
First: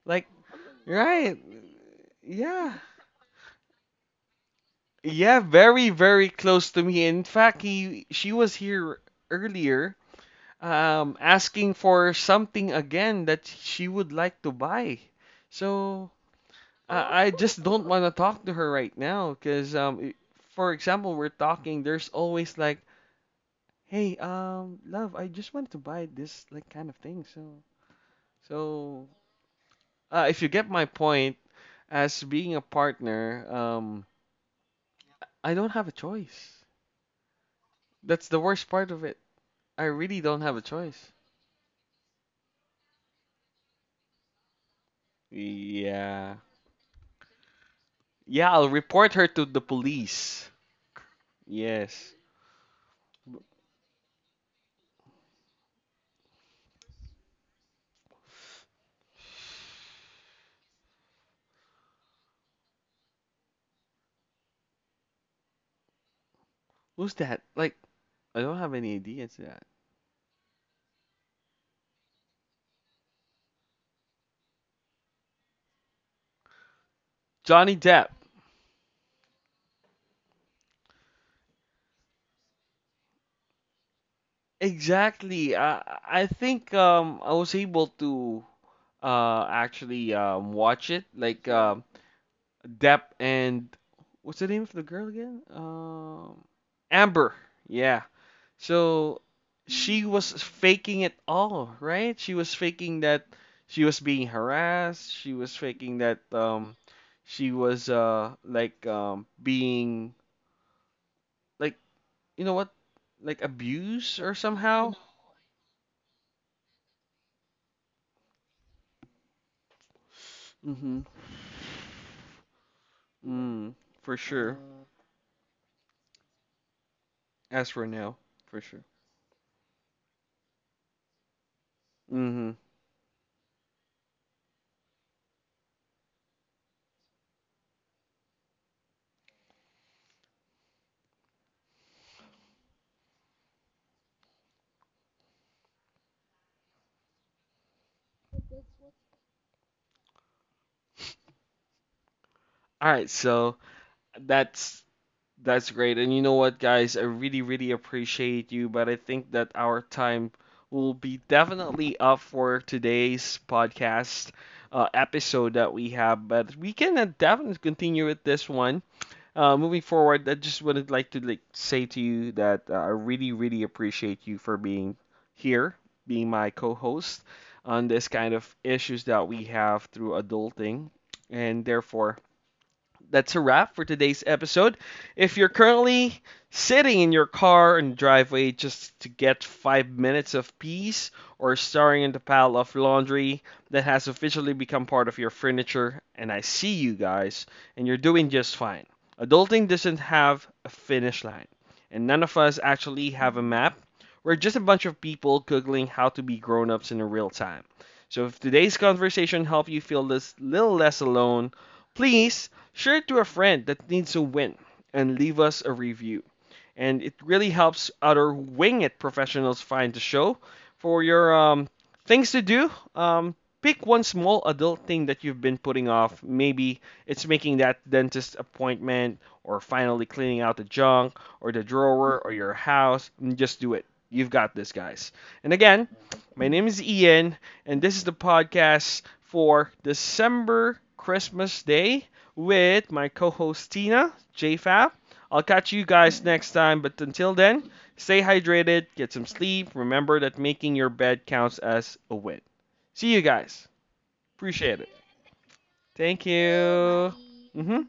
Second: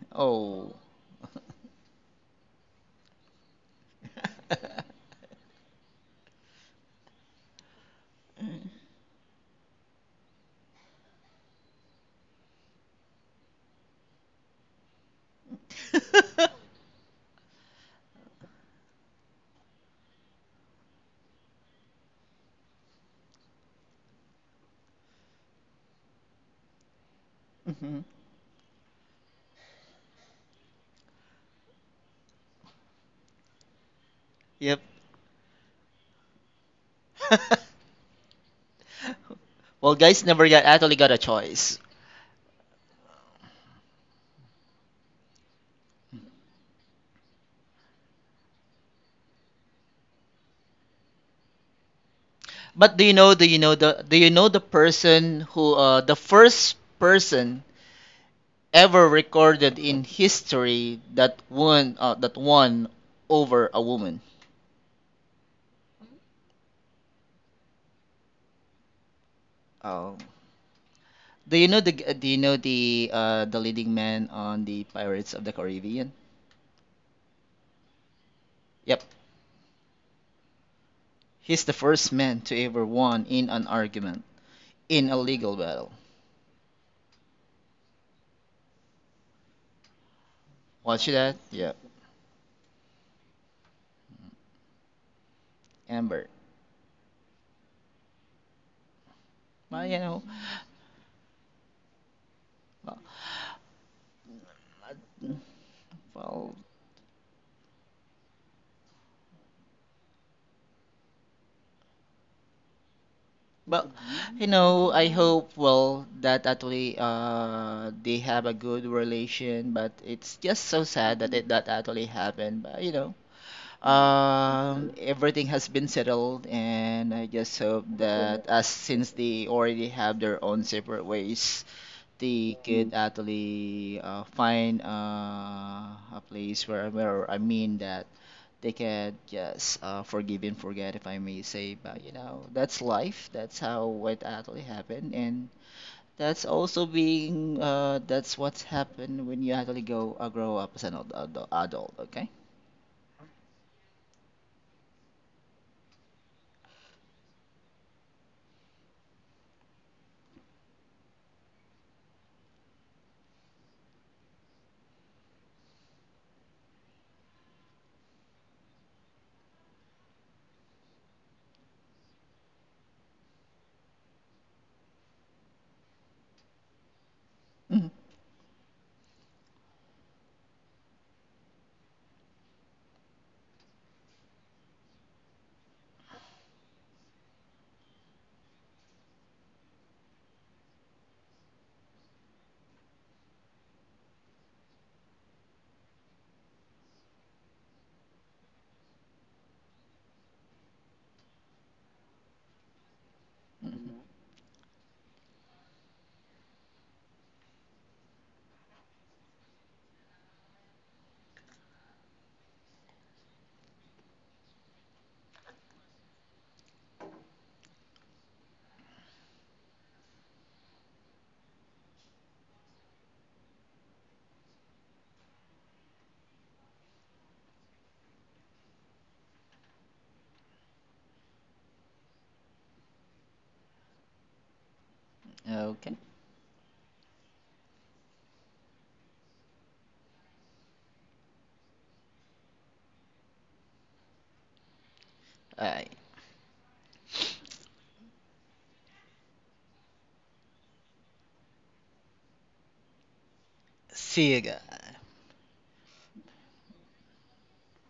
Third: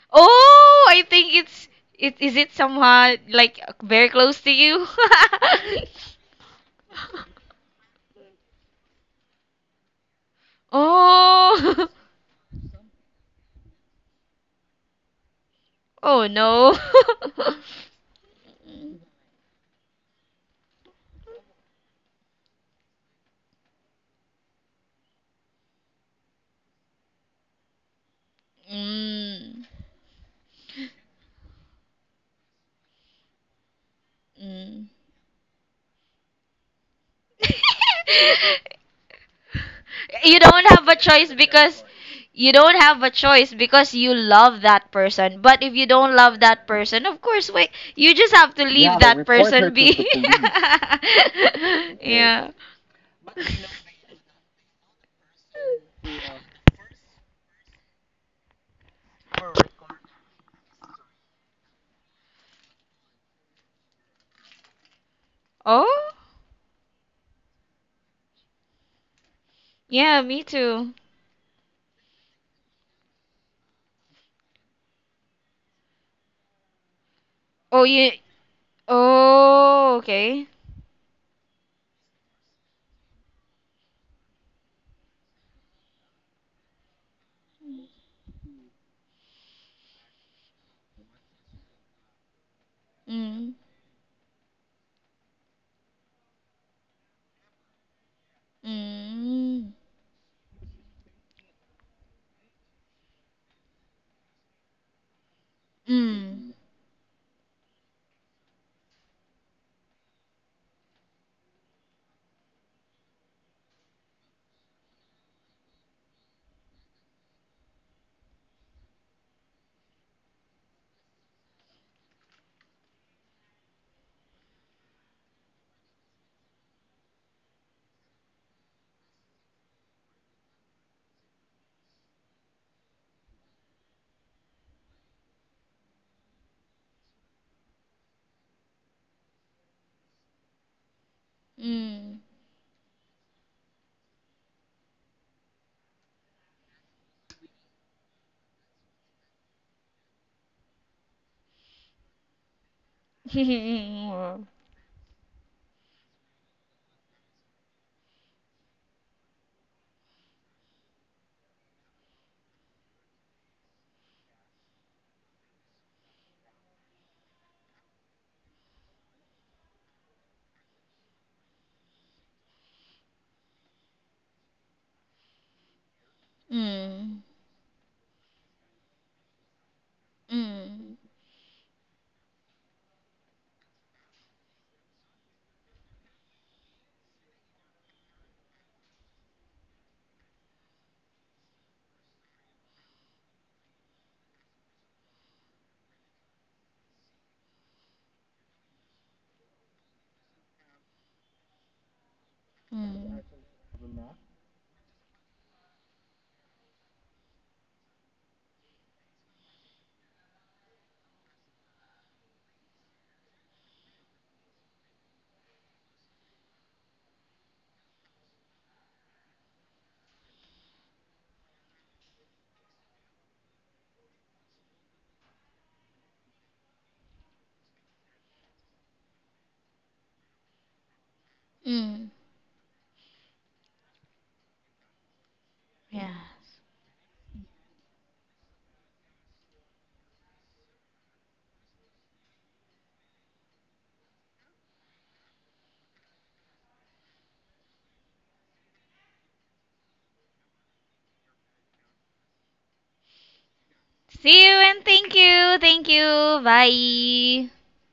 S1: Like,
S3: Oh.
S2: Oh, I think
S1: right?
S2: it's, it is it
S1: Yeah.
S2: somehow like very close to you?
S3: [laughs]
S1: Yeah,
S2: [laughs]
S1: very, very close to me. In fact, he she was here earlier, asking
S2: Oh. [laughs]
S1: for something again that she would like to buy. So
S2: Oh no.
S1: I
S2: [laughs]
S1: just don't want to talk to her right now, because for example, we're talking. There's always like hey, love, I just wanted to buy this like kind of thing. So,
S3: Mhm.
S1: so
S2: Mm.
S1: if you get my point, as being a partner,
S3: Yep.
S2: Mm.
S1: I don't have a choice.
S3: [laughs]
S2: [laughs]
S1: That's the worst part of it. I
S3: Well,
S1: really
S3: guys
S2: You
S1: don't
S3: never
S1: have a
S2: don't
S3: got
S2: have a
S3: actually
S1: choice.
S3: got a
S2: choice
S3: choice.
S2: because, you don't have a choice because you love that person. But if you don't
S1: Yeah.
S2: love that person, of course, wait, you just
S1: Yeah,
S2: have to
S1: I'll
S2: leave, yeah,
S1: report
S2: that
S1: her
S2: report her
S1: to the
S2: person to the be,
S1: police.
S2: the police. [laughs]
S1: Yes.
S2: Yeah.
S3: But do you know? Do you know the? Do you know the person who? The first person ever recorded in history that won. That won over a woman.
S2: Oh.
S1: Who's that? Like, I don't have any idea into that.
S3: Oh.
S2: Yeah, me too.
S3: Do you know the? Do you know the? The leading man on the Pirates of the Caribbean.
S1: Johnny
S2: Oh,
S1: Depp.
S2: yeah.
S3: Yep,
S2: Oh, okay.
S3: he's the first man to ever won in an argument in a
S1: Exactly.
S3: legal
S1: I
S3: battle.
S1: I think I was able to actually watch it.
S3: Watch that.
S1: Like yeah.
S3: Yep.
S1: Depp
S2: Mm.
S1: and what's the name of the girl again?
S3: Amber.
S1: Amber. Yeah. So
S2: Mm.
S3: Well, you
S1: she
S3: know,
S1: was faking it all, right? She was faking
S3: well,
S1: that she was being harassed. She was faking that
S2: Mm.
S3: well.
S1: she was like being like you know what like
S3: Well,
S1: abused or
S3: you know,
S1: somehow.
S3: I hope well that actually they have a good relation, but it's just so
S1: Mhm.
S3: sad that that actually happened. But you know,
S1: Mm, for sure.
S3: uh, everything has been settled, and I just
S1: As for
S3: hope,
S1: now, for
S3: as
S1: sure.
S3: since they already have their own separate ways,
S1: Mhm.
S3: they actually find a place where I mean that they can just forgive and forget, if I may say. But you
S2: Mm.
S3: know, that's life. That's how it actually happened, and that's also being that's what's happened when you actually go grow up as an adult. Adult, okay.
S1: All right. So
S2: [laughs]
S1: that's That's great. And you know what, guys? I really, really appreciate you, but I think that our time will be definitely up for today's podcast episode that we have. But we can definitely continue with this one. Moving forward, I just would like to like say to you that I really, really appreciate you for being here, being my
S2: Mm.
S1: co-host on
S3: Hmm.
S1: this kind of issues that we have through adulting,
S2: Mm.
S1: and therefore that's a wrap for today's episode. If you're currently sitting in your car and driveway just to get 5 minutes of peace, or staring in the pile of laundry that has officially become part of your furniture, and I see you guys, and you're doing just fine. Adulting doesn't have a finish line, and none of us actually
S2: Mm.
S1: have a map. We're just a bunch of people googling how to be grown ups in real time. So if today's conversation helped you feel this little less alone, please share it to a friend that needs a win and leave us a review and it really helps other wing it professionals find the show. For your things to do, um, pick one small adult thing that you've been putting off. Maybe it's making that dentist appointment, or finally cleaning out the junk, or the
S2: Mm.
S1: drawer, or your house. And just do it. You've got this, guys. And again,
S3: Okay.
S2: Yeah.
S1: my name is Ian, and this is the podcast for December Christmas Day with my co host Tina, JFAF. I'll
S3: All
S1: catch you
S3: right.
S1: guys next time, but until then, stay hydrated, get some sleep. Remember that making your bed counts as a win. See you guys.
S3: See you
S2: See you, and
S1: Appreciate it.
S3: guys.
S2: thank you. Thank
S1: Thank
S2: you.
S1: you.
S2: Bye.
S1: Mm-hmm.